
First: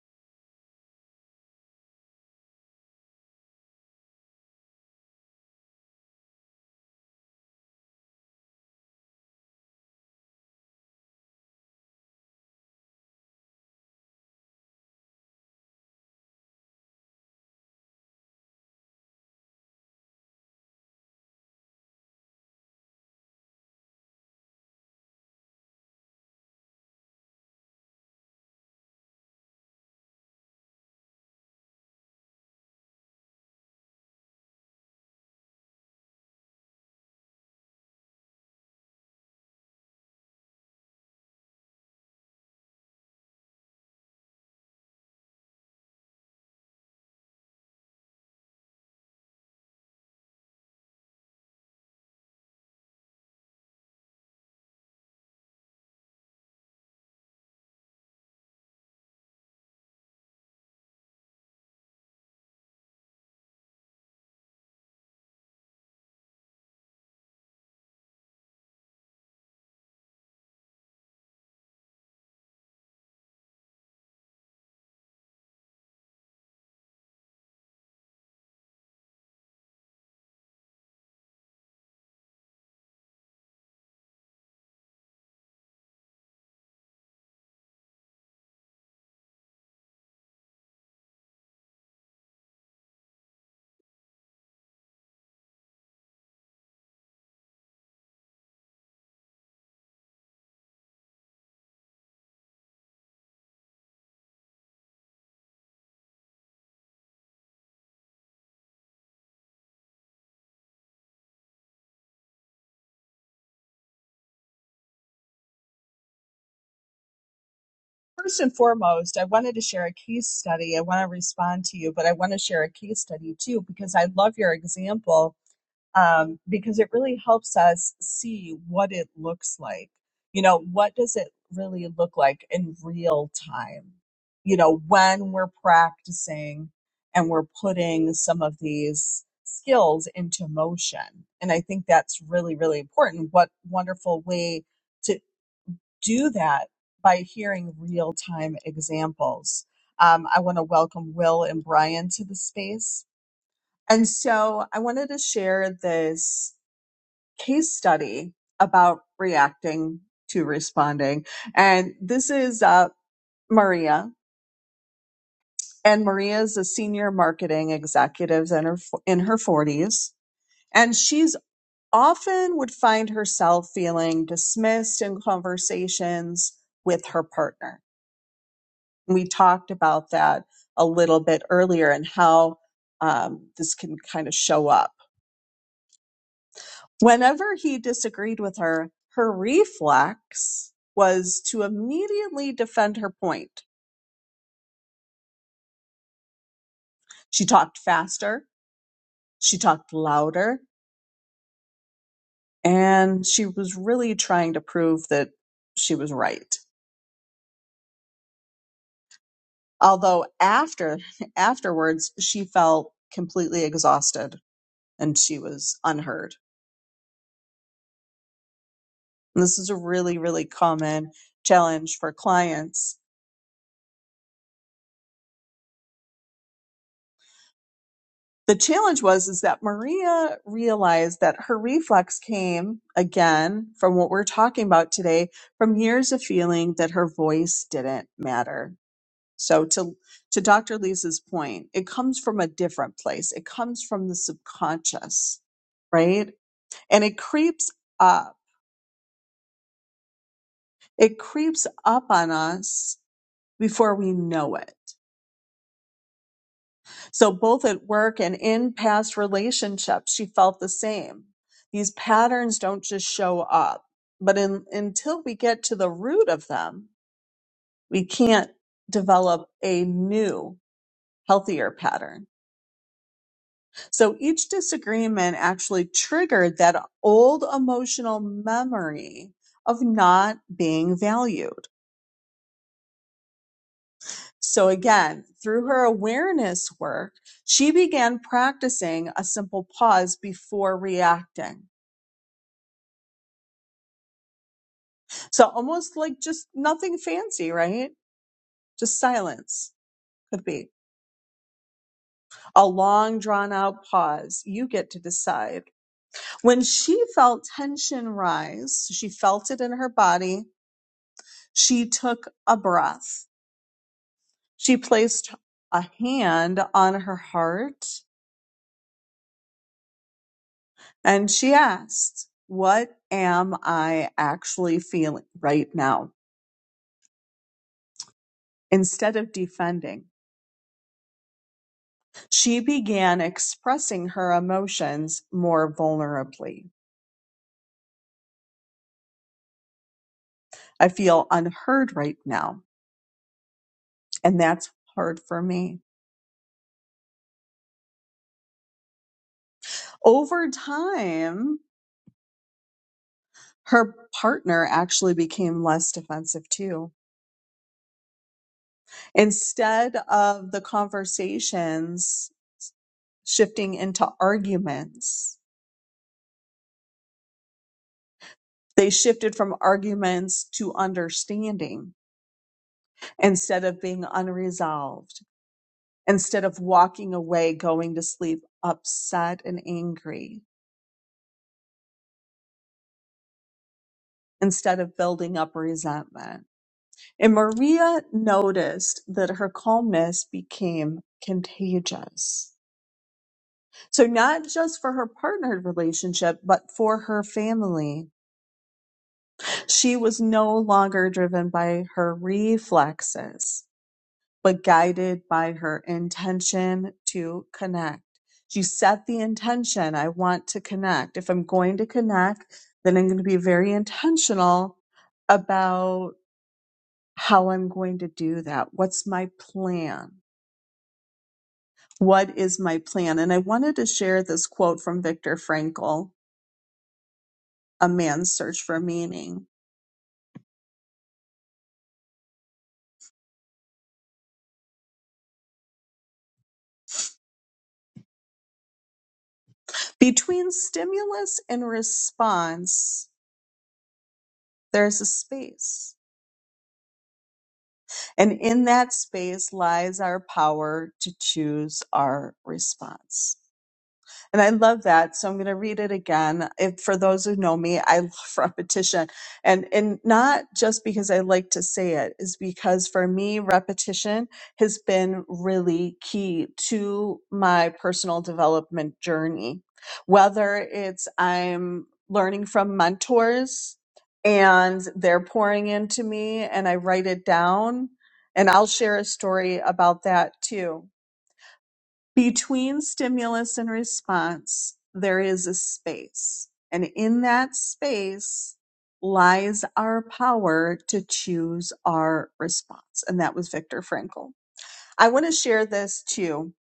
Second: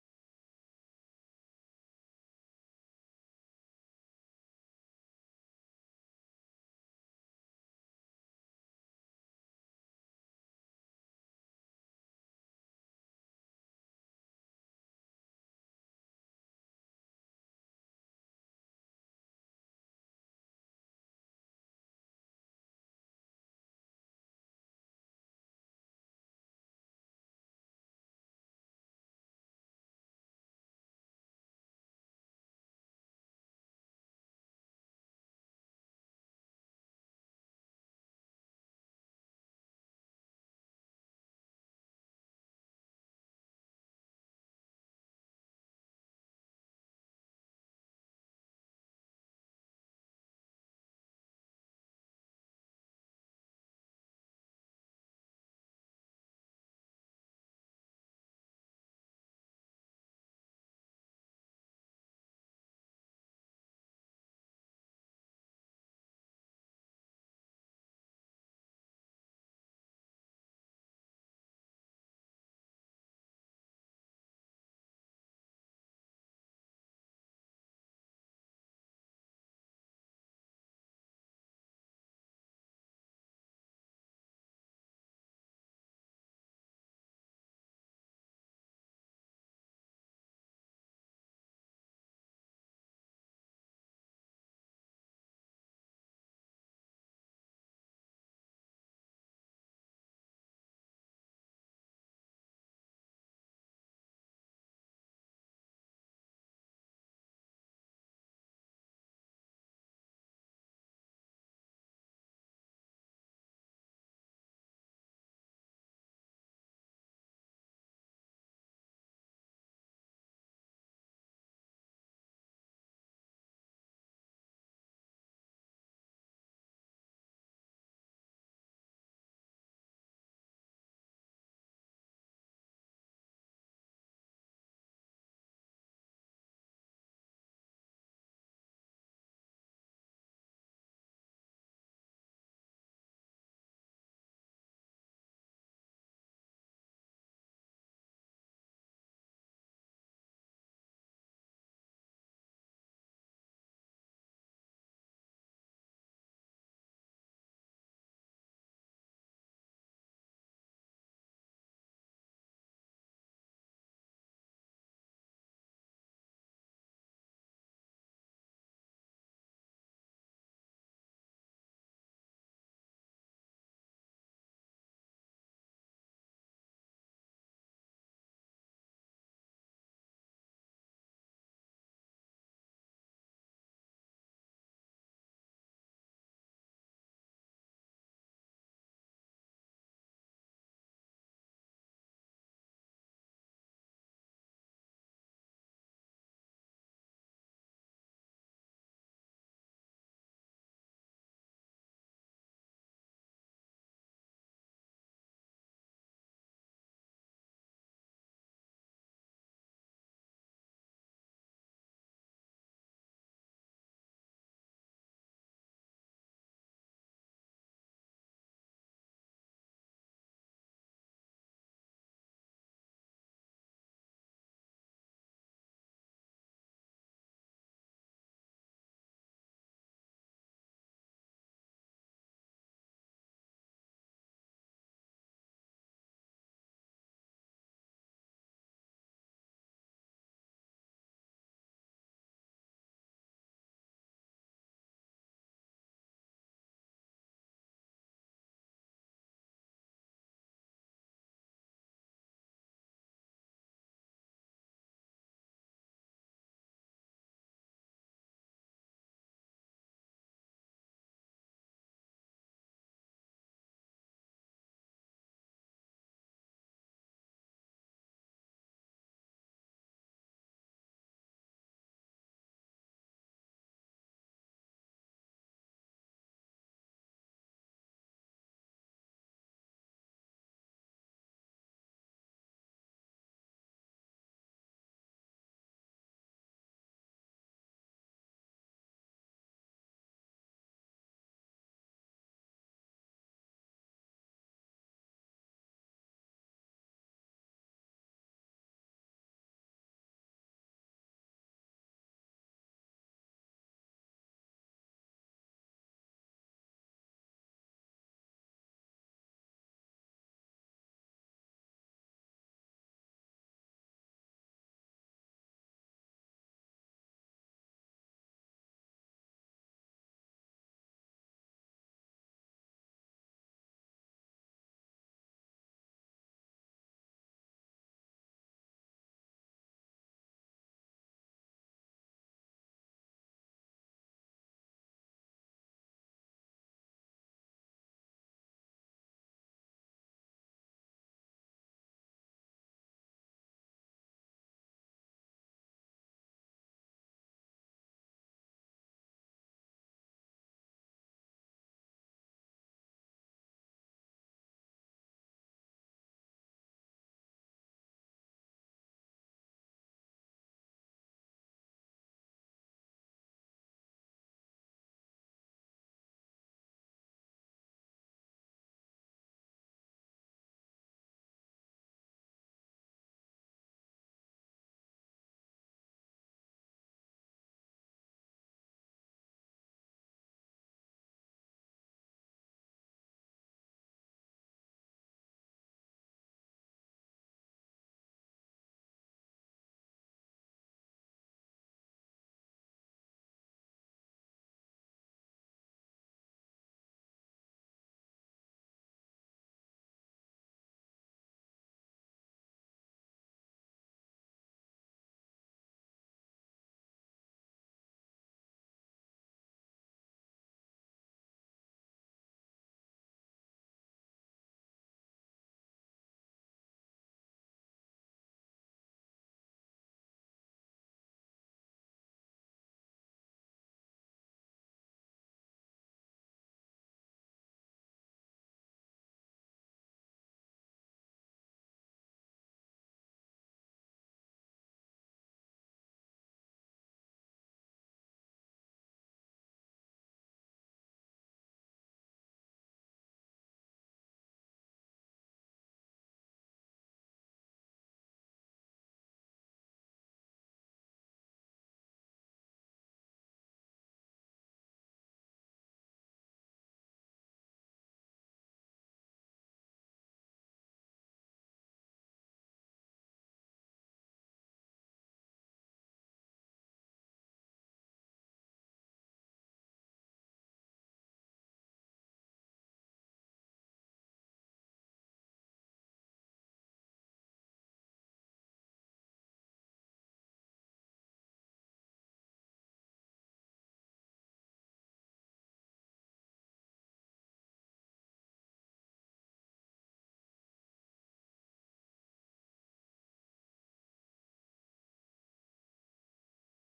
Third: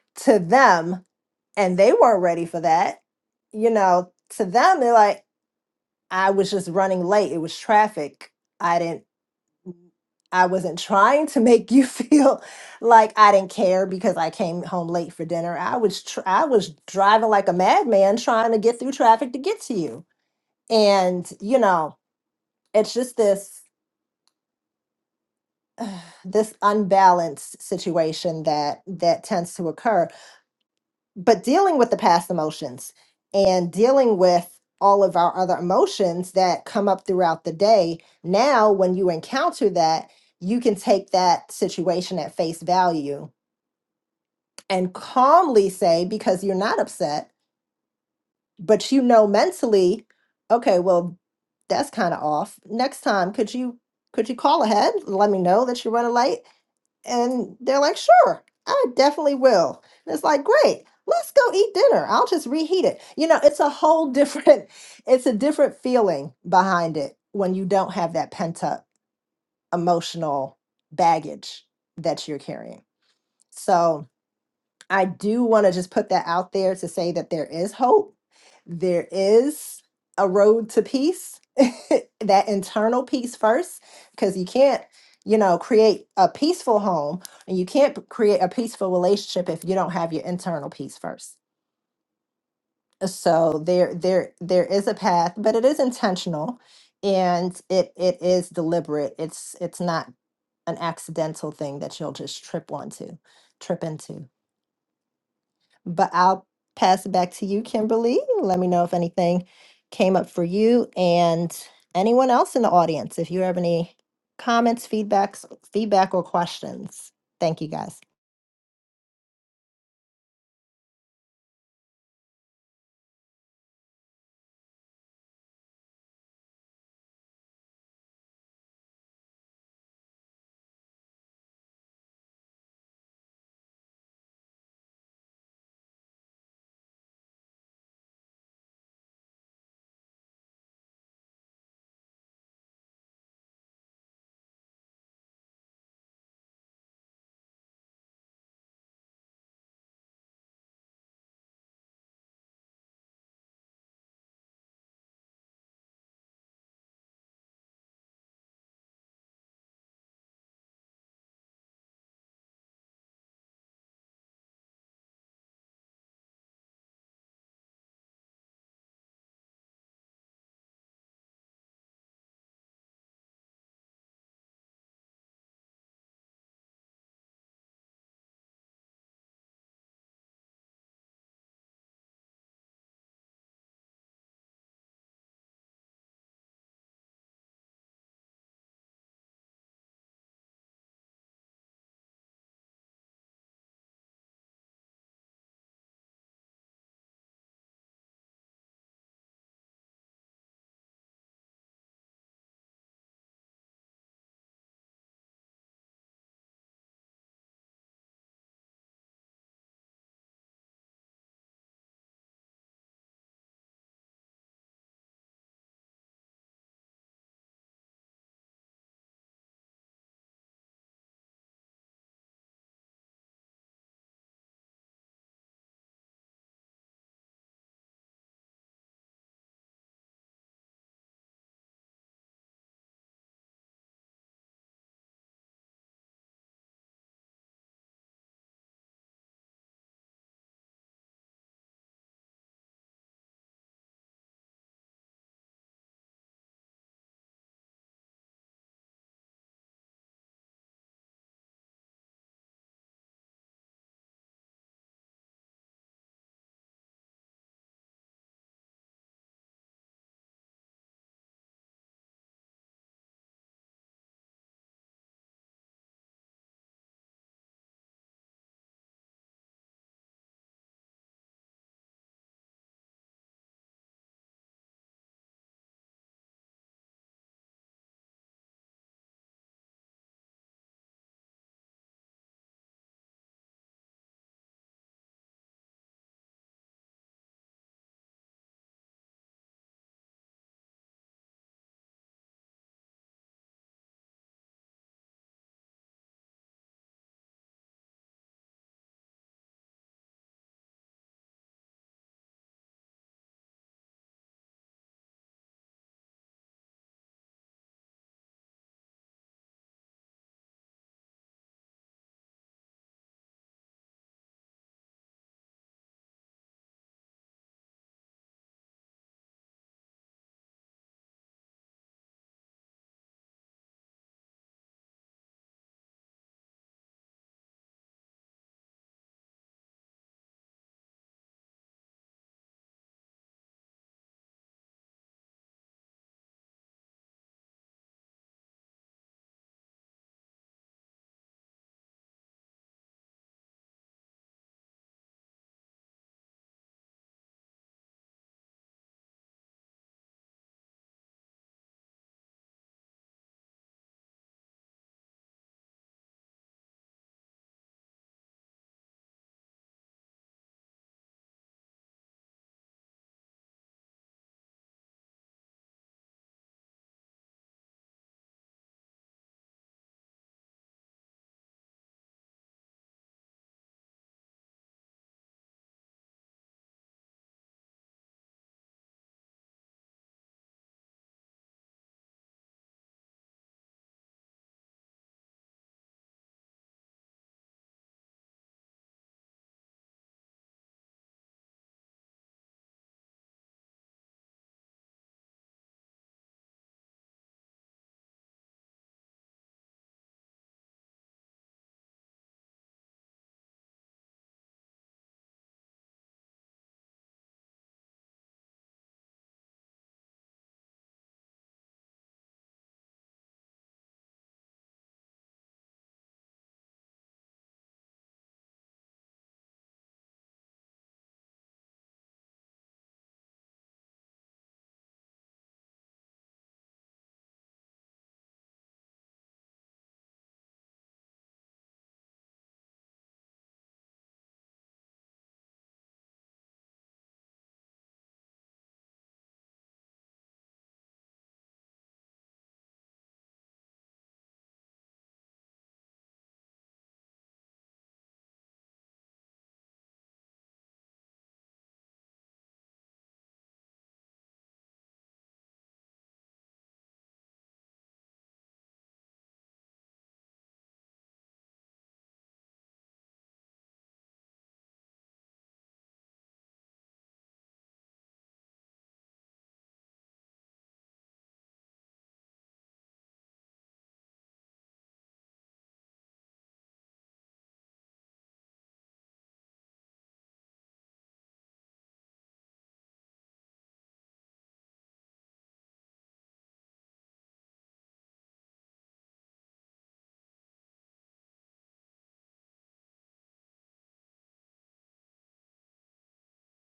Speaker 2: to them and they weren't ready for that. You know, to them they're like I was just running late. It was traffic. I didn't I wasn't trying to make you feel like I didn't care because I came home late for dinner. I was tr- I was driving like a madman trying to get through traffic to get to you. And you know, it's just this this unbalanced situation that that tends to occur. but dealing with the past emotions and dealing with all of our other emotions that come up throughout the day now when you encounter that you can take that situation at face value and calmly say because you're not upset but you know mentally okay well that's kind of off next time could you could you call ahead let me know that you run a light and they're like, sure, I definitely will. And it's like, great, let's go eat dinner. I'll just reheat it. You know, it's a whole different, it's a different feeling behind it when you don't have that pent up emotional baggage that you're carrying. So, I do want to just put that out there to say that there is hope. There is a road to peace, that internal peace first, because you can't, you know, create a peaceful home and you can't p- create a peaceful relationship if you don't have your internal peace first. So there there there is a path, but it is intentional and it it is deliberate. It's it's not an accidental thing that you'll just trip onto, trip into. But I'll pass it back to you, Kimberly. Let me know if anything came up for you and anyone else in the audience, if you have any comments, feedbacks, feedback or questions. Thank you guys.
Speaker 1: First and foremost, I wanted to share a case study. I want to respond to you, but I want to share a case study too because I love your example um, because it really helps us see what it looks like. You know, what does it really look like in real time? You know, when we're practicing and we're putting some of these skills into motion. And I think that's really, really important. What wonderful way! to do that by hearing real time examples. Um, I want to welcome Will and Brian to the space. And so I wanted to share this case study about reacting to responding. And this is uh, Maria. And Maria is a senior marketing executive in her, in her 40s. And she's often would find herself feeling dismissed in conversations with her partner We talked about that a little bit earlier and how um, this can kind of show up. Whenever he disagreed with her, her reflex was to immediately defend her point. She talked faster, she talked louder, and she was really trying to prove that she was right. Although after afterwards she felt completely exhausted and she was unheard. And this is a really, really common challenge for clients. The challenge was is that Maria realized that her reflex came again from what we're talking about today from years of feeling that her voice didn't matter. So to to Dr. Lisa's point, it comes from a different place. It comes from the subconscious, right? And it creeps up. It creeps up on us before we know it So, both at work and in past relationships, she felt the same. These patterns don't just show up, but in, until we get to the root of them, we can't develop a new, healthier pattern. So, each disagreement actually triggered that old emotional memory of not being valued. So, again, through her awareness work, she began practicing a simple pause before reacting So almost like just nothing fancy, right? Just silence could be a long drawn out pause. You get to decide. When she felt tension rise, so she felt it in her body. She took a breath. She placed a hand on her heart and she asked, what am I actually feeling right now? Instead of defending, she began expressing her emotions more vulnerably. I feel unheard right now. And that's hard for me. Over time, her partner actually became less defensive too. Instead of the conversations shifting into arguments, they shifted from arguments to understanding instead of being unresolved, instead of walking away, going to sleep upset and angry, instead of building up resentment. And Maria noticed that her calmness became contagious. So, not just for her partnered relationship, but for her family. She was no longer driven by her reflexes, but guided by her intention to connect. She set the intention I want to connect. If I'm going to connect, then I'm going to be very intentional about how I'm going to do that. What's my plan? What is my plan? And I wanted to share this quote from Viktor Frankl, A Man's Search for Meaning. Between stimulus and response, there's a space. And in that space lies our power to choose our response. And I love that. So I'm going to read it again. If, for those who know me, I love repetition. And, and not just because I like to say it, is because for me, repetition has been really key to my personal development journey. Whether it's I'm learning from mentors and they're pouring into me and I write it down, and I'll share a story about that too between stimulus and response, there is a space. And in that space lies our power to choose our response. And that was Viktor Frankl. I want to share this too.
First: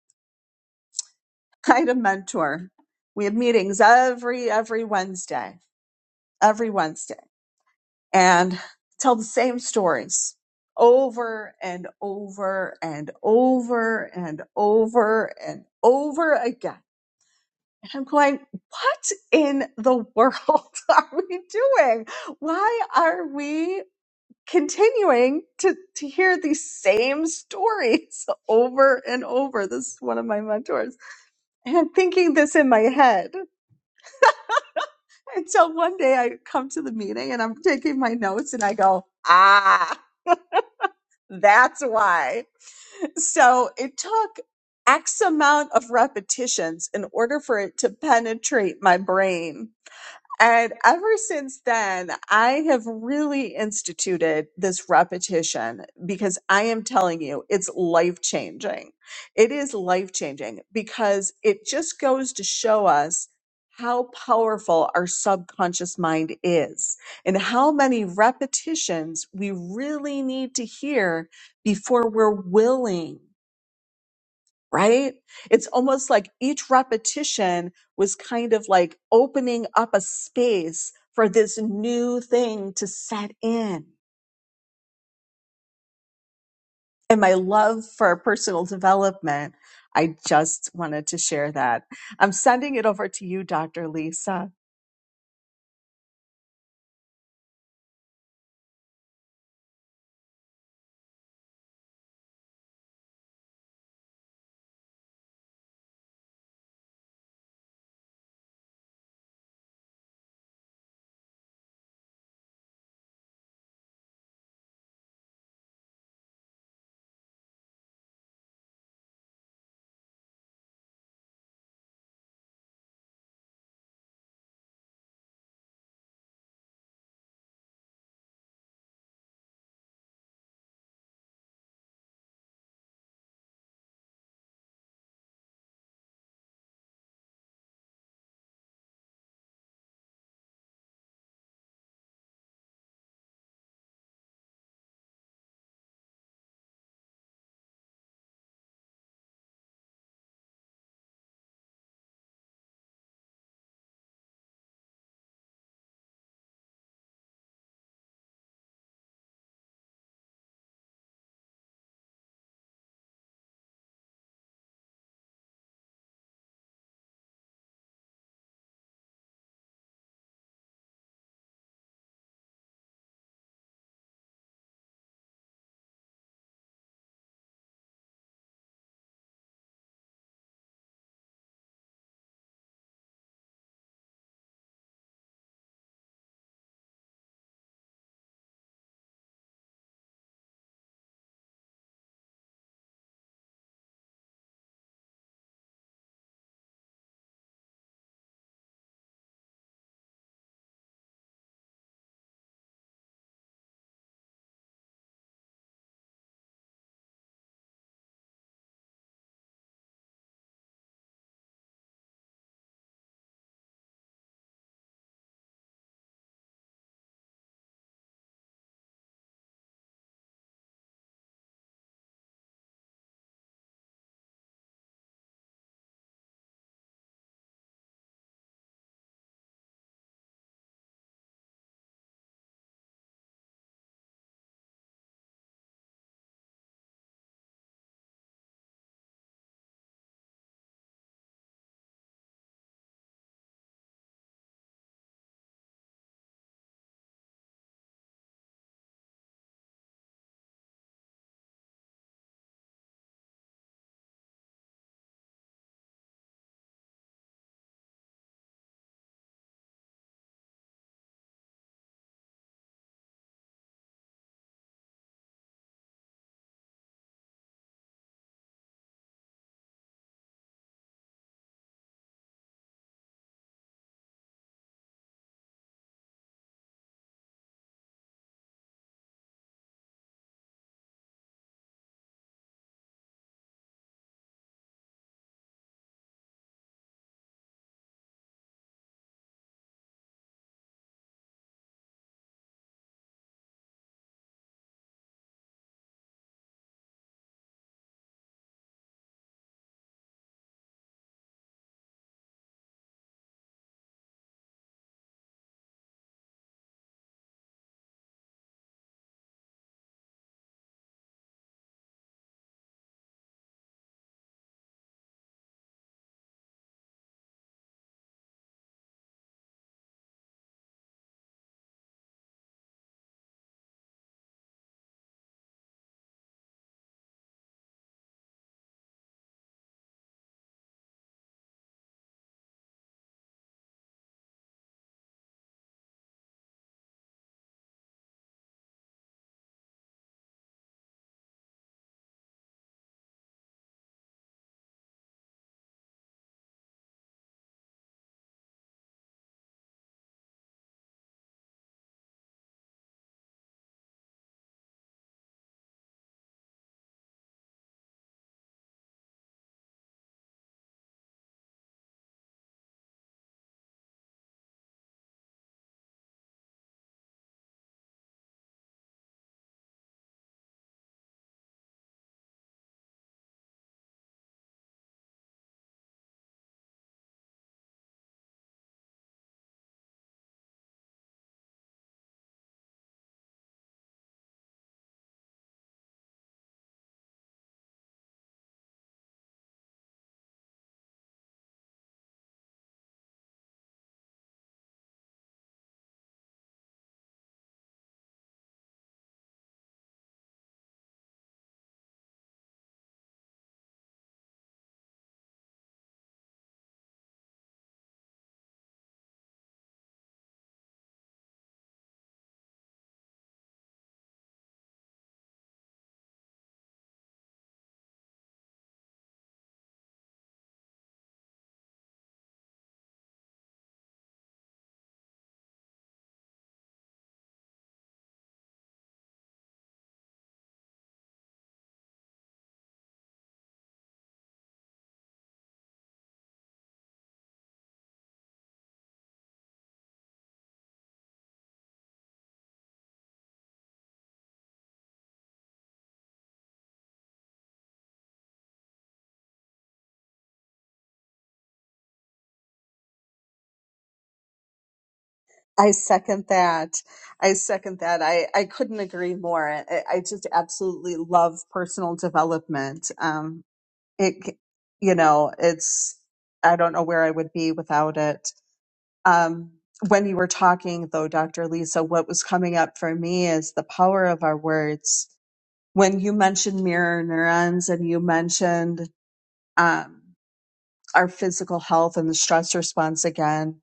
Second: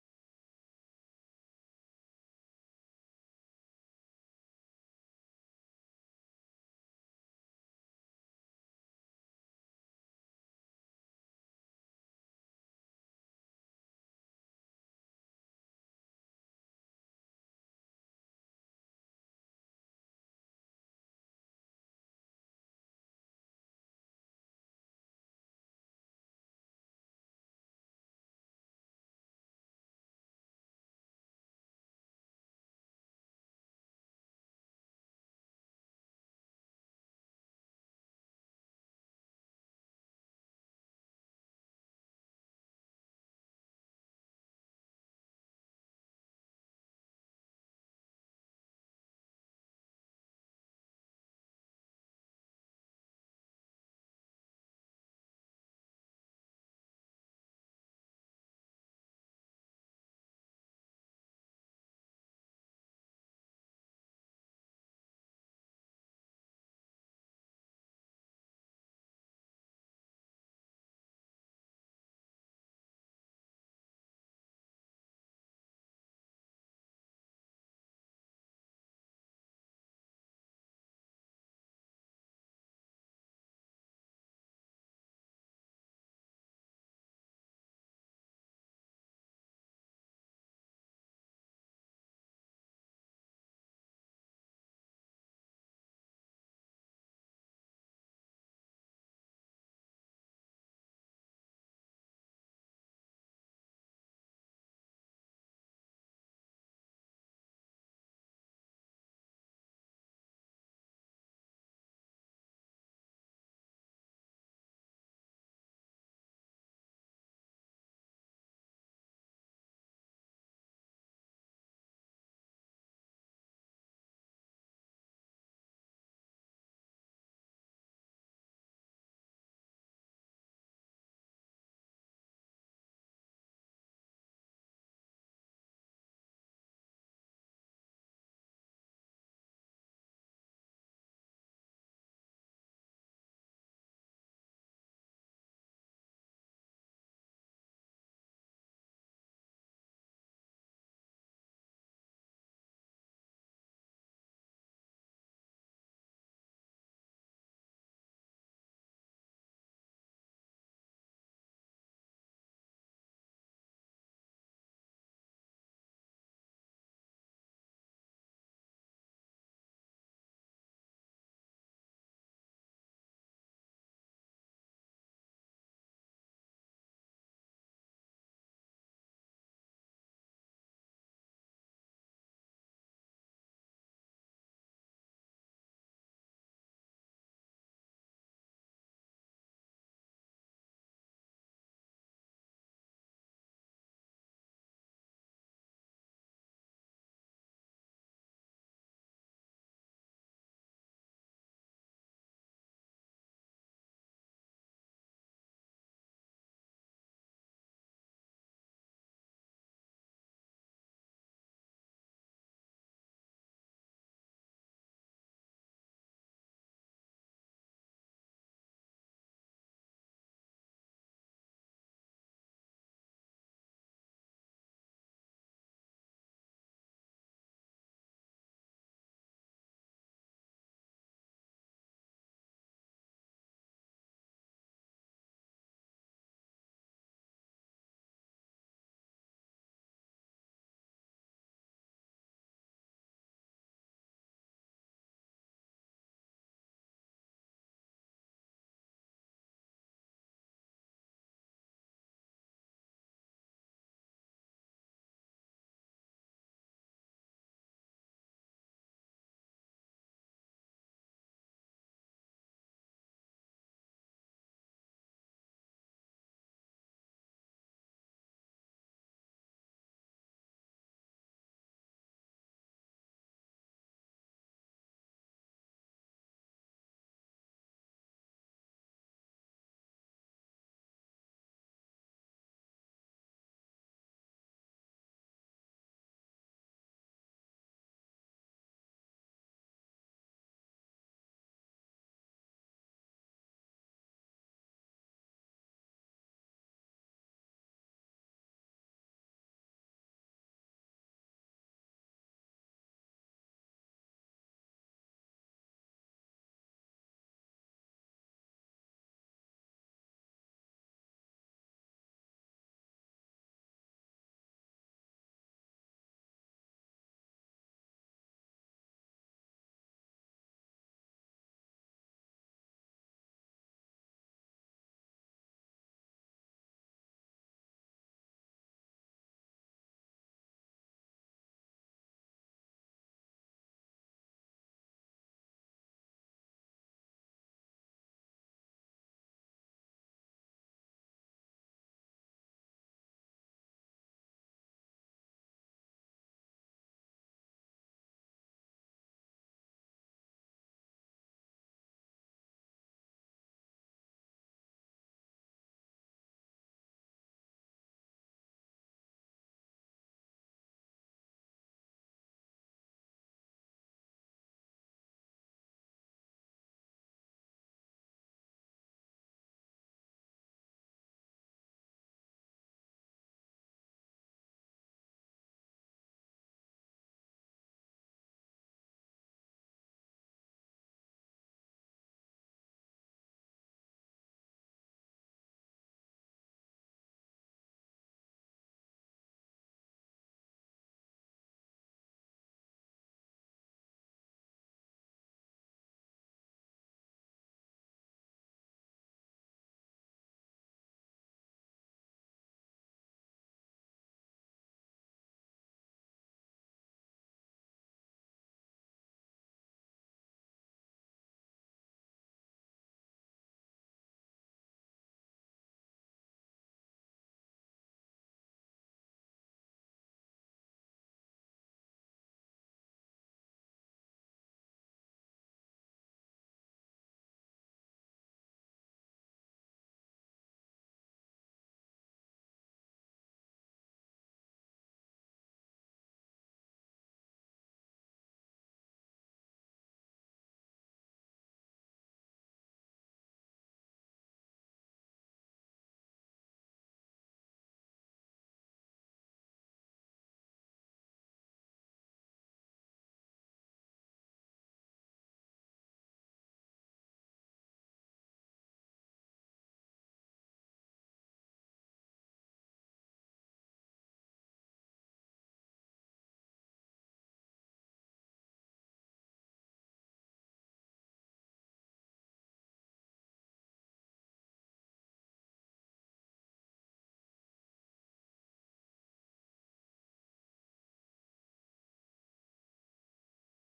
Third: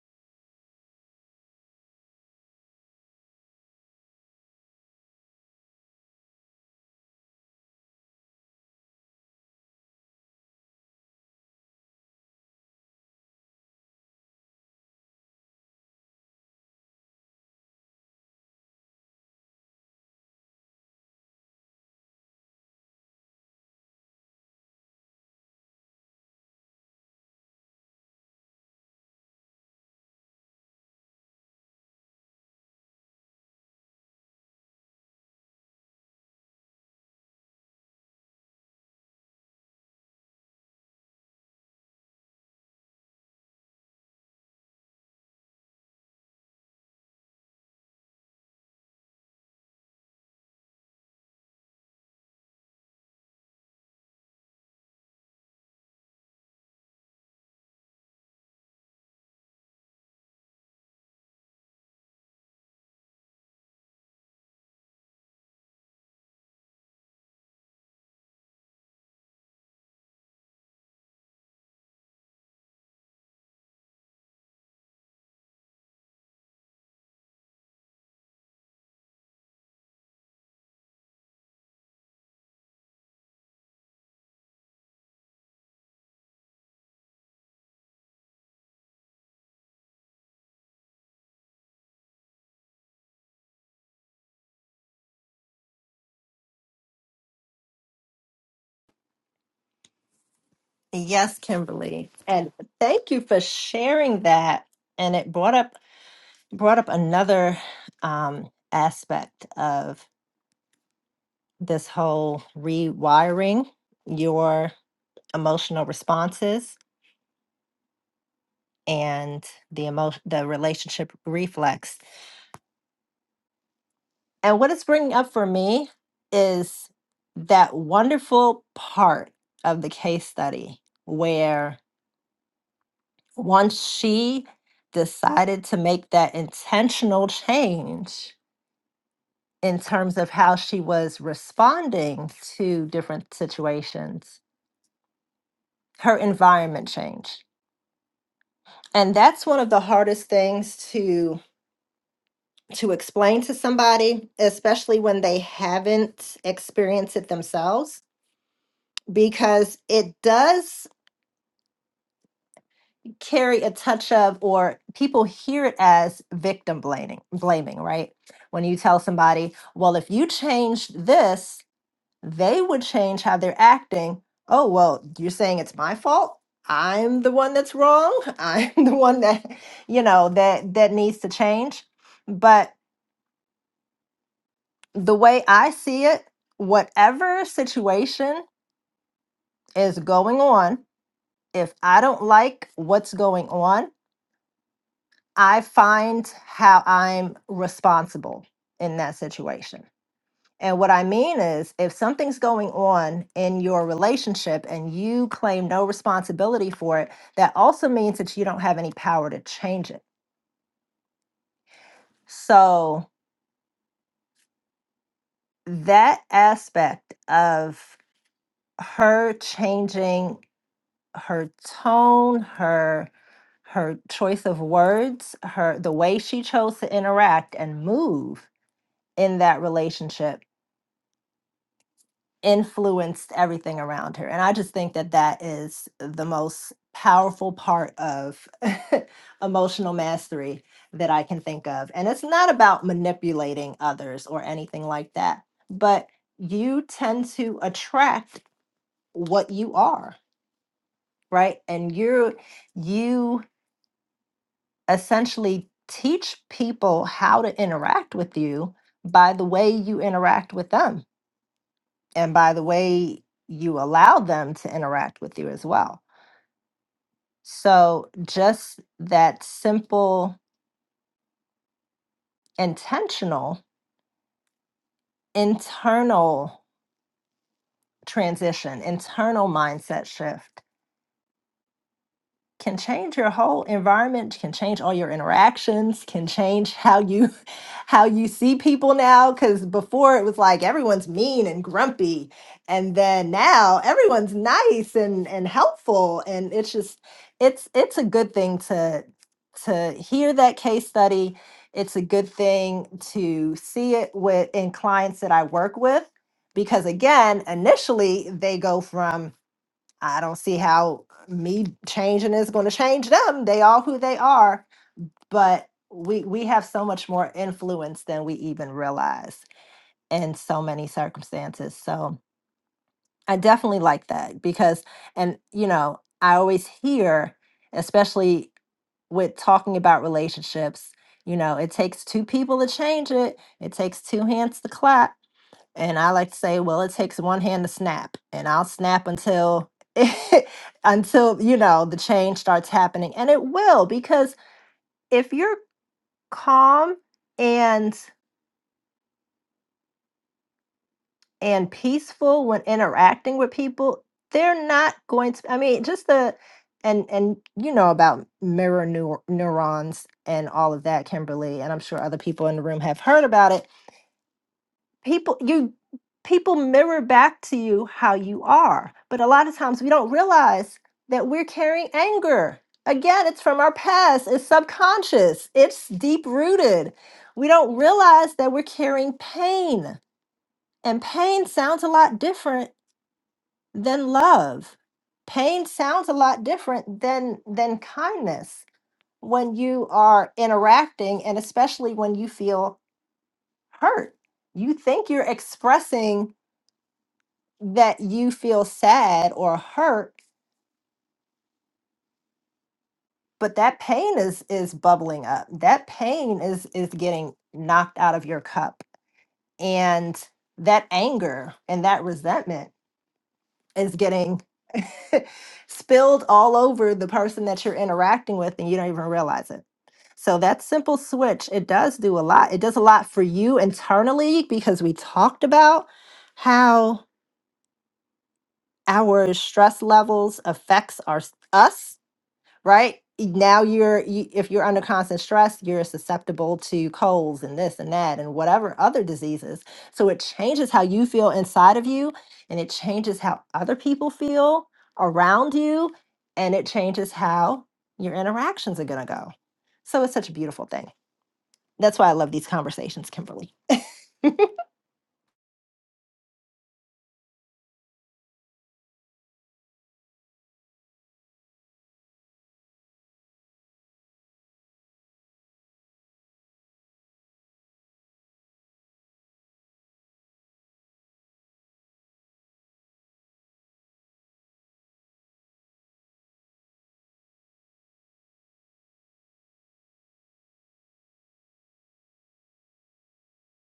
Speaker 1: I had a mentor. We had meetings every, every Wednesday, every Wednesday, and tell the same stories over and over and over and over and over again And I'm going, what in the world are we doing? Why are we continuing to, to hear these same stories over and over? This is one of my mentors. And I'm thinking this in my head. Until one day I come to the meeting and I'm taking my notes and I go, ah, that's why. So it took X amount of repetitions in order for it to penetrate my brain And ever since then, I have really instituted this repetition because I am telling you, it's life changing. It is life changing because it just goes to show us how powerful our subconscious mind is and how many repetitions we really need to hear before we're willing right? It's almost like each repetition was kind of like opening up a space for this new thing to set in. And my love for personal development, I just wanted to share that. I'm sending it over to you, Dr. Lisa.
Speaker 2: Yes, Kimberly. And thank you for sharing that. And it brought up brought up another um, aspect of this whole rewiring your emotional responses and the emo- the relationship reflex And what it's bringing up for me is that wonderful part of the case study where once she decided to make that intentional change in terms of how she was responding to different situations, her environment changed. And that's one of the hardest things to to explain to somebody, especially when they haven't experienced it themselves because it does carry a touch of or people hear it as victim blaming blaming right when you tell somebody well if you changed this they would change how they're acting oh well you're saying it's my fault i'm the one that's wrong i'm the one that you know that that needs to change but the way i see it whatever situation is going on if i don't like what's going on I find how I'm responsible in that situation. And what I mean is, if something's going on in your relationship and you claim no responsibility for it, that also means that you don't have any power to change it. So, that aspect of her changing her tone, her her choice of words, her the way she chose to interact and move in that relationship influenced everything around her. And I just think that that is the most powerful part of emotional mastery that I can think of. And it's not about manipulating others or anything like that, but you tend to attract what you are, right? And you're, you essentially teach people how to interact with you by the way you interact with them and by the way you allow them to interact with you as well. So just that simple, intentional, internal transition, internal mindset shift can change your whole environment can change all your interactions can change how you how you see people now because before it was like everyone's mean and grumpy and then now everyone's nice and and helpful and it's just it's it's a good thing to to hear that case study it's a good thing to see it with in clients that i work with because again initially they go from I don't see how me changing is going to change them. They are who they are, but we we have so much more influence than we even realize in so many circumstances. So I definitely like that because and you know, I always hear especially with talking about relationships, you know, it takes two people to change it. It takes two hands to clap and I like to say, well, it takes one hand to snap, and I'll snap until until, you know, the change starts happening. And it will because if you're calm and and peaceful when interacting with people, they're not going to I mean, just the and and you know about mirror neur- neurons and all of that, Kimberly, and I'm sure other people in the room have heard about it people you people mirror back to you how you are but a lot of times we don't realize that we're carrying anger again it's from our past it's subconscious it's deep rooted we don't realize that we're carrying pain and pain sounds a lot different than love pain sounds a lot different than than kindness when you are interacting and especially when you feel hurt you think you're expressing that you feel sad or hurt but that pain is is bubbling up that pain is is getting knocked out of your cup and that anger and that resentment is getting spilled all over the person that you're interacting with and you don't even realize it so that simple switch it does do a lot it does a lot for you internally because we talked about how our stress levels affects our us right? Now you're you, if you're under constant stress, you're susceptible to colds and this and that and whatever other diseases. So it changes how you feel inside of you and it changes how other people feel around you and it changes how your interactions are going to go. So it's such a beautiful thing. That's why I love these conversations, Kimberly.
Speaker 1: I second that. I second that. I, I couldn't agree more. I, I just absolutely love personal development. Um, it, you know, it's, I don't know where I would be without it. Um, when you were talking, though, Dr. Lisa, what was coming up for me is the power of our words. When you mentioned mirror neurons and you mentioned um, our physical health and the stress response again,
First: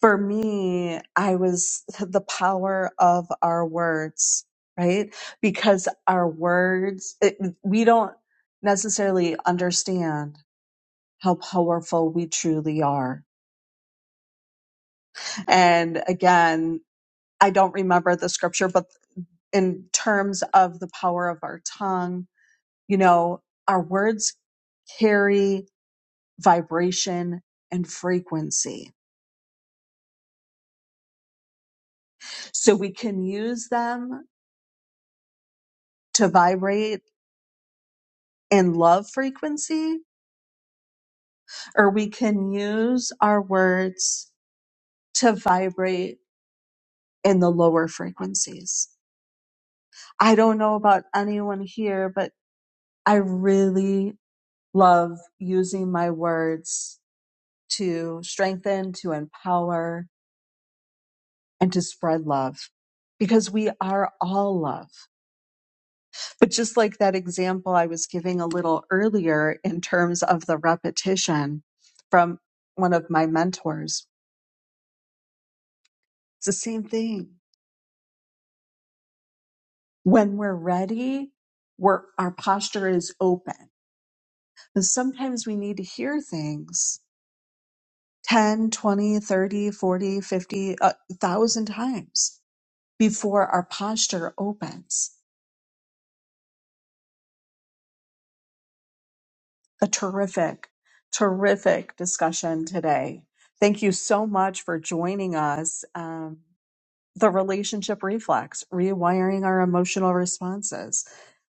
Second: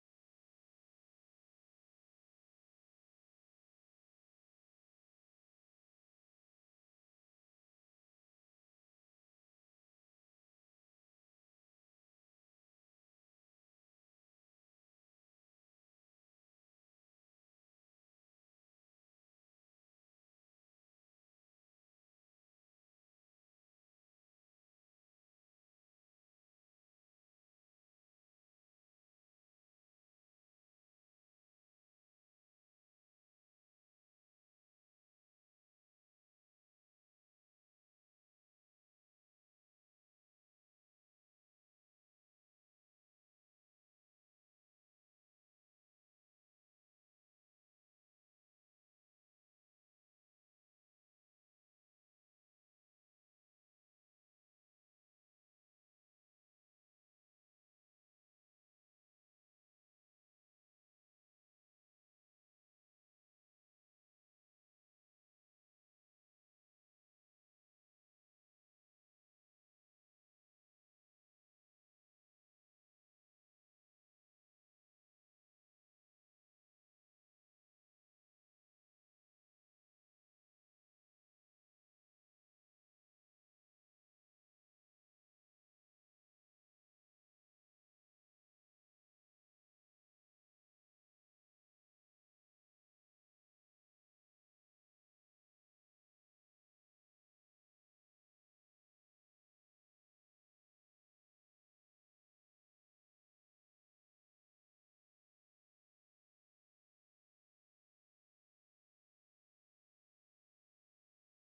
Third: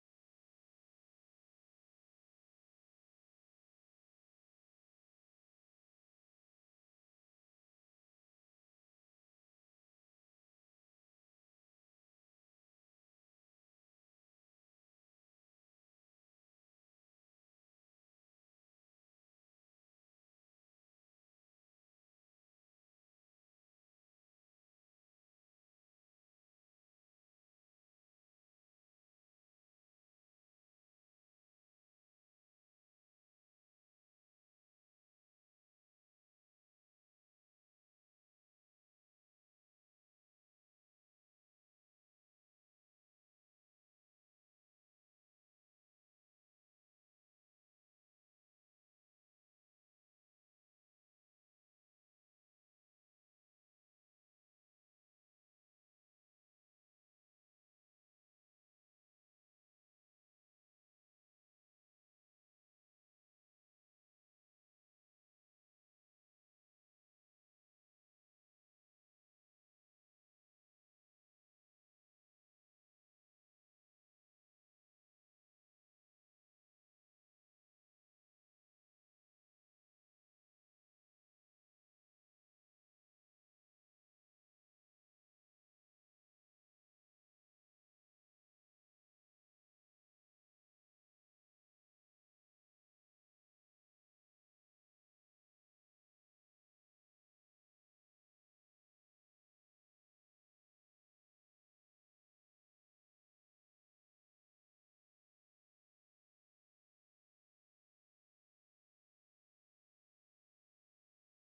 Speaker 1: for me, I was the power of our words, right? Because our words, it, we don't necessarily understand how powerful we truly are. And again, I don't remember the scripture, but in terms of the power of our tongue. You know, our words carry vibration and frequency. So we can use them to vibrate in love frequency, or we can use our words to vibrate in the lower frequencies. I don't know about anyone here, but I really love using my words to strengthen, to empower, and to spread love because we are all love. But just like that example I was giving a little earlier in terms of the repetition from one of my mentors, it's the same thing. When we're ready, we're, our posture is open. And sometimes we need to hear things 10, 20, 30, 40, 50, a thousand times before our posture opens. a terrific, terrific discussion today. Thank you so much for joining us. Um, the relationship reflex, rewiring our emotional responses.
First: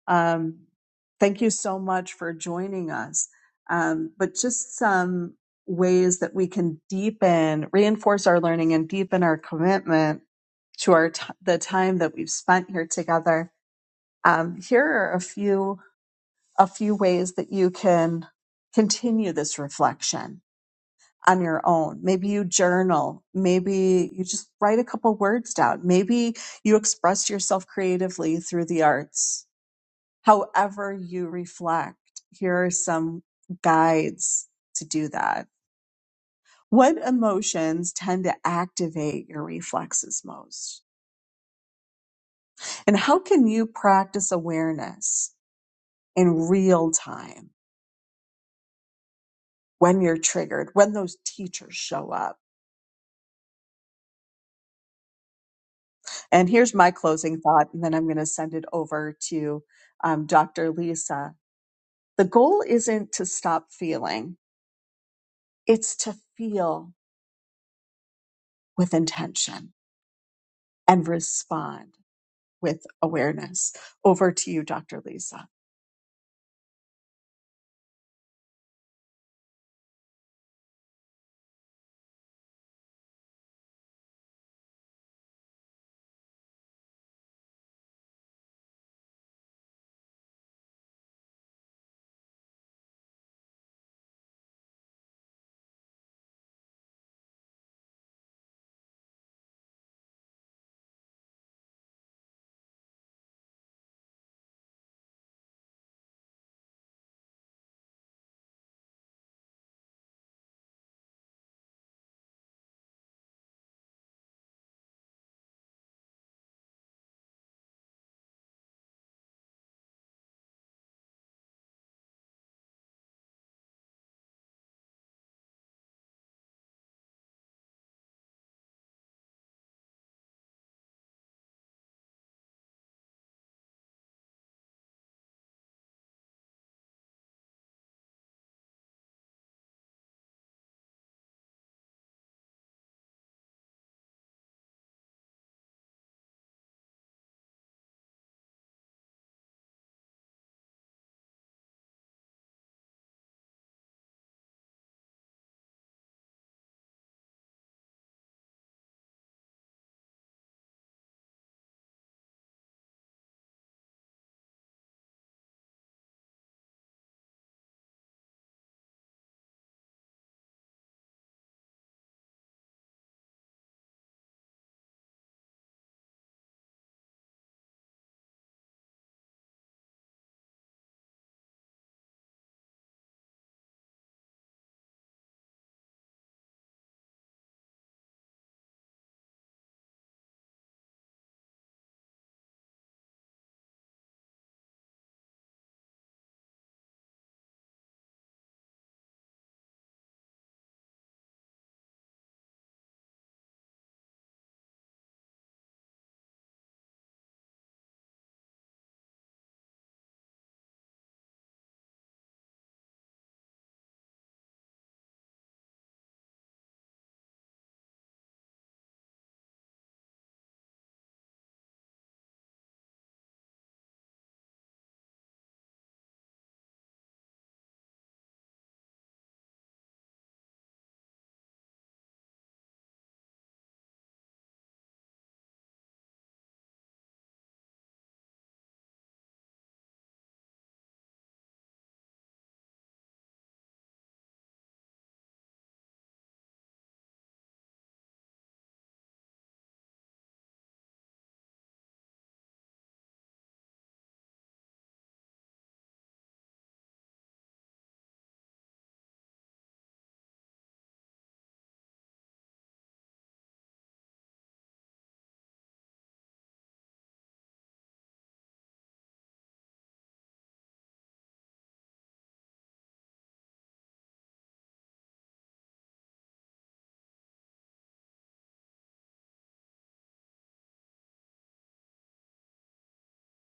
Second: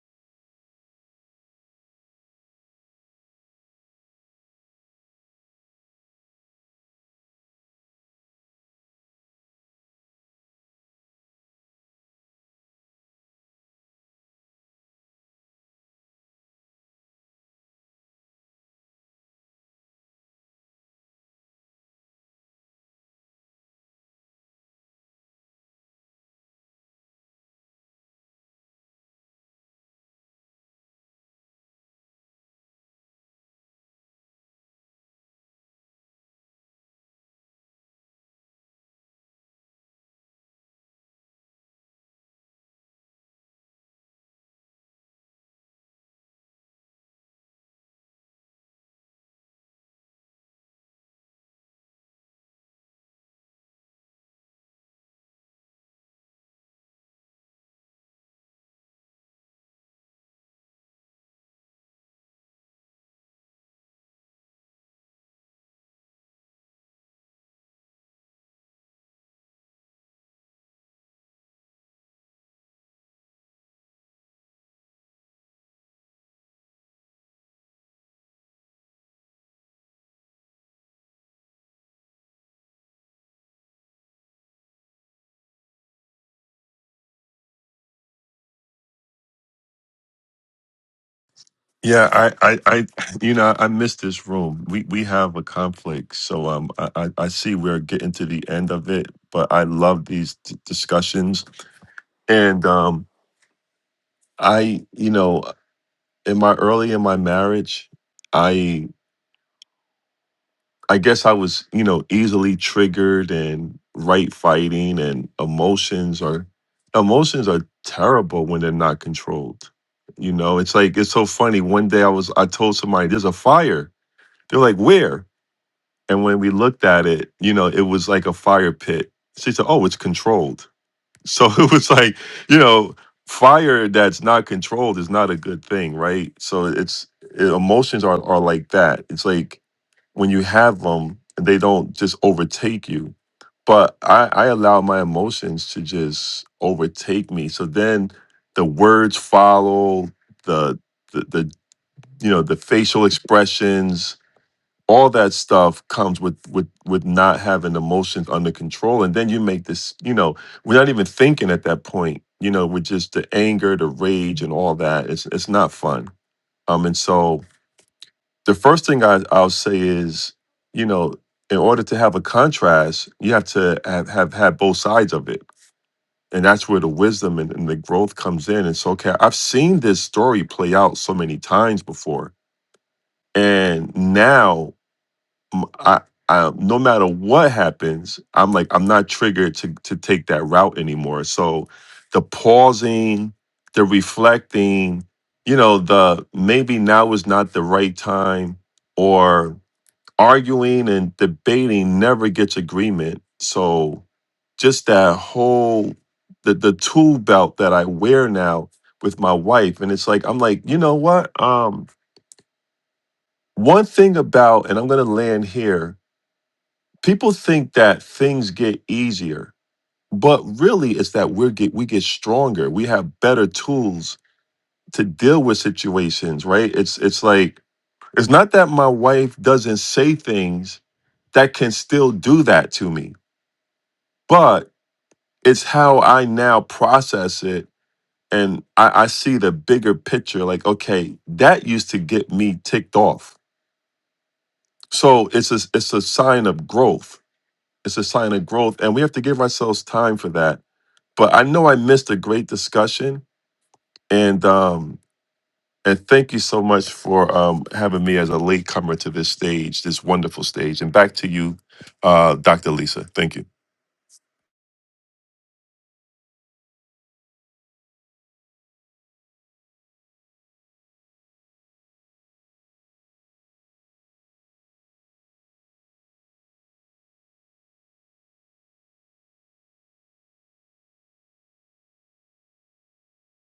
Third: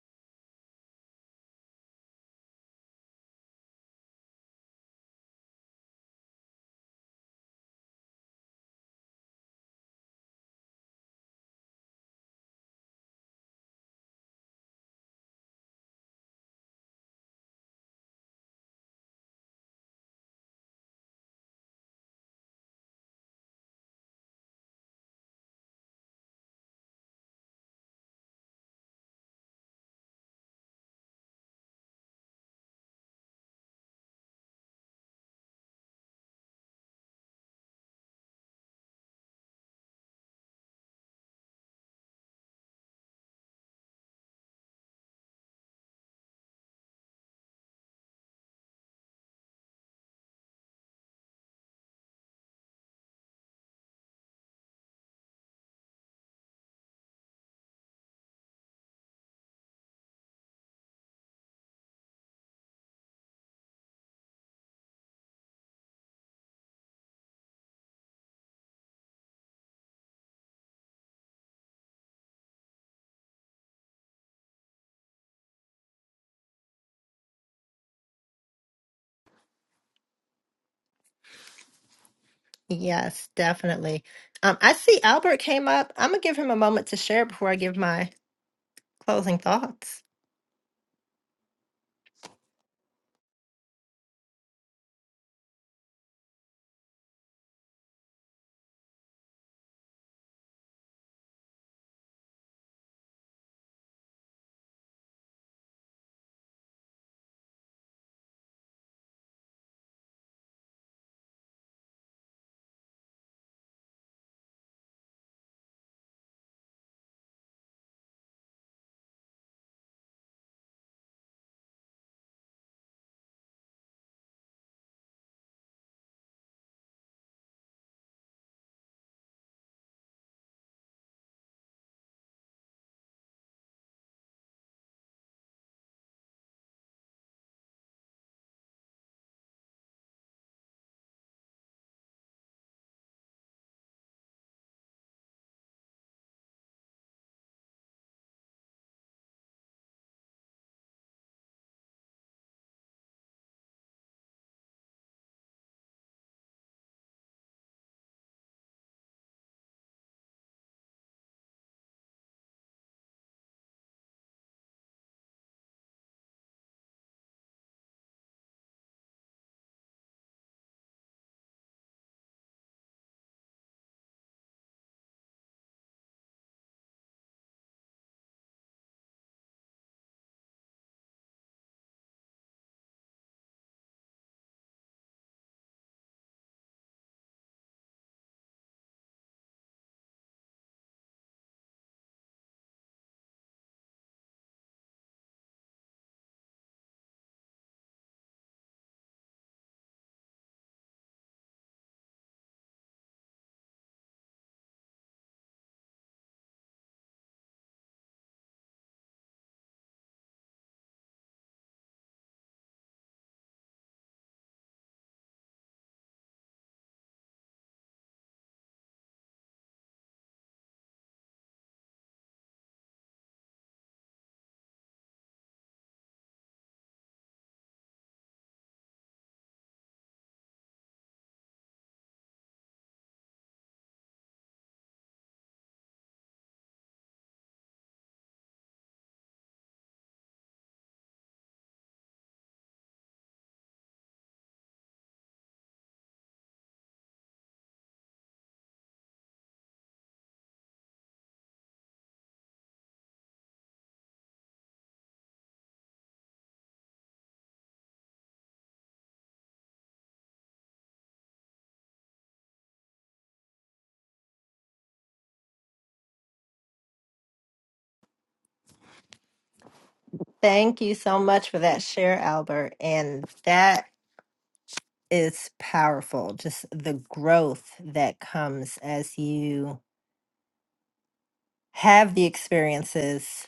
Speaker 1: Um, thank you so much for joining us. Um, but just some ways that we can deepen, reinforce our learning, and deepen our commitment to our t- the time that we've spent here together. Um, here are a few a few ways that you can continue this reflection on your own. Maybe you journal. Maybe you just write a couple words down. Maybe you express yourself creatively through the arts. However you reflect, here are some guides to do that. What emotions tend to activate your reflexes most? And how can you practice awareness in real time when you're triggered, when those teachers show up? And here's my closing thought, and then I'm going to send it over to um, Dr. Lisa. The goal isn't to stop feeling, it's to feel with intention and respond with awareness. Over to you, Dr. Lisa.
Speaker 2: Yes, definitely. Um, I see Albert came up. I'm gonna give him a moment to share before I give my closing thoughts.
Speaker 3: Yeah, I, I, I, you know, I miss this room. We we have a conflict, so um, I, I I see we're getting to the end of it, but I love these d- discussions, and um, I, you know, in my early in my marriage, I, I guess I was, you know, easily triggered and right fighting, and emotions are, emotions are terrible when they're not controlled. You know, it's like it's so funny. One day I was, I told somebody, "There's a fire." They're like, "Where?" And when we looked at it, you know, it was like a fire pit. She said, Oh, it's controlled. So it was like, you know, fire that's not controlled is not a good thing, right? So it's it, emotions are, are like that. It's like when you have them, they don't just overtake you. But I, I allow my emotions to just overtake me. So then the words follow, the, the, the you know, the facial expressions, all that stuff comes with with with not having emotions under control and then you make this you know we're not even thinking at that point you know with just the anger the rage and all that it's it's not fun um and so the first thing I, i'll say is you know in order to have a contrast you have to have have, have both sides of it and that's where the wisdom and, and the growth comes in and so okay i've seen this story play out so many times before and now m- I, I- no matter what happens, I'm like I'm not triggered to to take that route anymore. So the pausing, the reflecting, you know, the maybe now is not the right time, or arguing and debating never gets agreement. So just that whole the the tool belt that I wear now with my wife, and it's like I'm like, you know what? Um, one thing about, and I'm gonna land here people think that things get easier but really it's that we get we get stronger we have better tools to deal with situations right it's it's like it's not that my wife doesn't say things that can still do that to me but it's how i now process it and i, I see the bigger picture like okay that used to get me ticked off so it's a, it's a sign of growth it's a sign of growth and we have to give ourselves time for that but I know I missed a great discussion, and um, and thank you so much for um, having me as a latecomer to this stage, this wonderful stage. And back to you, uh, Dr. Lisa. Thank you.
Speaker 2: Thank you so much for that share, Albert. And that is powerful. Just the growth that comes as you have the experiences,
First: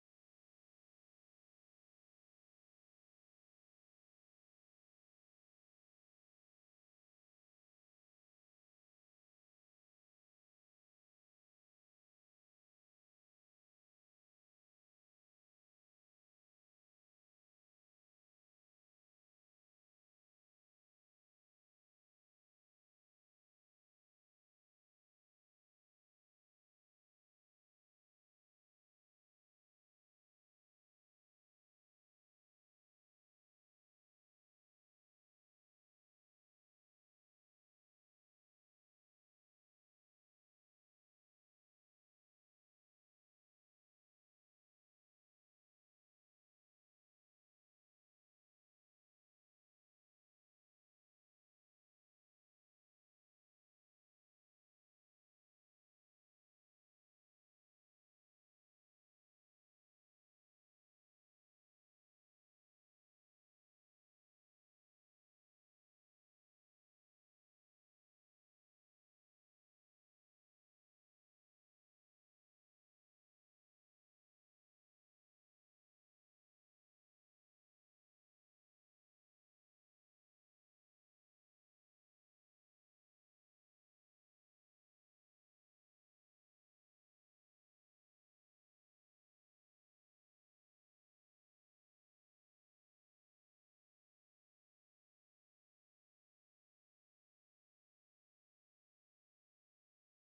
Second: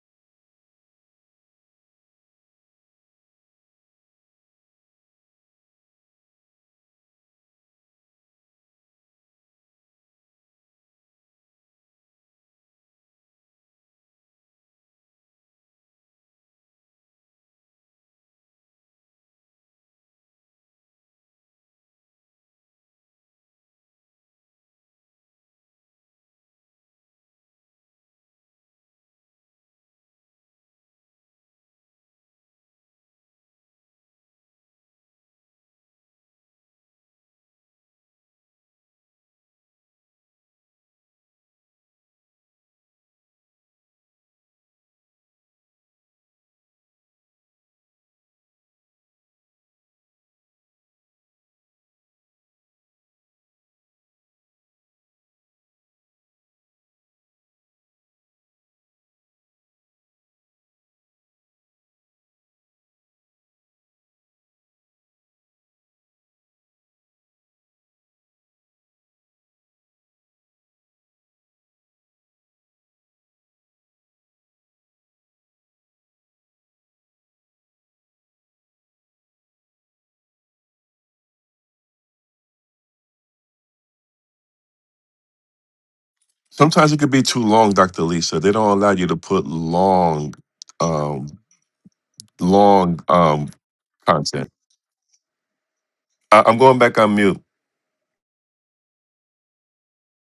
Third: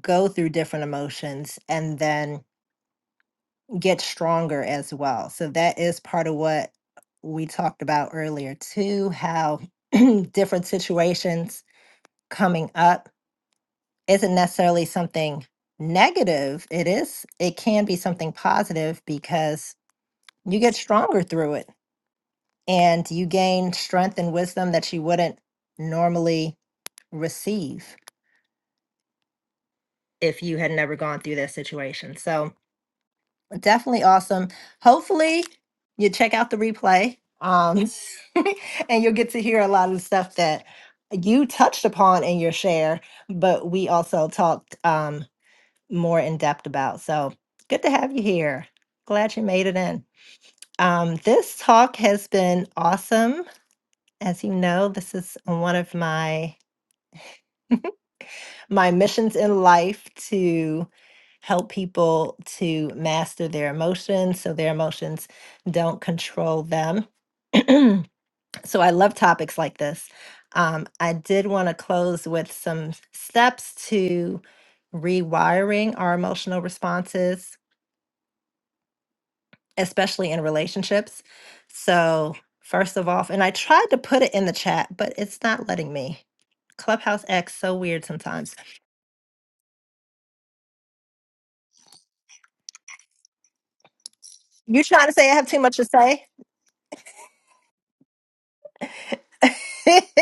Speaker 2: go through different emotions, and then get stronger as well. So, that is part of what we talked about earlier, too, how different situations coming up isn't necessarily something negative. It is, it can be something positive because you get stronger through it and you gain strength and wisdom that you wouldn't normally receive if you had never gone through that situation. So definitely awesome. Hopefully you check out the replay um, and you'll get to hear a lot of the stuff that you touched upon in your share, but we also talked um, more in depth about. So good to have you here. Glad you made it in. Um, this talk has been awesome. As you know, this is one of my my missions in life to help people to master their emotions so their emotions don't control them. so I love topics like this. Um, I did want to close with some steps to rewiring our emotional responses, especially in relationships. So, first of all, and I tried to put it in the chat, but it's not letting me.
Speaker 3: Sometimes it could be
Speaker 2: Clubhouse
Speaker 3: too
Speaker 2: acts
Speaker 3: long,
Speaker 2: so
Speaker 3: Dr.
Speaker 2: weird
Speaker 3: Lisa. They
Speaker 2: sometimes.
Speaker 3: don't allow you to put long, um, long um, content.
Speaker 2: You trying to say I have too much to say?
Speaker 3: I- I'm going back on mute.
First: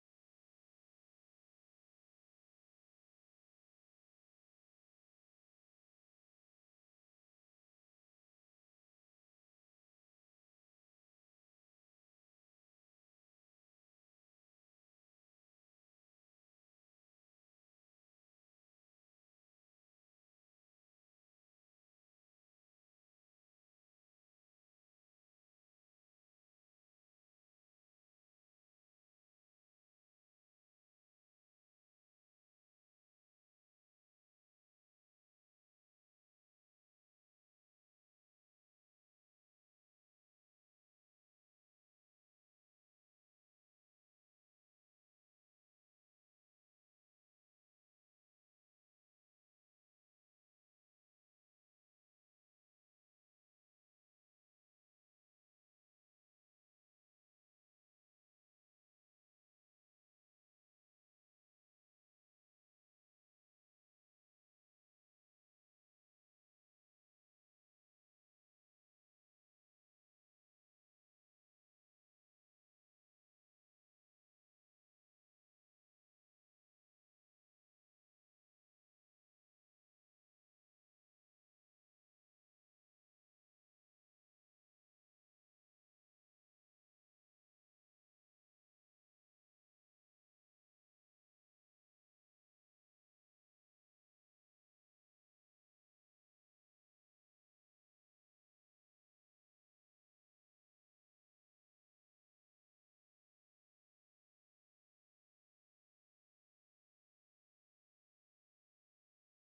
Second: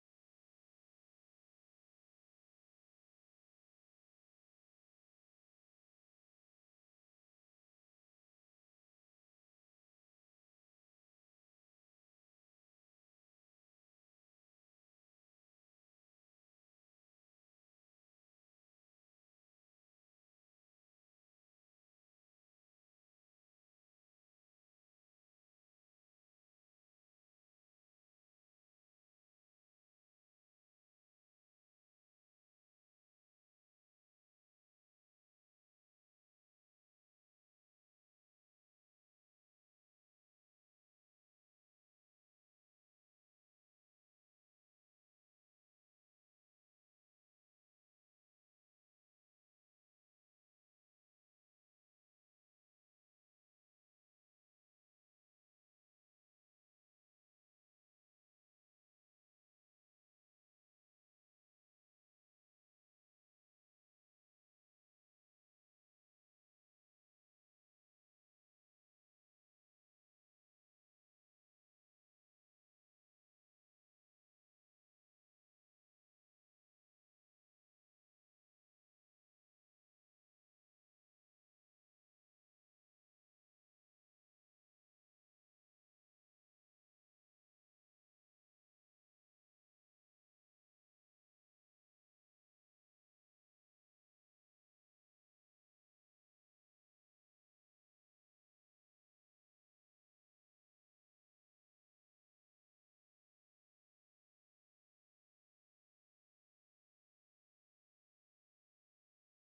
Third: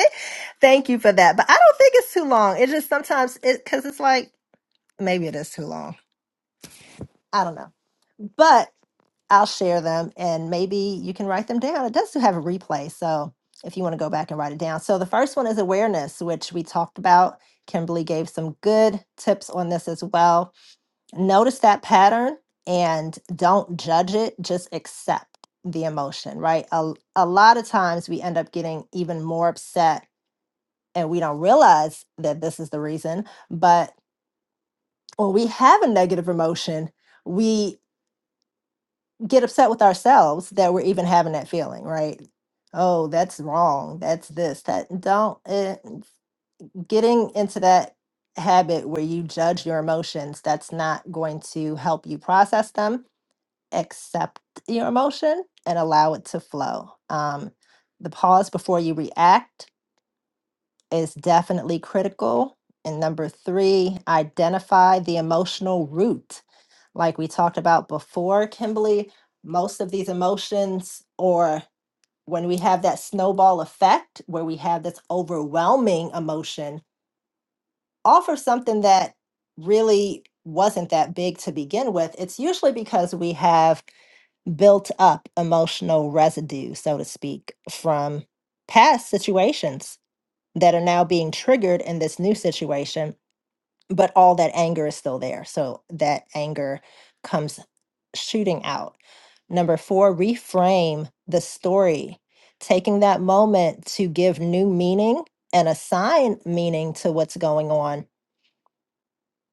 Speaker 2: Thank you for that. But I don't think it's too long. It's just sometimes it because it's like maybe it is too long. I don't know. But I'll share them and maybe you can write them down. It does have a replay. So if you want to go back and write it down. So the first one is awareness, which we talked about. Kimberly gave some good tips on this as well. Notice that pattern and don't judge it, just accept the emotion, right? A, a lot of times we end up getting even more upset and we don't realize that this is the reason. But when we have a negative emotion, we get upset with ourselves that we're even having that feeling, right? Oh, that's wrong. That's this. That don't eh, getting into that habit where you judge your emotions. That's not going to help you process them. Accept your emotion and allow it to flow. Um, the pause before you react is definitely critical. And number three, identify the emotional root. Like we talked about before, Kimberly, most of these emotions, or when we have that snowball effect where we have this overwhelming emotion, all for something that really wasn't that big to begin with, it's usually because we have built up emotional residue, so to speak, from past situations that are now being triggered in this new situation, but all that anger is still there. So that anger comes shooting out. Number four, reframe the story, taking that moment to give new meaning and assign meaning to what's going on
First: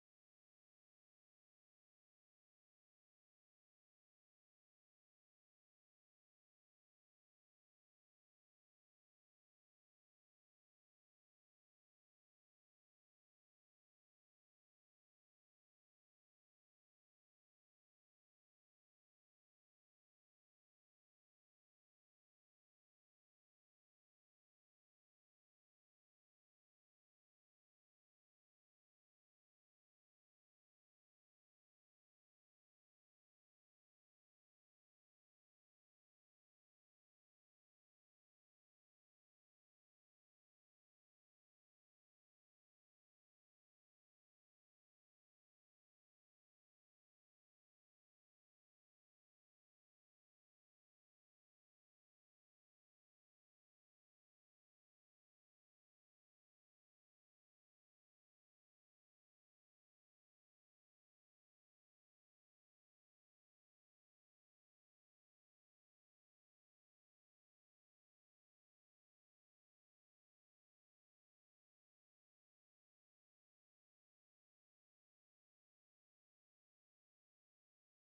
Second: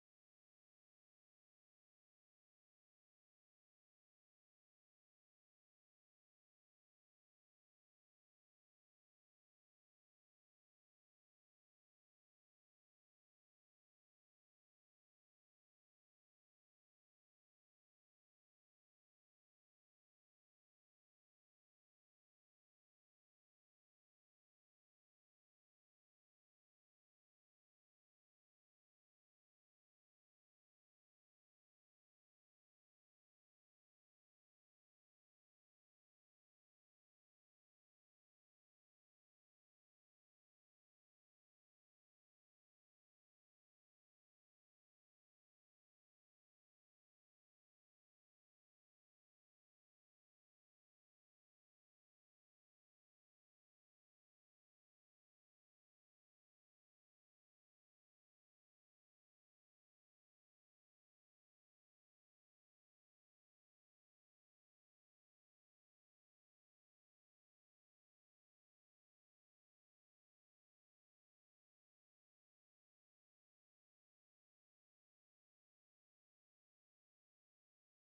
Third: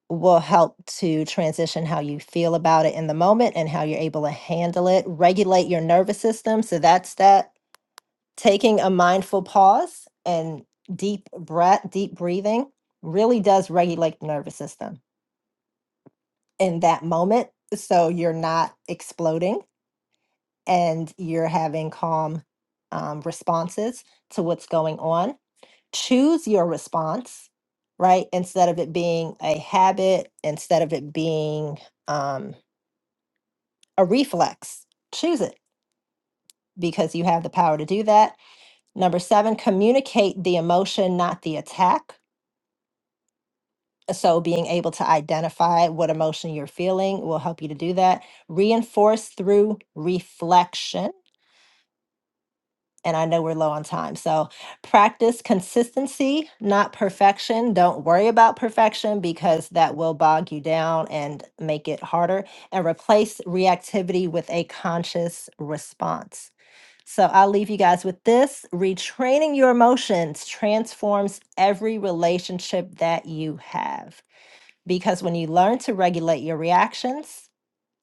Speaker 2: will help to transition how you feel about it in the moment and how you're able to handle it regulate your nervous system so that's that taking a mindful pause and deep breath, deep breathing really does regulate the nervous system in that moment. So you're not exploding and you're having calm um, responses to what's going on. Choose your response, right? Instead of it being a habit, instead of it being um, a reflex, choose it because you have the power to do that. Number seven, communicate the emotion, not the attack So, being able to identify what emotion you're feeling will help you to do that. Reinforce through reflection. And I know we're low on time. So, practice consistency, not perfection. Don't worry about perfection because that will bog you down and make it harder. And replace reactivity with a conscious response. So, I'll leave you guys with this retraining your emotions transforms every relationship that you have. Because when you learn to regulate your reactions,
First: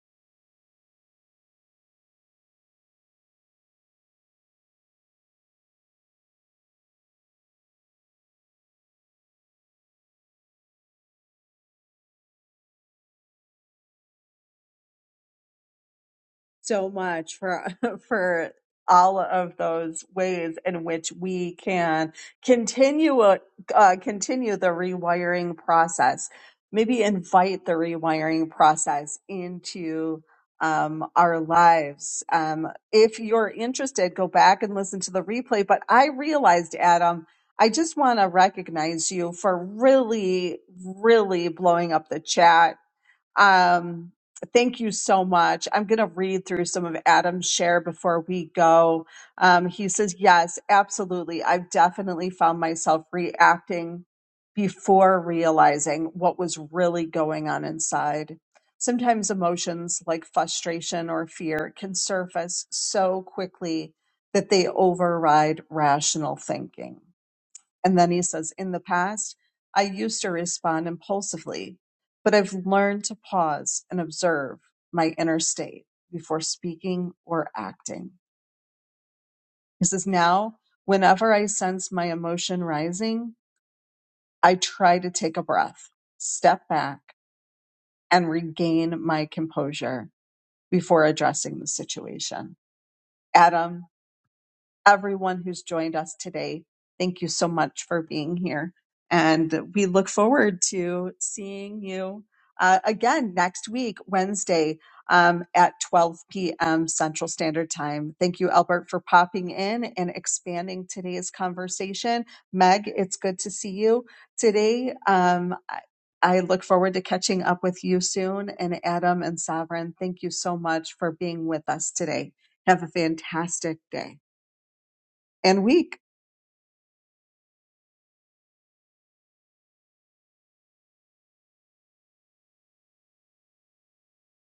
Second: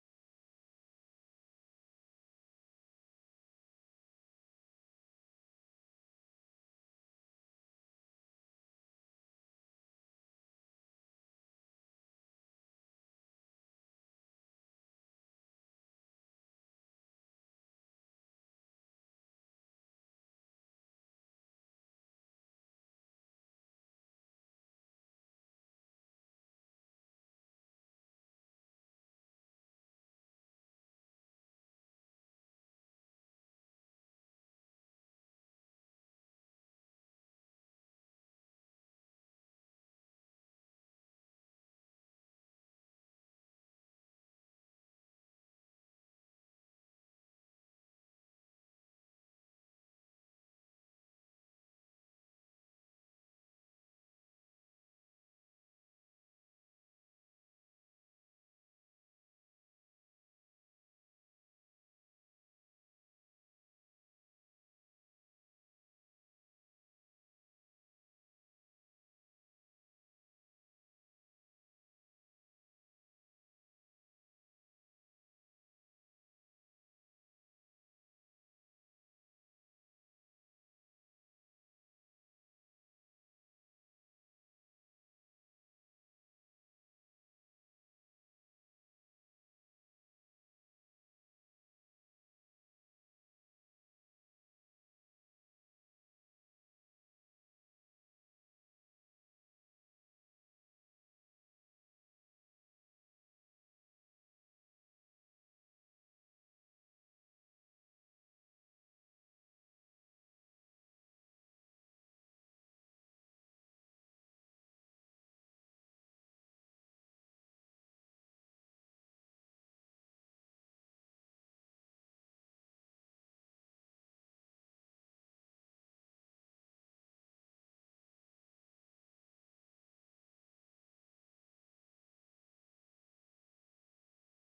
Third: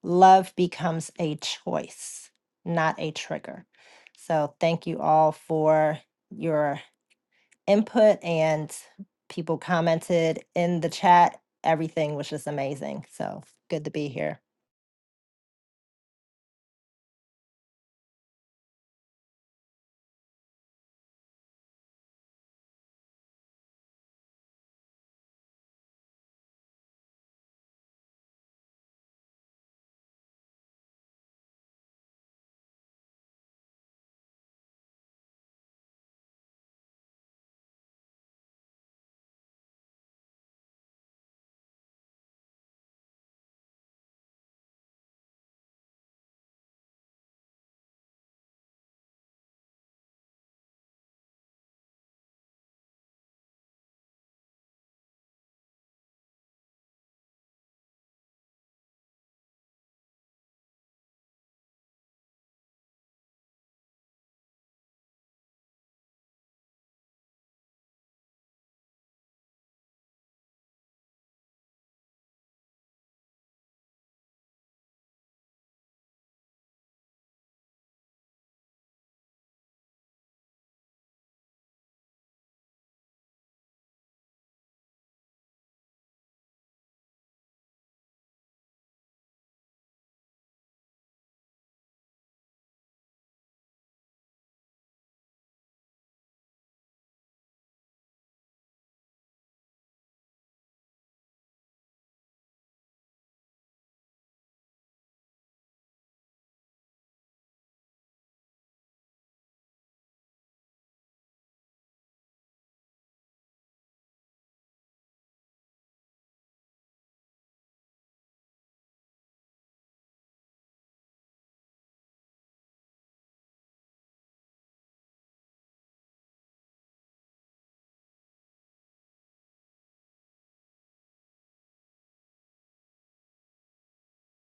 Speaker 2: love becomes a choice, not a trigger. So, thank you all for your input and people commented in the chat. Everything was just amazing. So, good to be here.
Speaker 1: so much for for all of those ways in which we can continue uh, uh, continue the rewiring process. Maybe invite the rewiring process into um, our lives. Um, if you're interested, go back and listen to the replay. But I realized, Adam, I just want to recognize you for really, really blowing up the chat um, thank you so much. I'm going to read through some of Adam's share before we go. Um, he says, Yes, absolutely. I've definitely found myself reacting before realizing what was really going on inside. Sometimes emotions like frustration or fear can surface so quickly that they override rational thinking. And then he says, In the past, I used to respond impulsively, but I've learned to pause and observe my inner state before speaking or acting. He says, Now, whenever I sense my emotion rising, I try to take a breath, step back, and regain my composure before addressing the situation. Adam, everyone who's joined us today. Thank you so much for being here. And we look forward to seeing you uh, again next week, Wednesday um, at 12 p.m. Central Standard Time. Thank you, Albert, for popping in and expanding today's conversation. Meg, it's good to see you today. Um, I I look forward to catching up with you soon. And Adam and Sovereign, thank you so much for being with us today. Have a fantastic day and weak